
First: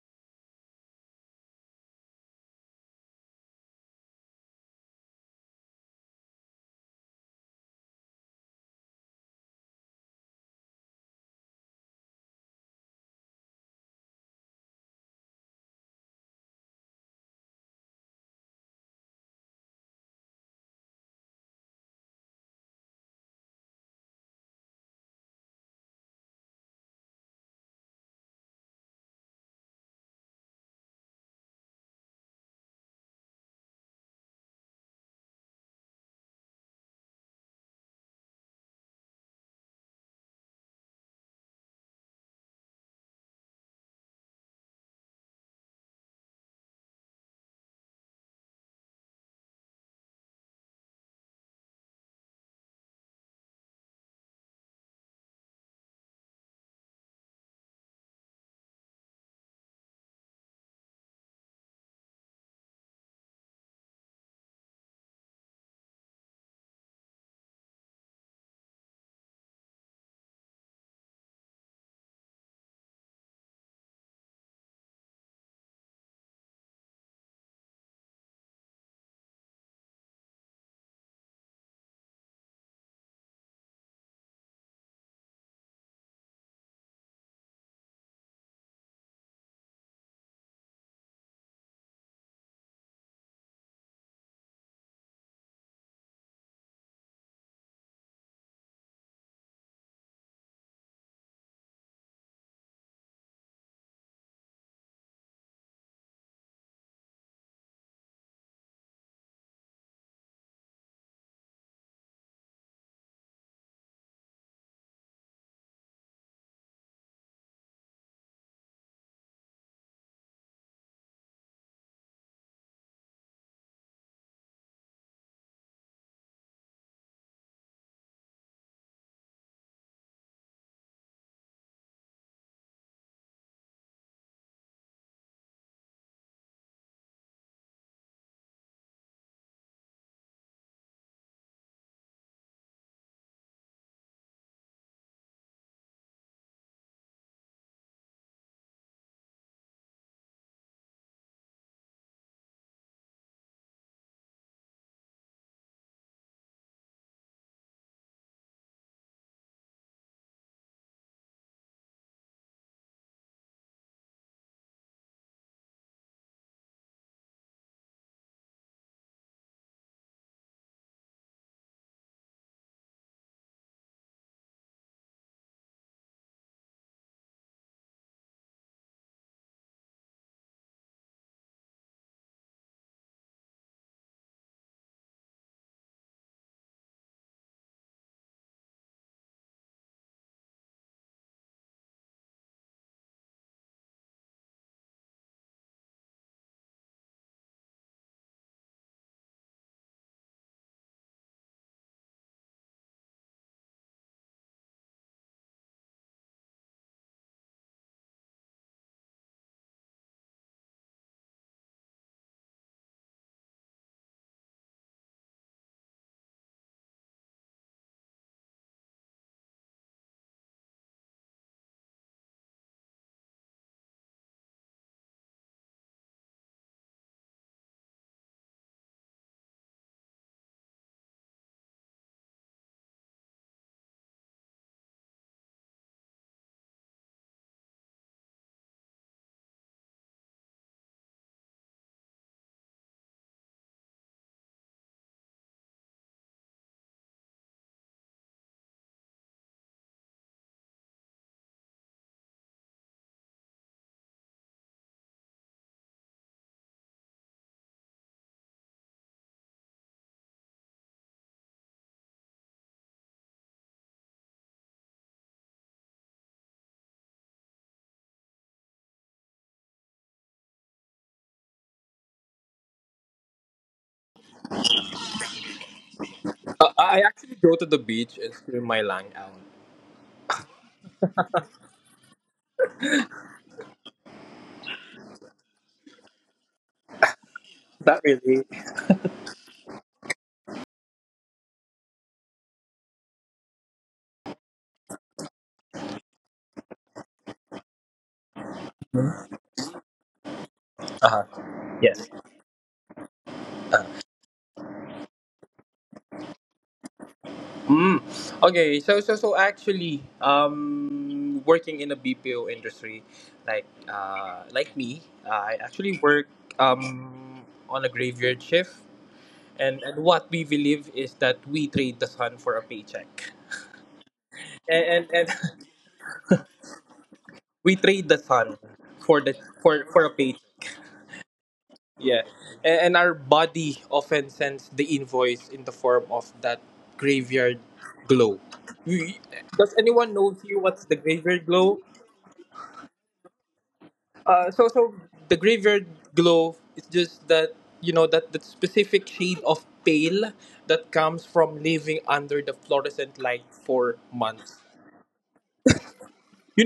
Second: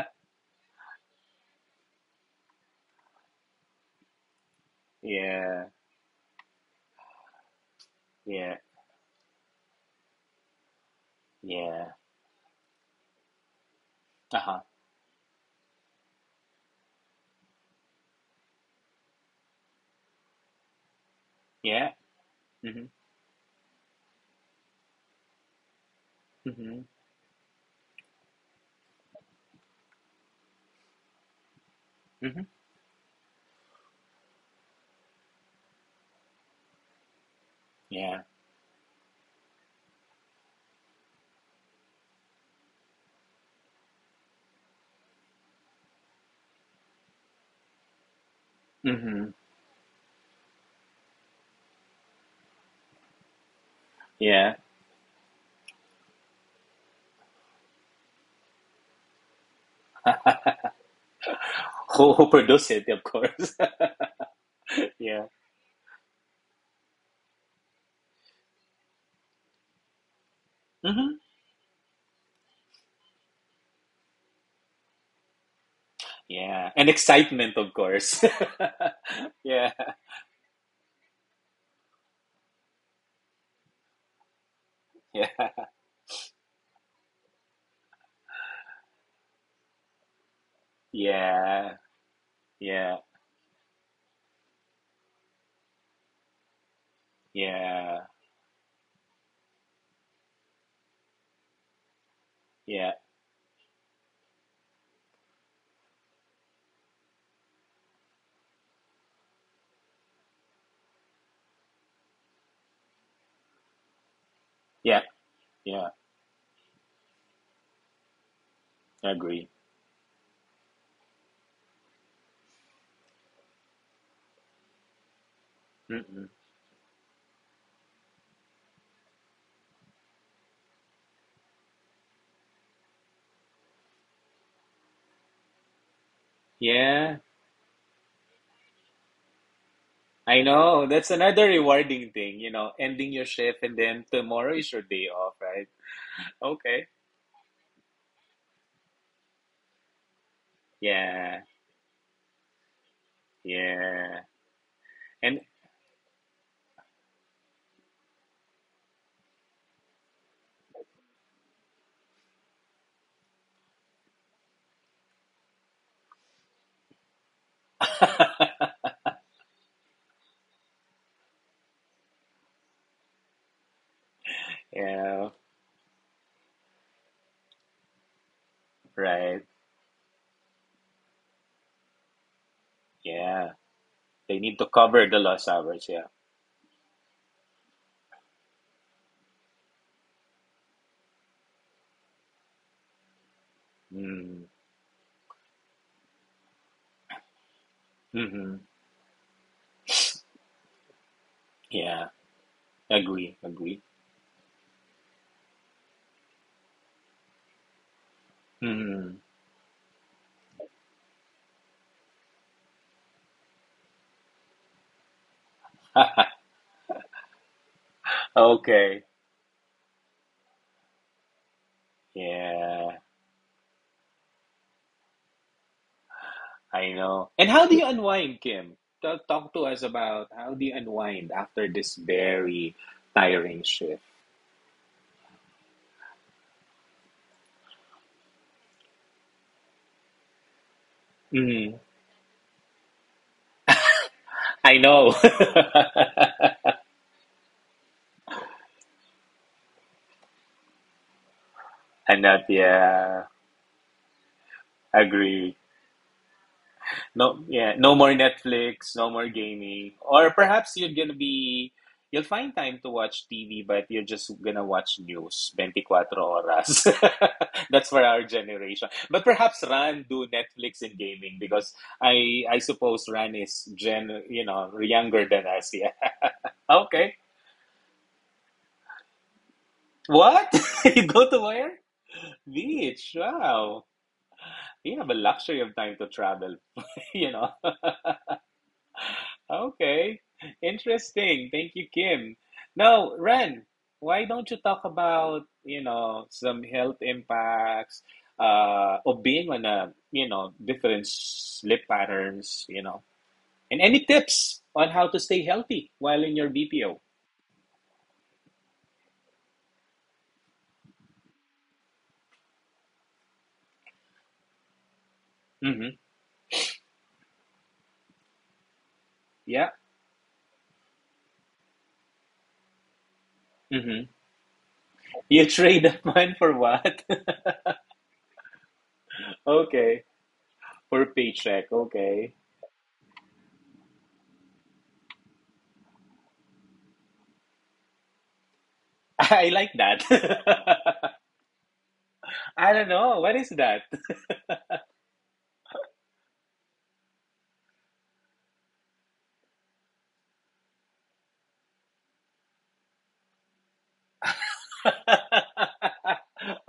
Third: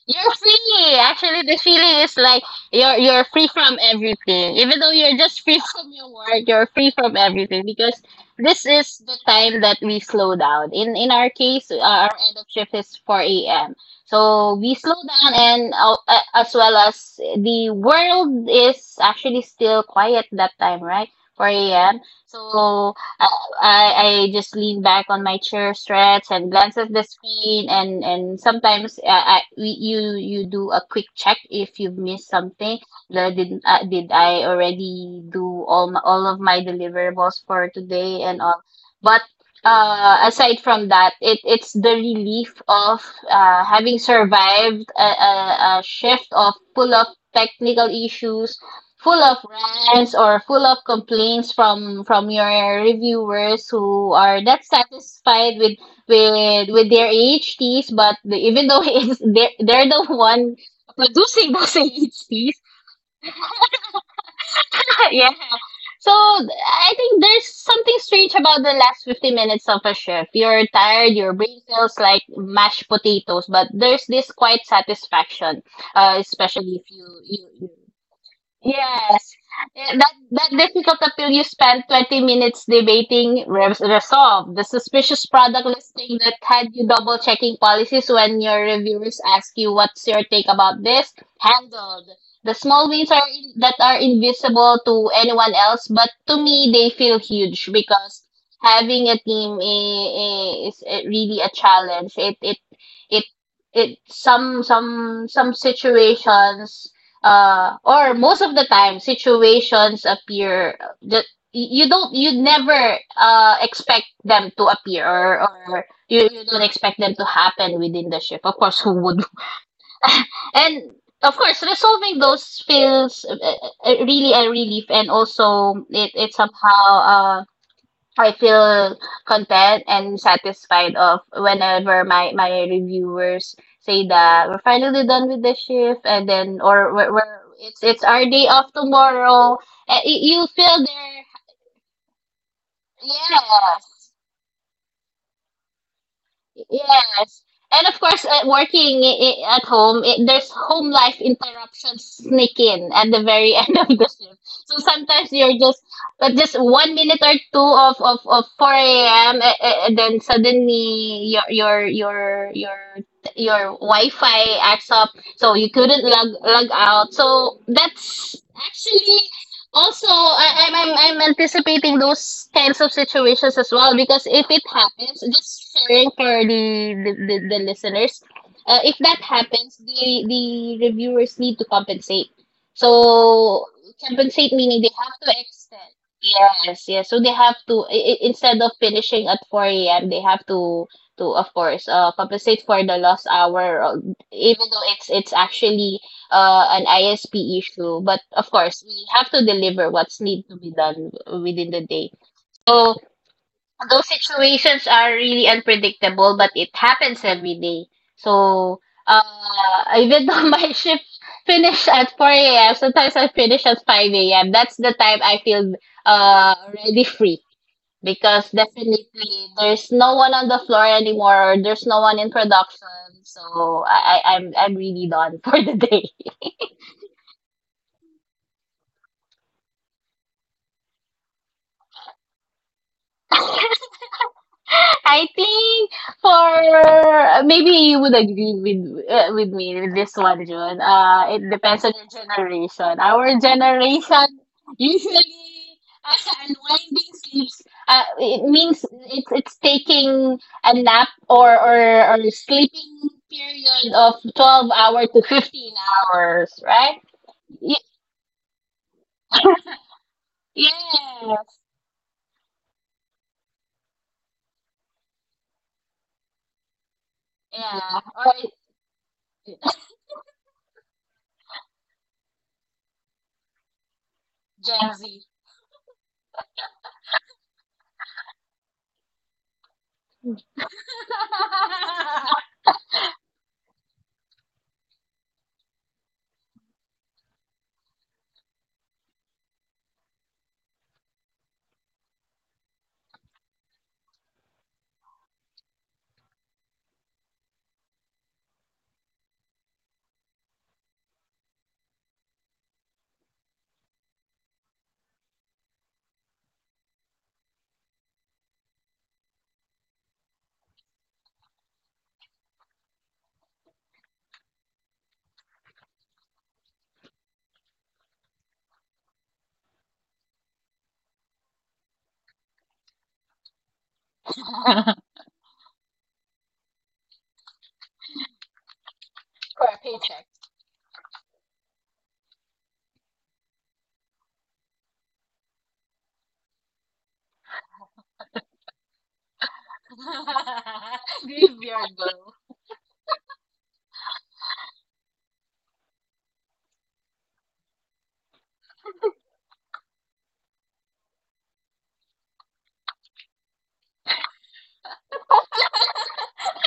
C: You're free. Actually, the feeling is like you're free from everything. Even though
A: [LAUGHS]
C: you're just free
A: Yeah,
C: [LAUGHS] from your work, you're free from everything, because
A: yeah.
C: this is the time that we slow down. In our case,
A: Yeah.
C: our end of shift is four a.m. So
A: Uh-huh.
C: we slow down, and as well as the world is actually still quiet that time, right? Four
A: Yeah.
C: a.m.
A: Mm-hmm.
C: So. I just lean back on my chair, stretch, and glance
A: Mm-hmm.
C: at the screen, and sometimes I, we- you do a quick check if you've missed
A: Mm-hmm.
C: something. The, did I already do all of my deliverables for today
A: Yeah.
C: and all? But aside from that, it's the relief of having survived a shift of full of technical issues, full
A: Mm-hmm.
C: of rants or full of complaints from your reviewers who are
A: Yeah.
C: not satisfied with their AHTs. But even though [LAUGHS] they're the one.
A: [LAUGHS] Who produce it, of course. [LAUGHS]
C: [LAUGHS]
A: Yeah.
C: Yeah. So I think there's something strange about the last 50 minutes of a shift. You're tired,
A: Mm-hmm.
C: your brain feels like mashed potatoes, but there's this quiet satisfaction,
A: Yeah.
C: especially
A: And
C: if you you.
A: excitement,
C: you
A: of course. [LAUGHS]
C: Yes.
A: Yeah.
C: That difficult appeal you spent 20 minutes debating, resolved. The suspicious
A: Yeah.
C: product listing that had you double checking policies when your reviewers ask you what's your take about this,
A: Yeah.
C: handled. The small
A: Yeah.
C: wins that are invisible to anyone else, but to me they feel huge
A: Yeah.
C: because having a team is, really a challenge.
A: Yeah.
C: It it some situations, or most of the time situations appear that you never expect them to
A: Yeah.
C: appear, or
A: Yeah.
C: you don't expect them to happen within the ship. Of course, who
A: I
C: would.
A: agree.
C: And of course, resolving those feels really a relief, and also it
A: Mm-mm.
C: it somehow I feel content and satisfied of whenever my reviewers say that we're finally done with the shift, and then or we're,
A: Yeah.
C: we're it's our day off tomorrow.
A: I
C: You feel
A: know. That's
C: there,
A: another rewarding thing, you know, ending your shift and then
C: yes.
A: tomorrow is your day off, right? Okay.
C: Yes. And of course, working at home, there's home life
A: Yeah.
C: interruptions sneak in at the very [LAUGHS] end of the
A: Yeah.
C: shift. So sometimes
A: And
C: you're just, just 1 minute or two of 4 a.m. And then suddenly your Wi-Fi acts up, so you couldn't log out. So that's
A: [LAUGHS]
C: actually also. I, I'm anticipating those kinds of situations as well, because if it happens,
A: yeah.
C: just sharing for the listeners, if that
A: Right.
C: happens, the reviewers need to compensate.
A: Yeah.
C: So
A: They
C: compensate
A: need to
C: meaning they
A: cover
C: have
A: the
C: to
A: lost hours.
C: extend.
A: Yeah.
C: Yes, yes. So they have to instead of finishing at four a.m., they have to of course compensate for the lost hour, or
A: Mm.
C: even though it's actually, an ISP issue. But of
A: Mm-hmm.
C: course, we have to deliver what's need to be done within the
A: Yeah.
C: day. So
A: Agree. Agree.
C: those situations are really unpredictable, but it happens every day. So,
A: Mm.
C: uh, even though [LAUGHS] my shift finish at 4 a.m., sometimes I finish at 5 a.m. That's the time I feel, already free. Because
A: Okay.
C: definitely there's no one on the floor anymore, or there's no one in production,
A: Yeah.
C: so I'm really done [LAUGHS] for the day.
A: I know. And how do you unwind, Kim? Talk to us about how do you unwind after this very tiring
C: [LAUGHS]
A: shift.
C: I think, for maybe you would agree with, with me with this one, June. It
A: Mm.
C: depends on your generation. Our generation
A: I know.
C: usually,
A: [LAUGHS]
C: uh, [LAUGHS] unwinding sleeps. It means it's taking a nap or
A: And that,
C: sleeping
A: yeah.
C: period of 12 hour to
A: Agree.
C: 15 hours, right?
A: No, yeah,
C: Y-
A: no more Netflix, no more gaming, or perhaps you're gonna
C: yeah,
A: be, you'll find time to watch TV, but you're just gonna watch news 24 horas. [LAUGHS] That's
C: yeah.
A: for our generation. But perhaps Ran do Netflix and gaming because I suppose Ran is gen, you know, younger than us. Yeah. [LAUGHS]
B: I
A: Okay.
B: actually go to the beach and swim my lang out.
A: What? [LAUGHS] You go to where? Beach. Wow. You have a luxury of time to travel. [LAUGHS] You know.
B: That really.
A: Okay, interesting. Thank you, Kim. Now, Ren, why don't you talk about, you know, some health impacts of being on a, you know, different
B: Uh-huh.
A: sleep
B: Yes.
A: patterns, you know, and
B: Uh,
A: any tips on how to stay healthy while in your BPO?
B: mm. Okay. So actually, working in the BPO industry, like, like me, I
A: Mm-hmm.
B: actually work on a graveyard shift.
A: Yeah.
B: And what we believe is that we trade the sun for a paycheck.
A: Mm-hmm. You
B: And
A: trade up [LAUGHS] mine for what? [LAUGHS]
B: [LAUGHS] we trade the sun for for
A: Okay,
B: a paycheck.
A: for paycheck.
B: Yeah.
A: Okay.
B: And our body often sends the invoice in the form of that graveyard glow.
A: [LAUGHS]
B: We,
A: I like
B: does
A: that.
B: anyone know here what's the
A: [LAUGHS]
B: graveyard glow?
A: I don't know. What is that?
B: So the graveyard glow is just that, you know, that that specific shade of pale that comes from living under the fluorescent light for months.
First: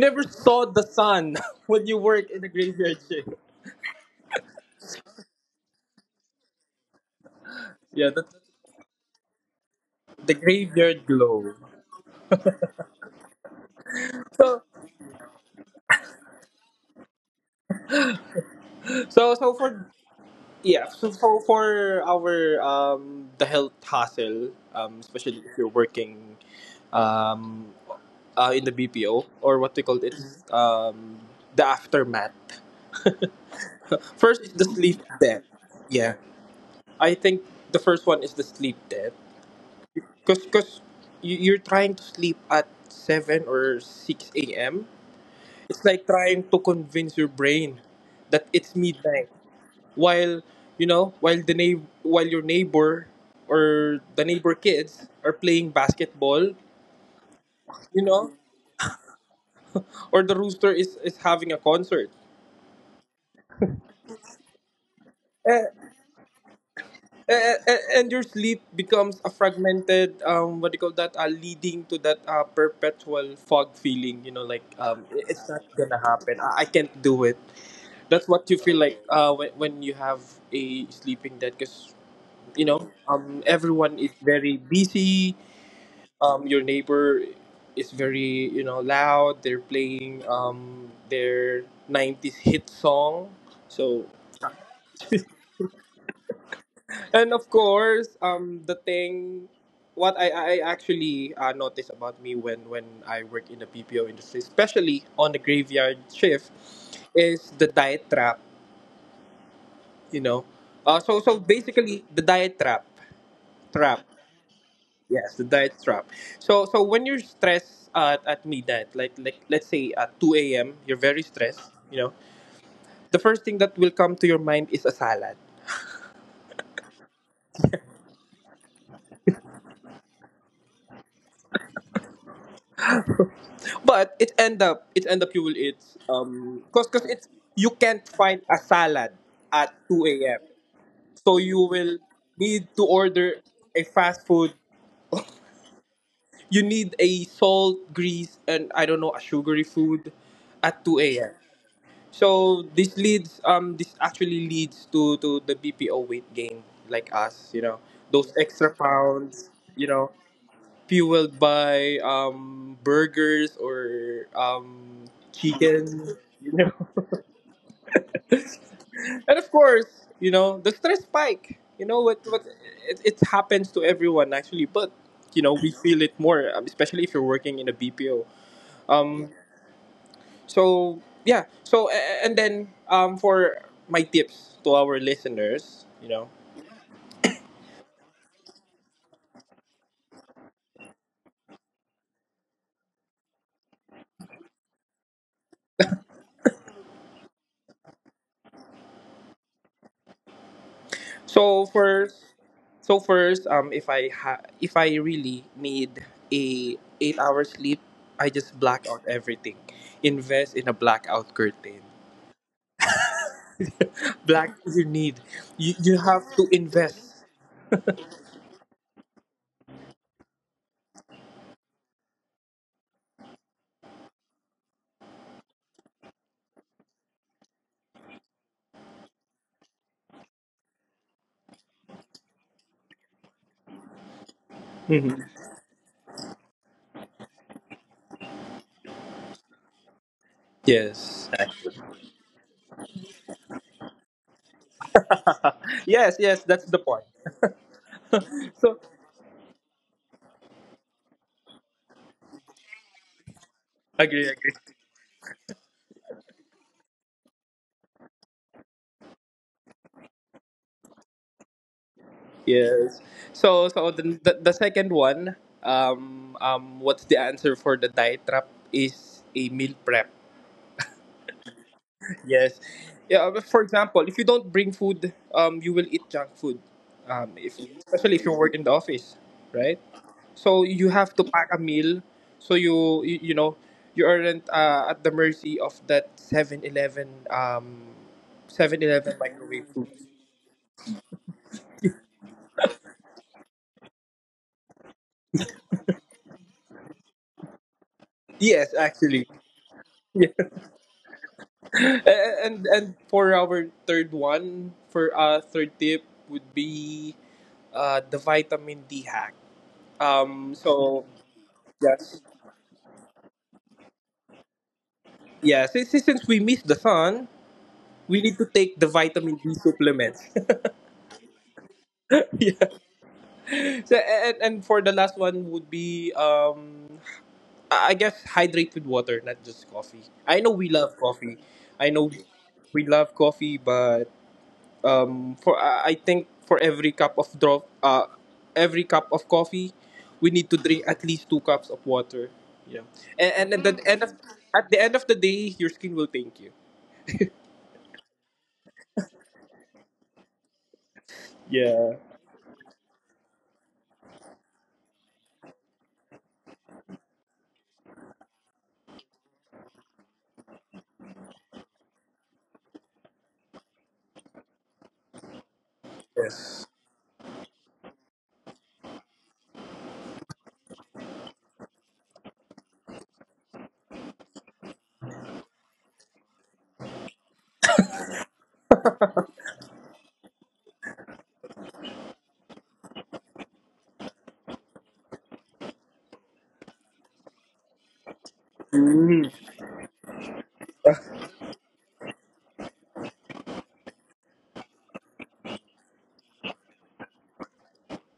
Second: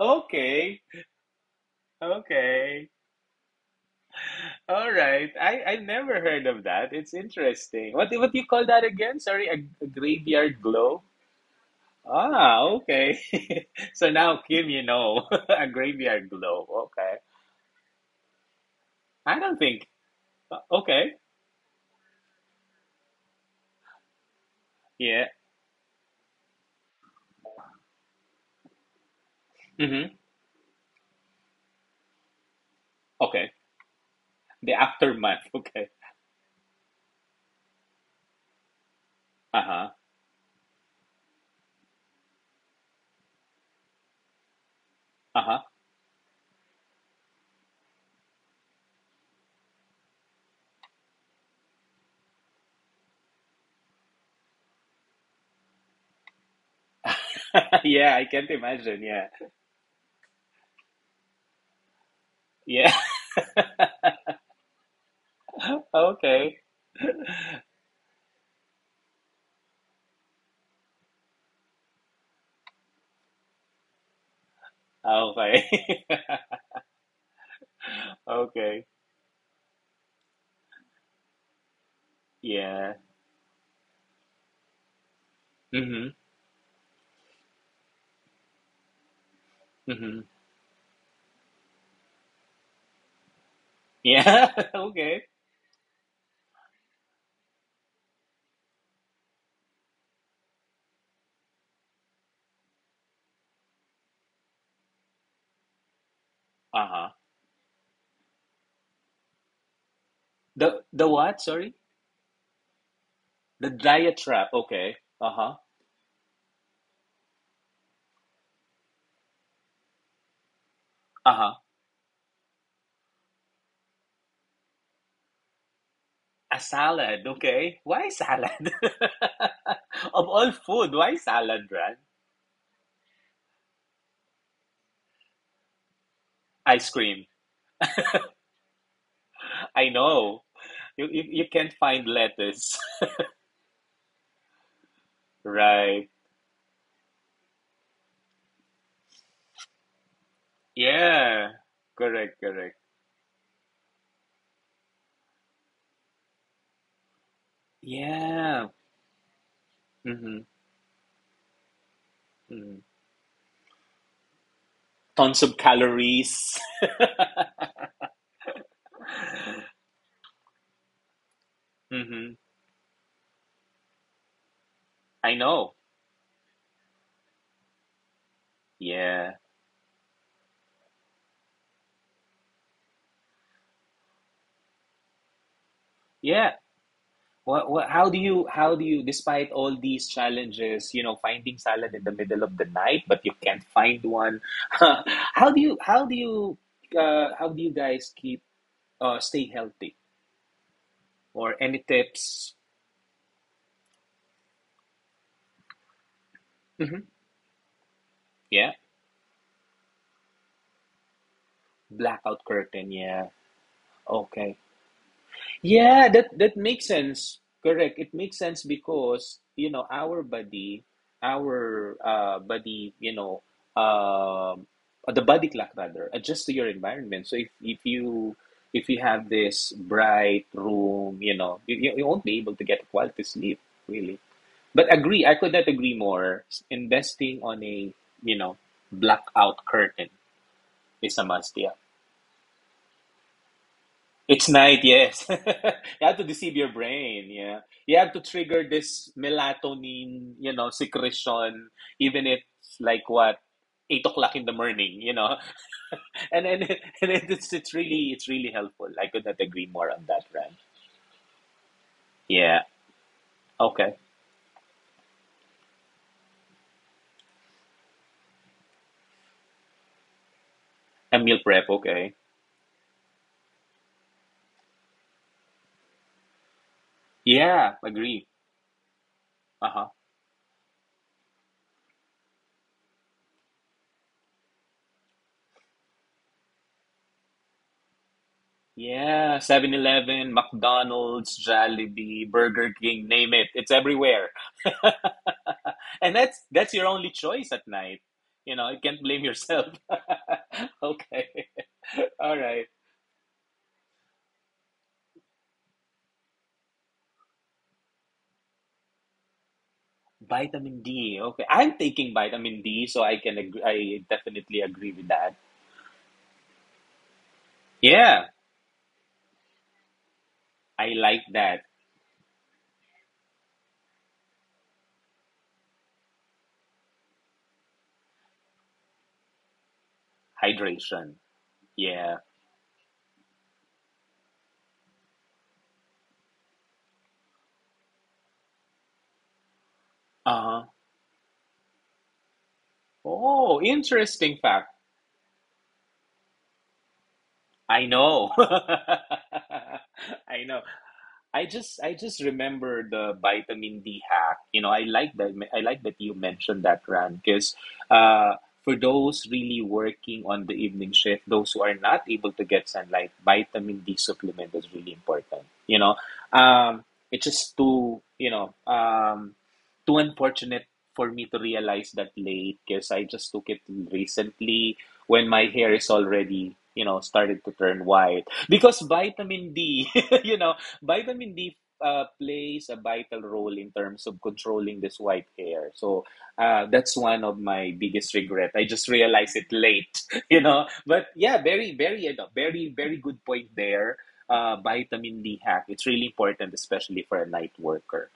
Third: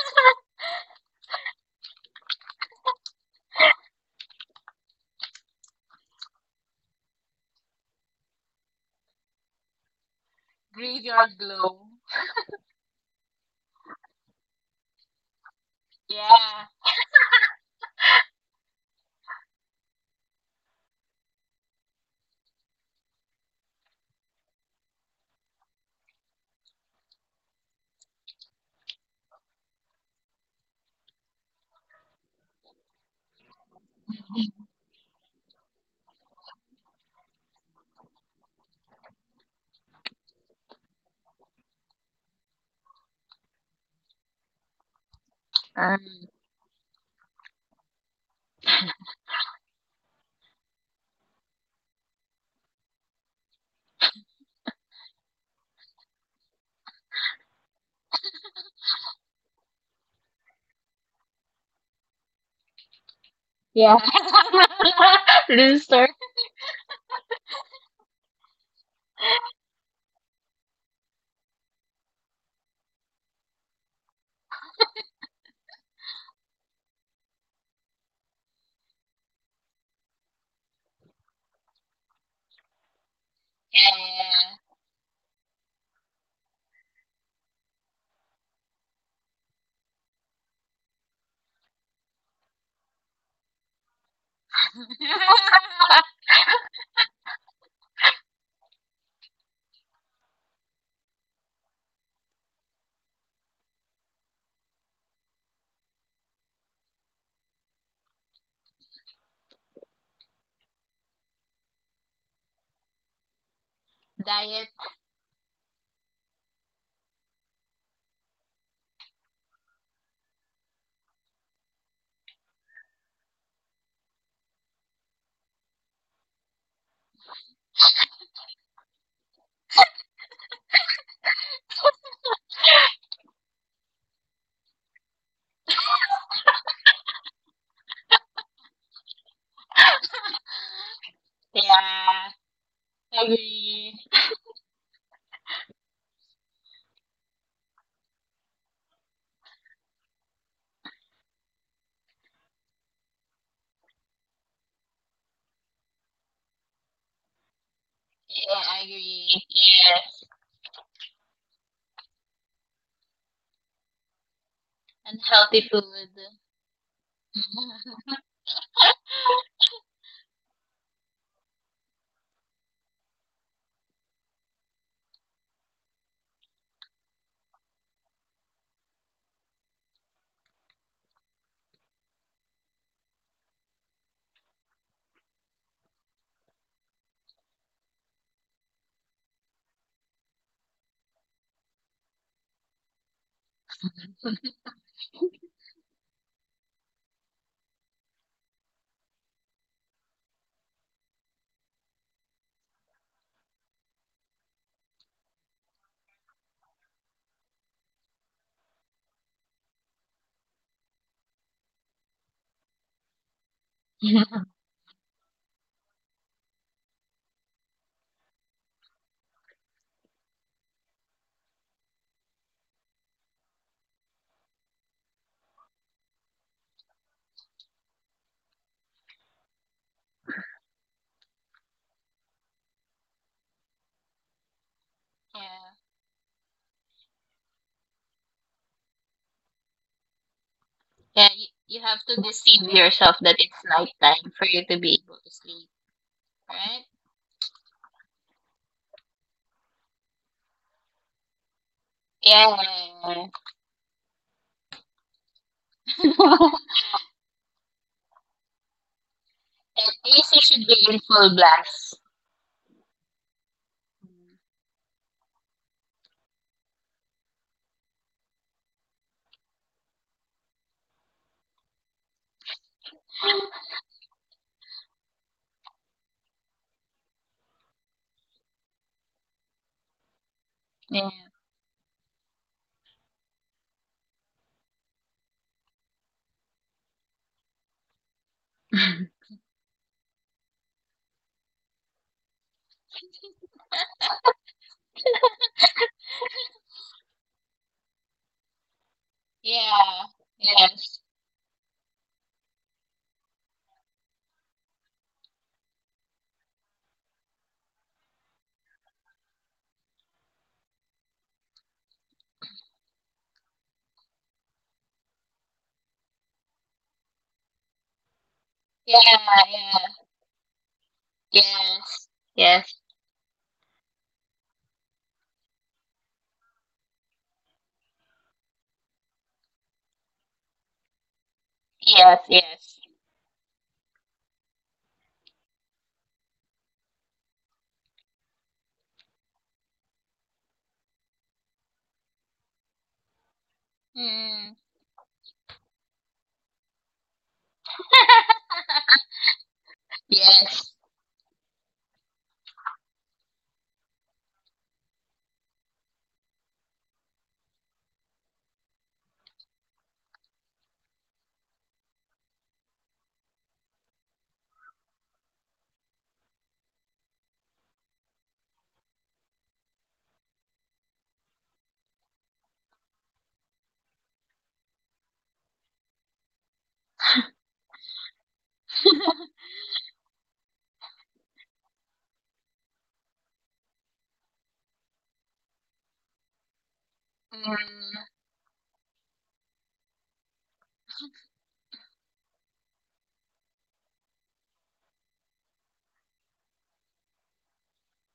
A: [LAUGHS]
B: never saw
A: Okay.
B: the sun [LAUGHS] when you work in the
A: Okay.
B: graveyard shift.
A: All right. I never heard of that. It's interesting. What
B: Yeah,
A: what
B: that's
A: do you call that again? Sorry, a
B: the
A: graveyard glow?
B: graveyard glow.
A: Ah, okay. [LAUGHS] So now
B: So,
A: Kim, you know, [LAUGHS] a graveyard glow. Okay.
B: so,
A: I
B: so
A: don't
B: for
A: think.
B: yeah, so
A: Okay.
B: for, for our the health hassle,
A: Yeah.
B: especially if you're working um in the BPO, or what they call it,
A: Mm-hmm.
B: Mhm. The aftermath. [LAUGHS]
A: Okay.
B: First is the
A: The
B: sleep debt.
A: aftermath. [LAUGHS] Okay.
B: Yeah, I think the first one is the sleep debt.
A: Uh-huh.
B: Cause you're trying to sleep at seven or six a.m.
A: Uh-huh.
B: It's
C: Or,
B: like trying to convince your brain that it's midnight, while, while your neighbor or the neighbor kids are playing basketball,
A: [LAUGHS]
B: you
A: Yeah, I
B: know,
A: can't imagine. Yeah.
B: or the rooster is having a concert.
A: Yeah.
C: yeah. [LAUGHS]
A: [LAUGHS]
B: Eh,
C: Rooster.
A: Okay.
B: and your sleep becomes a fragmented, what do you call that, leading to that perpetual fog feeling, you know, like,
A: [LAUGHS]
B: it's not
A: Okay.
B: gonna happen. I can't do it.
A: [LAUGHS]
B: That's what you feel
A: Okay.
B: like when you have a sleeping debt. Because, you know,
A: Yeah.
B: everyone is very busy.
A: Mm-hmm.
B: Your neighbor is, very, you know, loud, they're playing,
A: Mm-hmm.
B: their 90s hit song, so.
A: Yeah. [LAUGHS] Okay.
B: [LAUGHS] And of course, the thing what I actually noticed about me when I work in the bpo industry, especially on the graveyard shift,
A: Uh-huh.
B: is the diet trap, you know. uh,
A: The
B: so so
A: what? Sorry?
B: basically the diet trap
A: The
B: trap
A: diet trap.
C: Diet.
A: Okay.
B: Yes, the
A: Uh-huh.
B: diet trap. So, so when you're stressed at midnight, like let's say at two a.m., you're very
A: Uh-huh.
B: stressed. You know, the first thing that will come to your mind is a salad.
A: A salad. Okay. Why salad? [LAUGHS] Of all food, why salad, right?
B: But it end up you will eat, um cause
A: Ice
B: cause
A: cream.
B: it's, you can't find a salad at
A: I
B: two a.m.
A: know. You you,
B: So
A: you
B: you
A: can't
B: will
A: find
C: Yeah.
B: need
A: lettuce.
B: to order
A: [LAUGHS]
B: a fast food.
A: Right.
B: You need a salt, grease, and I don't know, a sugary food at two a.m.
A: Yeah.
B: So
A: Correct, correct.
B: this leads this actually leads to the BPO weight gain, like us, you know. Those extra
A: Yeah.
B: pounds, you know,
A: Mm-hmm.
B: fueled by
A: Mm-hmm.
B: burgers or
A: Tons of
B: chicken,
A: calories.
B: you know. [LAUGHS] And of
A: [LAUGHS]
B: course, you know, the stress spike. You know what
A: Mm-hmm.
B: what it it happens to everyone actually, but
A: I
B: you know, we
A: know.
B: feel it more, especially if you're working in a BPO. Um
A: Yeah.
B: So yeah. And then, for my tips to our listeners, you know.
A: Yeah. What, how do you, despite all these challenges, you know, finding salad in the middle of the night, but you can't find one. [LAUGHS] How do you, how do you, how do you guys keep, stay healthy? Or
B: So
A: any
B: first,
A: tips?
B: so first, if I really need a
A: Hmm.
B: 8 hour sleep, I just
A: Yeah.
B: black out everything. Invest in a blackout curtain.
A: Blackout curtain. Yeah.
B: [LAUGHS] Black
A: Okay.
B: you need. You
A: Yeah,
B: have
A: that
B: to
A: that makes
B: invest.
A: sense. Correct. It makes sense because, you know, our body, you know, um the body clock rather, adjusts to your environment. So if you have this bright room, you know, you won't be able to get quality sleep, really. But agree,
B: Mhm.
A: I could not agree more. Investing on a, you know, blackout curtain is a
B: Yes.
C: Yeah, you,
A: must, yeah.
C: you have to deceive yourself that it's nighttime for
A: It's
C: you to
A: night,
C: be able
A: yes. [LAUGHS]
C: to sleep,
A: You
B: Yes.
A: have to
B: Yes.
A: deceive
B: That's
A: your
B: the
C: right?
B: point.
A: brain, yeah. You have to trigger
B: So
A: this melatonin, you know, secretion, even if
C: Yes.
A: it's like what, eight
B: agree.
A: o'clock in
B: Agree.
A: the morning, you know. [LAUGHS] And then
C: [LAUGHS]
A: [LAUGHS] and then it's really it's really helpful. I could not agree more on that, Ram. Yeah.
B: Yes. So
A: Okay.
B: the second one, what's the answer for the diet trap is a meal prep.
A: A meal prep, okay.
B: Yes. Yeah, but for example, if you don't bring food, you will eat junk food. If
A: Yeah,
B: especially if
A: agree.
B: you work in the office, right?
A: Uh-huh.
B: So you have to pack a meal, so you know, you aren't at the mercy of that 7-Eleven
A: Yeah,
B: microwave
A: Seven
B: food.
A: Eleven, McDonald's, Jollibee, Burger King, name it. It's everywhere. [LAUGHS] And that's your only choice at night. You know,
B: Yes,
A: you can't blame
B: actually.
A: yourself. [LAUGHS]
B: [LAUGHS]
A: Okay. All
B: And
A: right.
B: for our third one, for third tip would be the vitamin D hack. So
A: Vitamin D. Okay. I'm
B: yes.
A: taking vitamin D, so I can agree, I definitely agree with that.
B: Yeah, since we miss the sun, we
A: Yeah,
B: need to take the
C: Yeah,
B: vitamin D
C: yeah.
B: supplements.
A: I like that.
C: Yes.
B: [LAUGHS] Yeah.
C: Yes.
B: So and for the last one would be, um, I guess, hydrate with water, not just coffee. I know we love
A: Hydration.
B: coffee. I know
A: Yeah.
C: Yes, yes.
B: we love coffee, but, for, I think for every every cup of coffee, we need to
A: Uh-huh.
B: drink at least two cups of water. And at
A: Oh,
B: the end of,
A: interesting fact.
B: the day, your skin will thank you.
A: I know. [LAUGHS] I know.
C: Yes.
A: I just
B: Yeah.
A: I just remember the vitamin D hack. You know, I like that. I like that you mentioned that, Ran, because uh, for those really working on the evening shift, those who are not able to get sunlight, vitamin D supplement is really important. You know,
B: Yes.
A: um, it's just too too unfortunate for me to realize that late because I just took it recently when my hair is already you know started to turn white because vitamin D. [LAUGHS] You know, vitamin D plays a vital role in terms of controlling this white hair. So that's one of my biggest regret. I just realized it late, [LAUGHS] you know. But yeah, very, very, you know, very, very good point there. Vitamin D hack. It's really important, especially for a night worker.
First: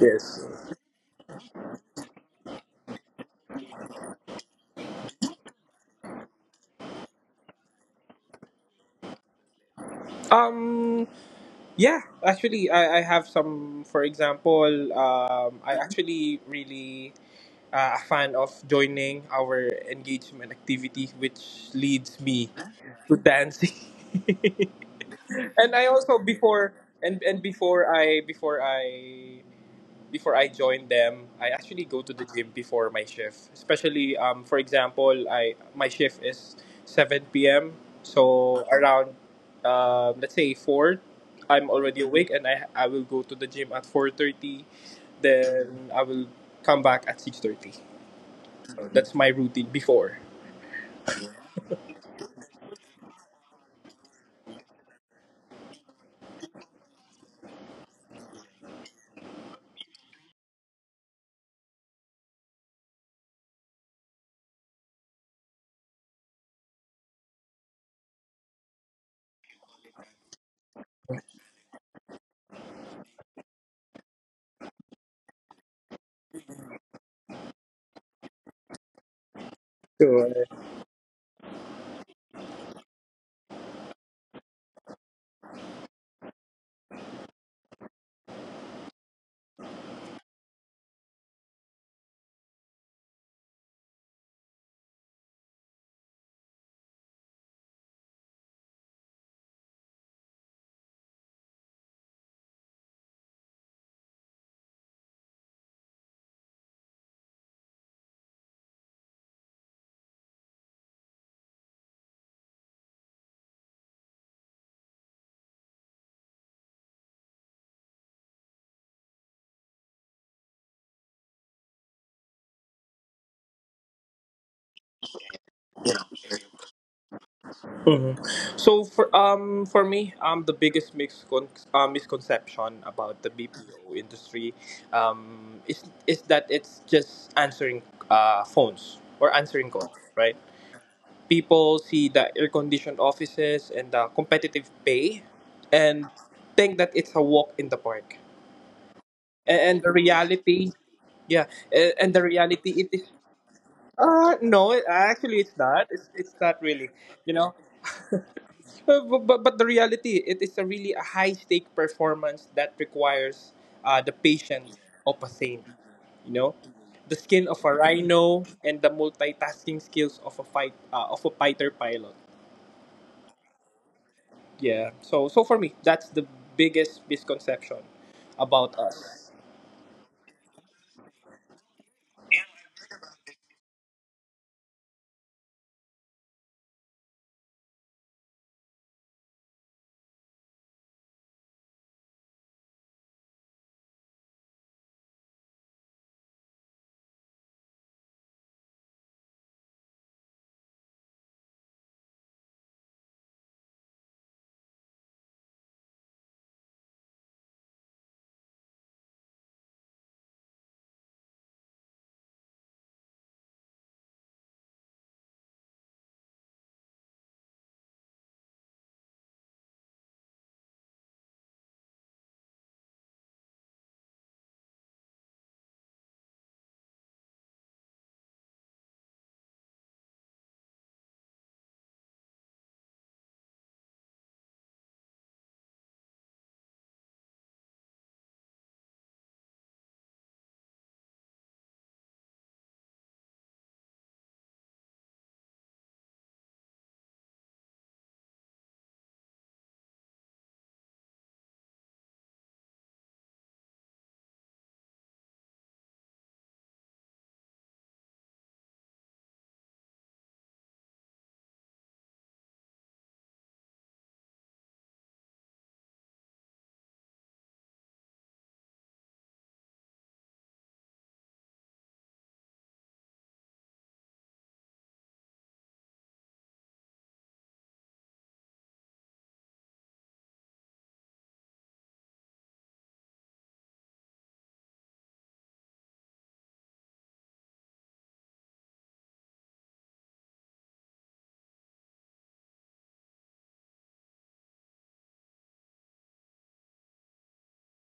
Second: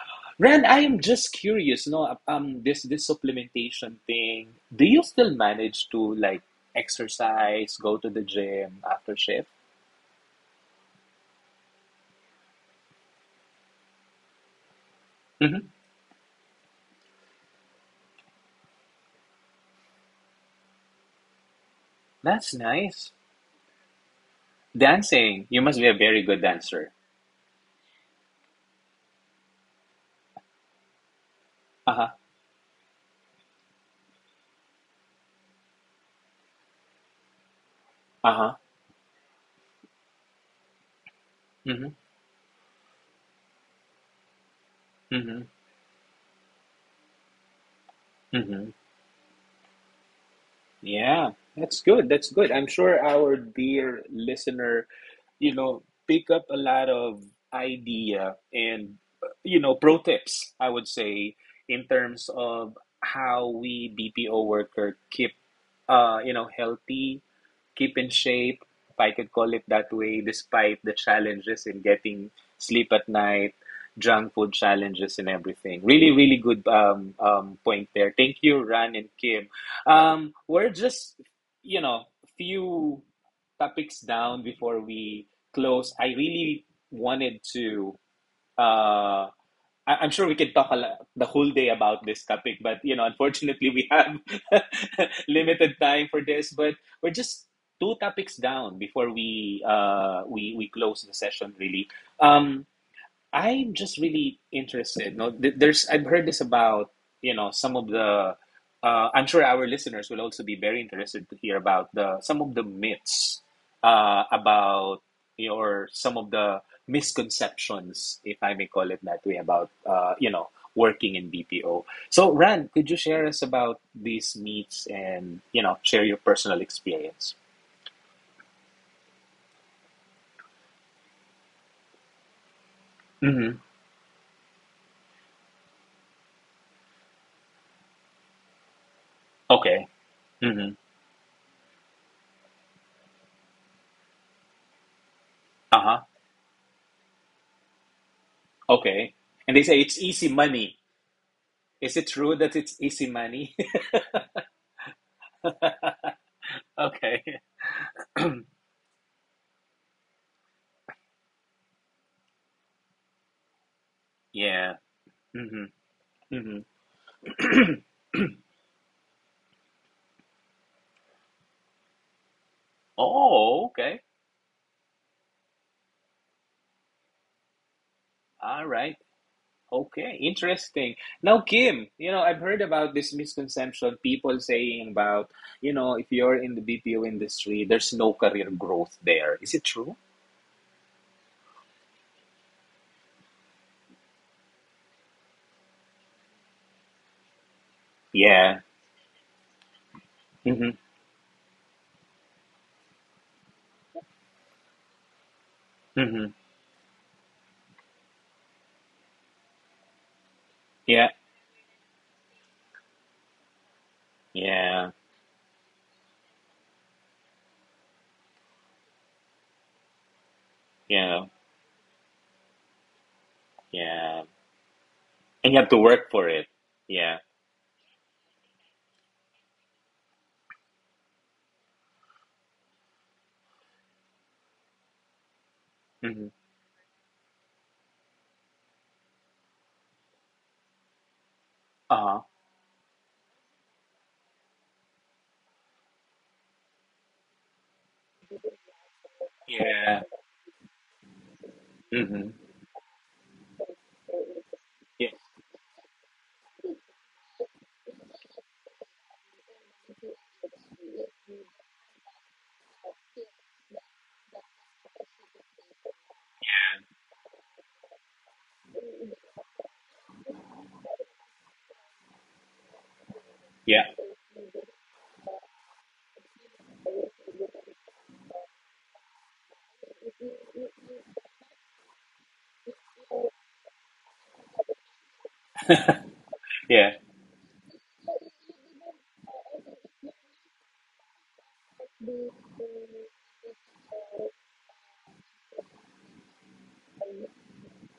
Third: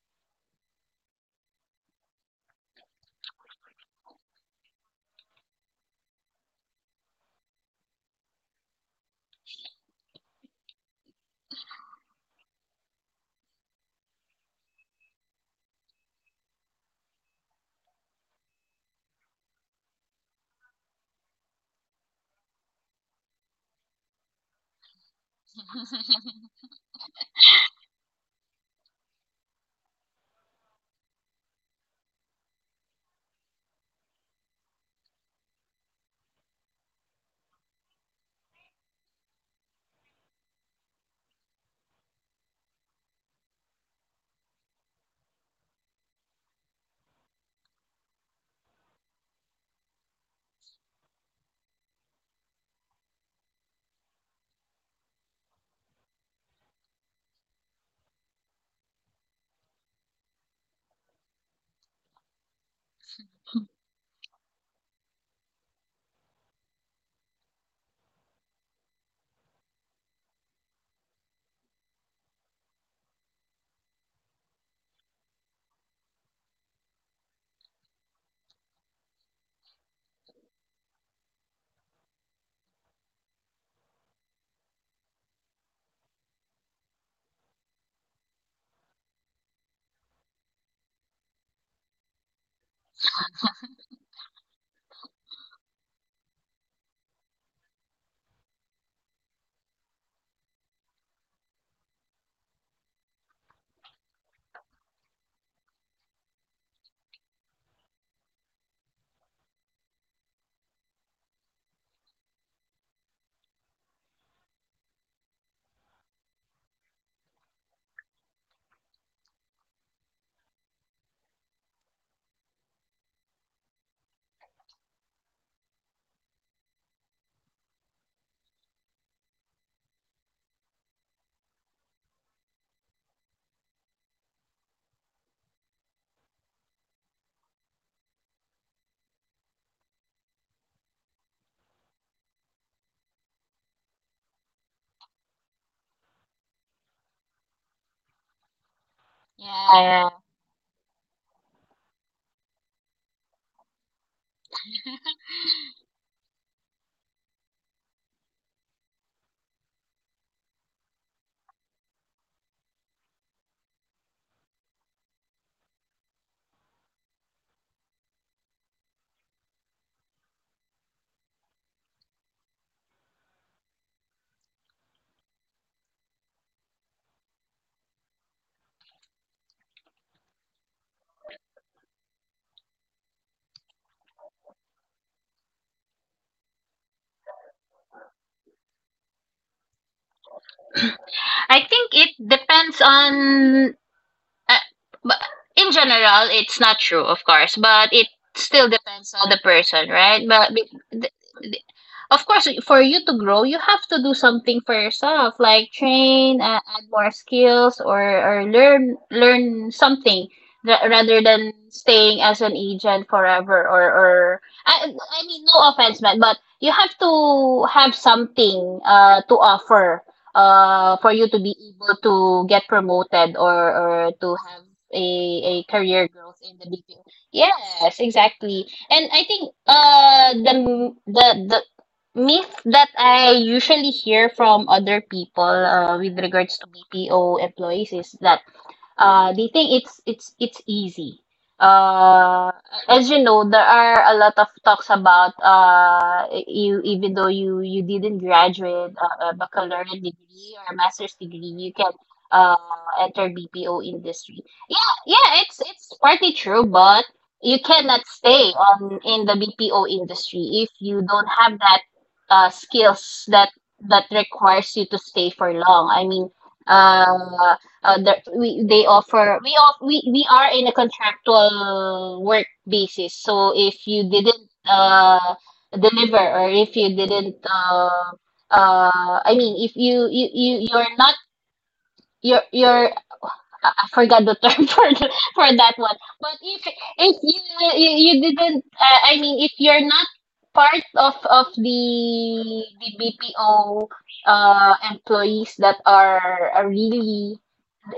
B: Yes.
A: Ren, I am just curious. No, this this supplementation thing. Do you still manage to like exercise, go to the gym after shift?
B: Um. Yeah. Actually, I have some. For example,
A: Hmm.
B: I actually really, a fan of joining our engagement activity, which leads me
A: That's nice.
B: to dancing. [LAUGHS]
A: Dancing. You
B: And
A: must be
B: I
A: a
B: also
A: very good
B: before
A: dancer.
B: and before I before I before I joined them, I actually go to
A: Uh-huh.
B: the gym before my shift. Especially, for example, I my shift is 7 p.m.
A: Uh-huh.
B: So around, let's say 4, I'm
A: Mm-hmm.
B: already awake and I will go to the gym at 4:30.
A: Mm-hmm.
B: Then I will come back at 6:30.
A: Mm-hmm.
B: That's my routine before.
A: Yeah. That's good. That's good. I'm sure our dear listener, you know, pick up a lot of idea and you know, pro tips, I would say, in terms of how we BPO worker keep you know, healthy keep in shape, if I could call it that way, despite the challenges in getting sleep at night, junk food challenges, and everything. Really, really good point there. Thank you, Ran and Kim.
B: So
A: We're just, you know, few topics down before we close. I really wanted to. Uh, I'm sure we could talk a lot, the whole day about this topic, but you know, unfortunately, we have [LAUGHS] limited time for this. But we're just two topics down before we close the session. Really, um, I'm just really interested. No, there's I've heard this about you know some of the. I'm sure our listeners will also be very interested to hear about the some of the myths about you know, or some of the misconceptions, if I may call it that way, about you know working in BPO. So, Ran, could you share us about these myths and you know share your personal experience?
B: Mhm. So for, for me, the biggest misconception about the
A: Mm-hmm.
B: BPO industry, is that it's just answering phones or answering
A: Okay.
B: calls, right?
A: Hmm.
B: People see the air conditioned offices and the competitive pay,
A: Uh-huh.
B: and think that it's a walk in the park.
A: Okay. And they
B: and,
A: say
B: and the
A: it's easy
B: reality
A: money.
B: yeah
A: Is it
B: and the
A: true that it's
B: reality it is,
A: easy money? [LAUGHS]
B: no, it- actually it's not, it's not really, you
A: Okay.
B: know.
A: [CLEARS THROAT]
B: But the reality, it is a really a high stake performance that requires, the patience
A: Yeah.
B: of a
A: Hmm.
B: saint. You know,
A: Hmm.
B: the skill of a
A: [CLEARS THROAT]
B: rhino, and the multitasking skills of a fighter pilot.
A: Oh, okay.
B: Yeah. So so for me, that's the biggest misconception
A: All
B: about
A: right.
B: us.
A: Okay. Interesting. Now, Kim, you know, I've heard about this misconception people saying about, you know, if you're in the BPO industry, there's no career growth there. Is it true?
C: I think it depends on, uh, but in general it's not true, of course, but it
A: Yeah.
C: still depends on the person, right?
A: Hmm.
C: Of course, for you to grow, you have to do something for yourself, like
A: Hmm.
C: train, add more skills, or learn something
A: Yeah.
C: rather than staying as an agent forever. Or
A: Yeah.
C: I mean, no offense, man, but you have to have something to offer for
A: Yeah.
C: you to be able to get promoted, or
A: Yeah.
C: to have a
A: And
C: a
A: you have to
C: career
A: work for
C: growth
A: it.
C: in the BPO.
A: Yeah.
C: Yes, exactly. And I think the the myth that I usually hear from other people, with
A: Mm-hmm.
C: regards to BPO employees, is that they think it's easy.
A: Uh-huh.
C: Uh, as you know, there are a lot of talks about, you even though you didn't graduate a baccalaureate
A: Yeah.
C: degree or a master's degree, you can,
A: Mm-hmm.
C: uh, enter BPO industry. Yeah,
A: Yeah.
C: yeah, it's partly true, but you cannot stay on in the BPO industry if you don't have that, skills that requires you to stay for long. I mean, uh, there, we they offer we off we are in a contractual work basis. So
A: Yeah.
C: if you didn't deliver, or if you didn't, I mean, if you're not, you're you're I forgot the term [LAUGHS] for for that one. But
A: Yeah.
C: if you didn't, I mean if you're not part of the BPO employees that are really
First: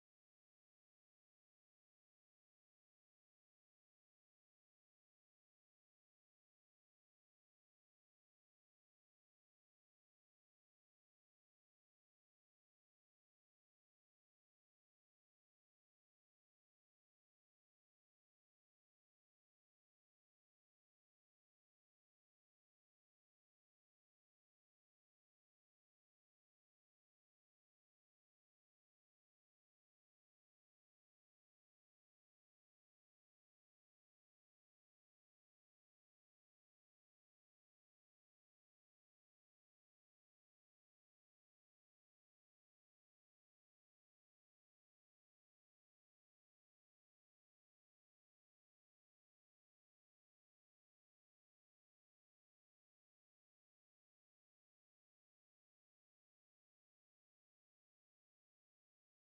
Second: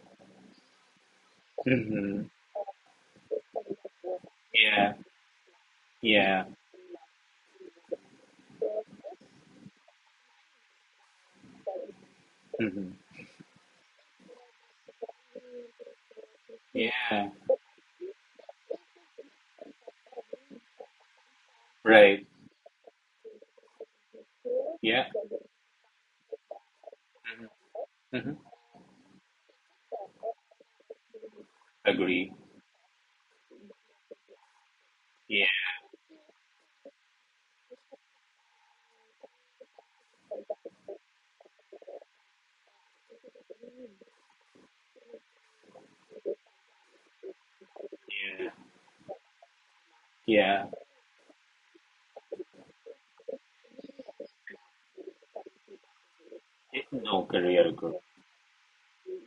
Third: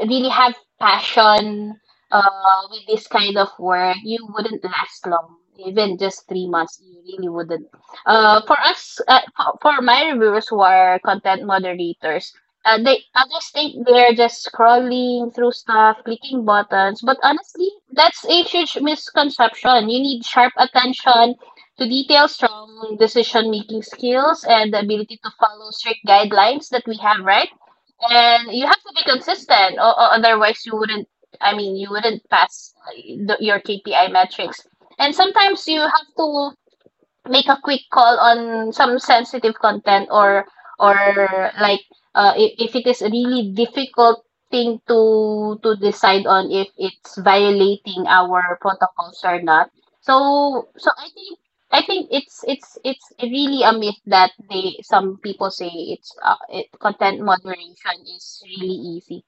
C: really have passion,
A: Mm-hmm.
C: with this kind of work, you wouldn't
A: Yeah.
C: last long. Even just
A: Yeah.
C: 3 months, you really wouldn't. For us, for my reviewers who are content moderators,
A: Mm-hmm.
C: they others think they're just scrolling through stuff, clicking buttons. But
A: Yeah.
C: honestly, that's a huge misconception. You need sharp attention to
A: Right.
C: detail, strong decision-making skills, and the
A: Yeah.
C: ability to follow strict guidelines that we have, right?
A: Mm-hmm. Mm-hmm.
C: And you have to be consistent, or otherwise you wouldn't, I mean, you wouldn't
A: Agree.
C: pass, your KPI metrics. And
A: Yeah.
C: sometimes you have to make a quick call on some sensitive content, or like, if it is a really difficult thing to decide on if it's violating
A: Yeah.
C: our protocols or not.
A: Yeah.
C: So I think it's really a myth that they some people say,
A: It-
C: content
A: No career
C: moderation
A: growth.
C: is really easy.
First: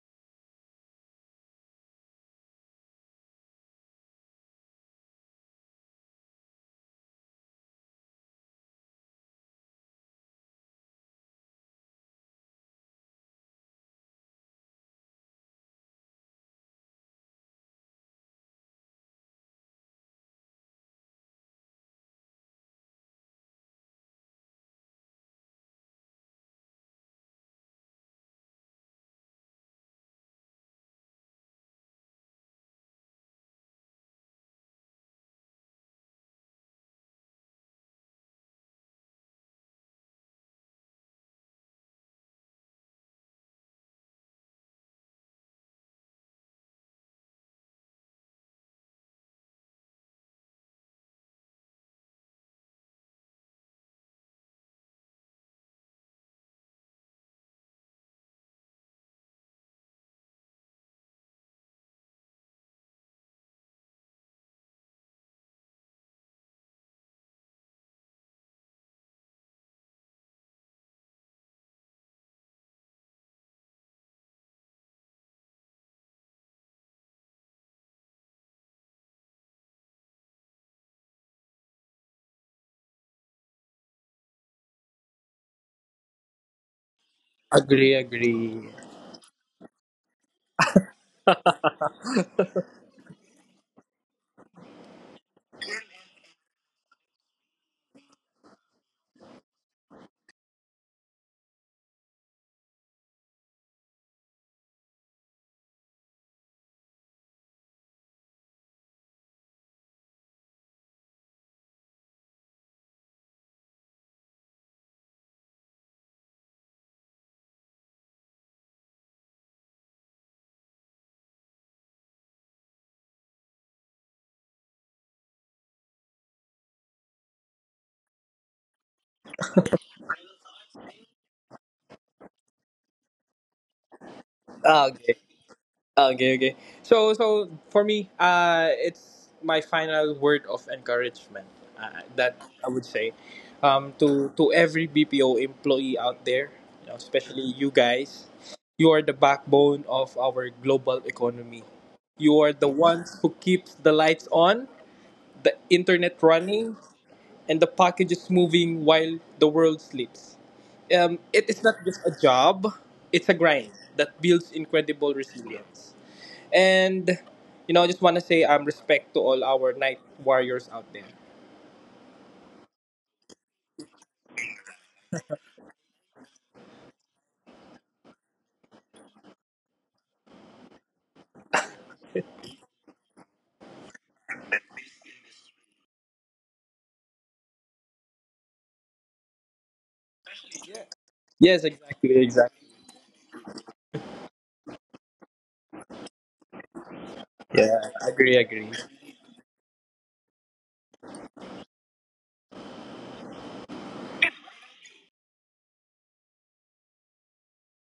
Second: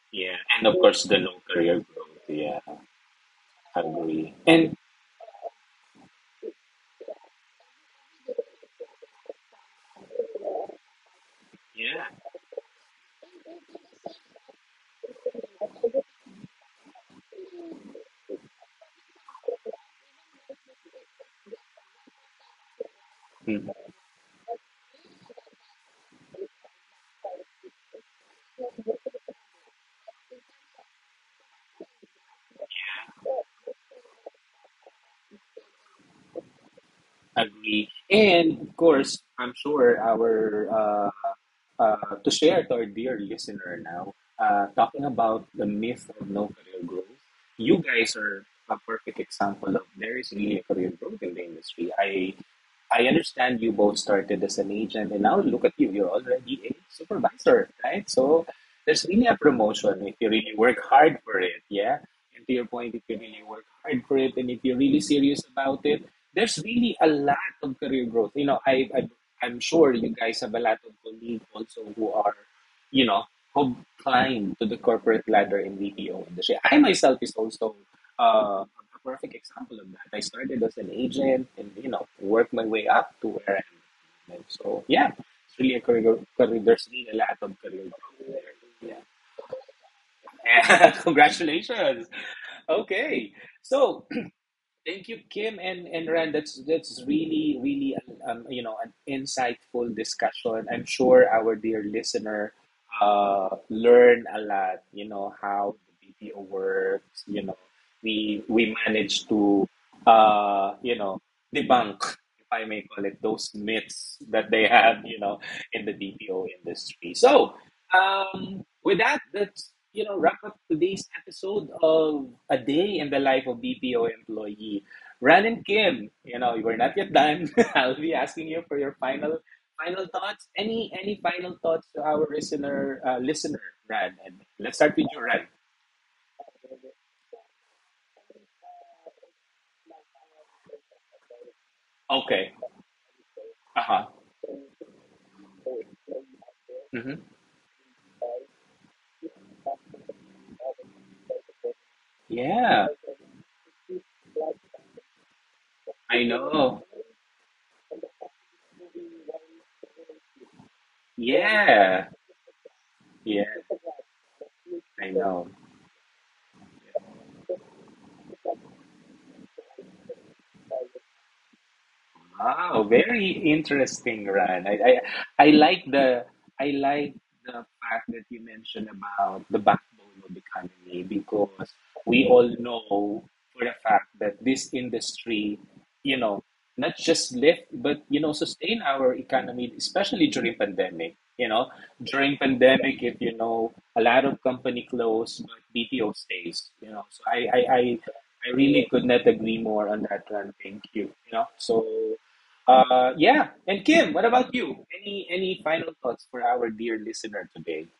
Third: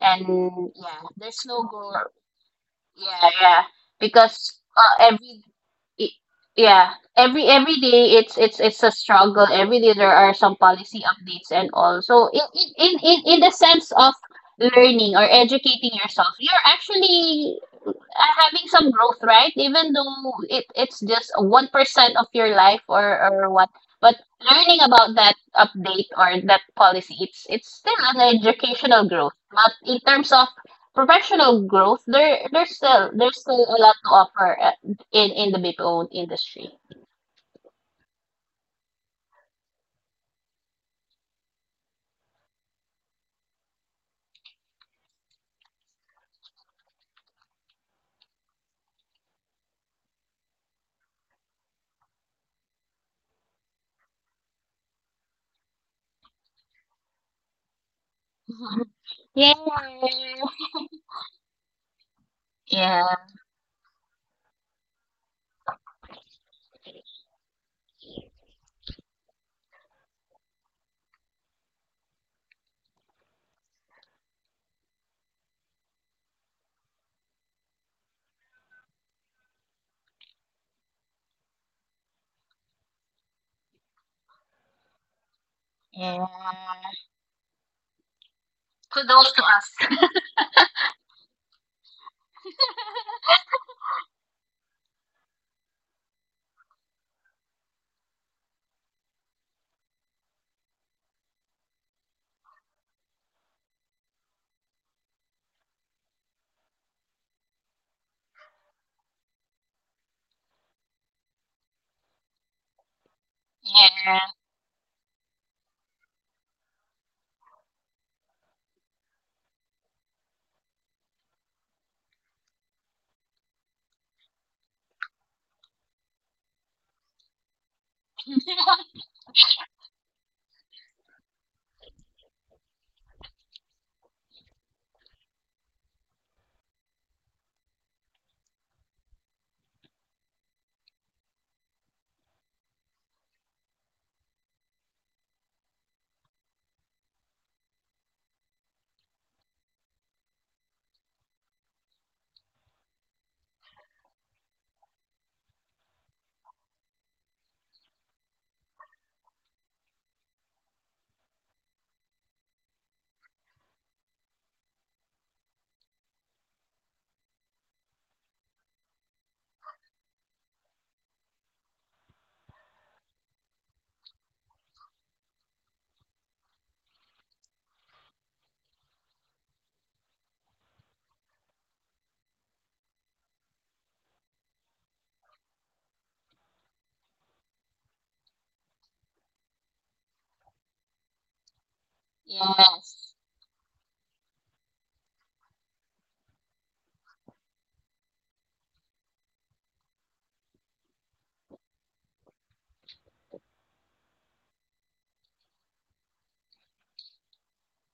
C: And
A: Yeah. And of
C: yeah,
A: course the no
C: there's no
A: career
C: go.
A: growth. Yeah.
C: Yeah, yeah.
A: Agree.
C: because
A: And
C: uh, every it, yeah, every day it's a struggle. Every day there are some policy updates and all.
A: yeah.
C: So in the sense of learning or educating yourself, you're actually are having some growth, right? Even though it's just 1% of your life or what,
A: Mm.
C: but learning about that update or that policy, it's still an educational growth. But in terms of professional growth, there's still a lot to offer, in the BPO industry.
A: Agree. And of course, I'm sure our to share to our dear listener now, talking about the myth of no career growth, you guys are a perfect example of there is really a career growth in the industry. I understand you both started as an agent, and now look at you, you're already a supervisor, right? So there's really
C: [LAUGHS]
A: a
C: Yeah.
A: promotion if you really work hard for it, yeah? And to your point, if
C: Yeah.
A: you really work hard for it, and if you're really serious about it, there's really a lot of career growth. You know, I'm sure you guys have a lot of colleagues also who are, you know, who climb to the corporate ladder in the BPO industry. I myself is also a perfect example of that. I started as an agent and, you know, worked my way up to where I am. So, yeah, it's really a career, career there's really a lot of career
B: Agree.
A: growth
B: Agree.
A: there. Yeah. [LAUGHS] Congratulations. Okay. So, thank you, Kim and Rand. That's really really you know an insightful discussion. I'm sure our dear listener learn a lot. You know how the BPO works. You know we managed to you know debunk, if I may call it, those myths that they have. You know in the BPO industry. So with that, let's you know wrap up today's episode of A Day in the Life of BPO Employee. Ran and Kim, you know, we're not yet done. [LAUGHS] I'll be asking you for your final thoughts. Any final thoughts to our listener, Ran? And let's
B: Ah,
A: start with
B: okay.
A: you, Ran.
B: Okay, okay. So, so for me, it's my final word of encouragement, that
A: Okay.
B: I would say,
A: Uh-huh.
B: to every BPO employee out there, you know,
A: Hmm.
B: especially you guys. You are the backbone of our global economy. You are the
A: Yeah,
B: ones who keeps the lights on, the internet
A: I
B: running,
A: know.
B: and the packages moving while the world sleeps. It is not just
A: Yeah.
B: a job; it's a
A: Yeah,
B: grind that builds
A: I
B: incredible
A: know.
B: resilience. And you know, I just want to say, respect to all our night warriors out there.
A: Wow, very interesting, Ran. I like the I like the fact that you mentioned about the backbone of the economy because we all know for a fact that this industry, you know, not just lift but you know sustain our economy, especially during pandemic. You
B: Yes,
A: know,
B: exactly,
A: during
B: exactly.
A: pandemic,
C: Yes.
A: if you know, a lot of company close, but BPO stays. You know, so
B: Yeah, agree,
A: I
B: agree.
A: really could not agree more on that, Ran. Thank you. You know, so. Yeah. And Kim, what about you? Any final thoughts for our dear listener today?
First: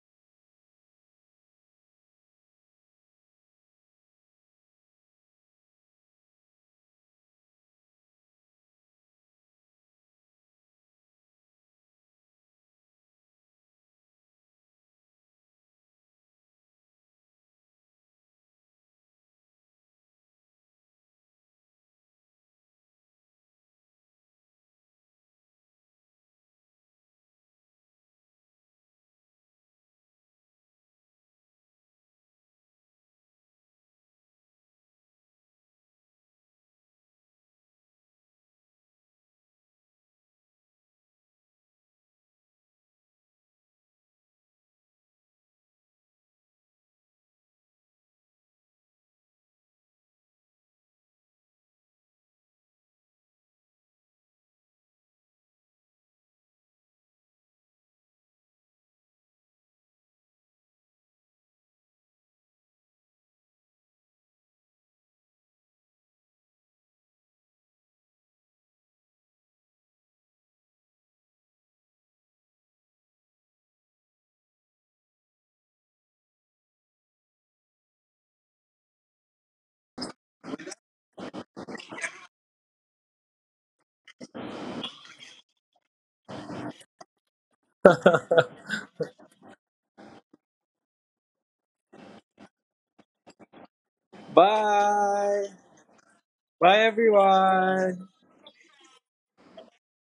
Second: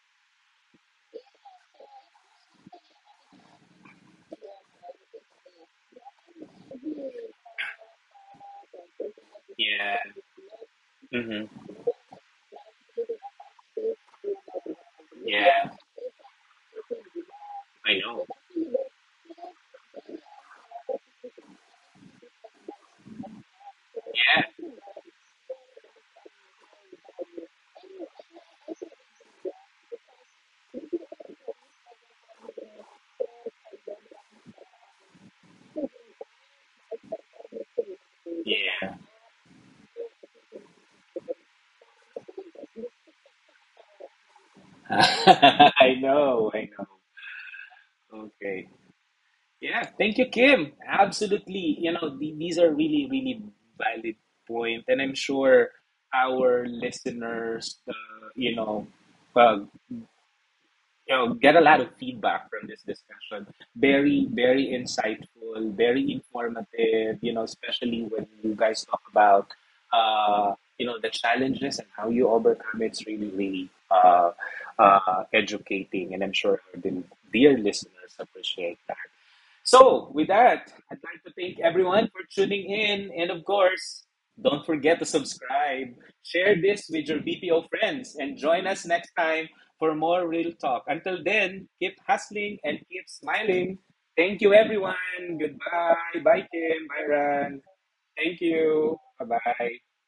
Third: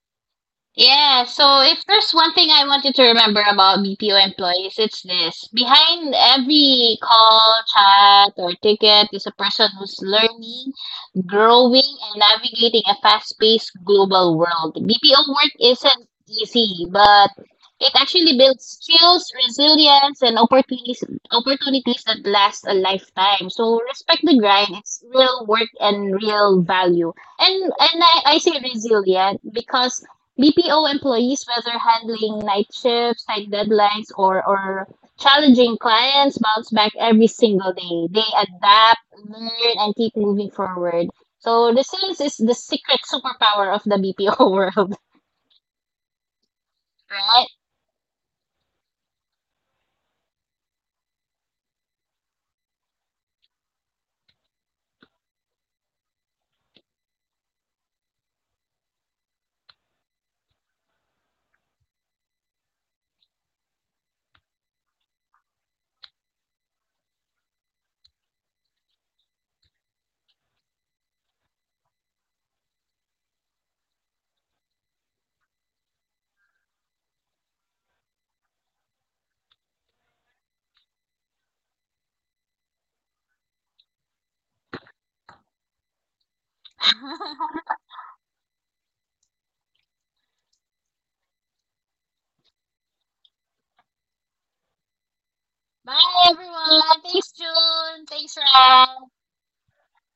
C: Yeah, so if there's one thing I want you to remember about BPO employees, it's this. Behind every call, chat, or ticket is a
A: Yeah.
C: person who's learning,
A: Hmm.
C: growing, and navigating a fast-paced global world. BPO
A: Yeah.
C: work isn't easy, but
A: I know.
C: it actually builds skills, resilience, and opportunities that last a lifetime. So respect
A: Yeah.
C: the grind. It's real work and real value. And I say resilient because BPO employees, whether handling night shifts, tight deadlines, or challenging clients, bounce back every single day. They
A: Yeah.
C: adapt, learn, and keep moving forward. So this is the secret superpower of the BPO
A: [LAUGHS]
C: world,
A: I know, I know.
C: [LAUGHS] right?
A: Okay. Yeah, thank you, Kim. Absolutely. You know, the, these are really, really valid point, points, and I'm sure our listeners, uh, you know get a lot of feedback from this discussion very very insightful very informative you know especially when you guys talk about uh, you know the challenges and how you overcome it's really really educating and I'm sure our dear listeners appreciate that. So, with that, I'd like to thank everyone for tuning in. And of course, don't forget to subscribe, share this with your BPO friends, and join us next time for more real talk. Until then, keep hustling and keep smiling. Thank you, everyone.
B: Bye.
C: Bye,
A: Goodbye. Bye,
B: Bye
A: Kim.
C: everyone.
A: Bye,
C: Thanks,
A: Ran.
C: June.
B: everyone.
C: Thanks,
A: Thank you.
C: Ram.
A: Bye bye.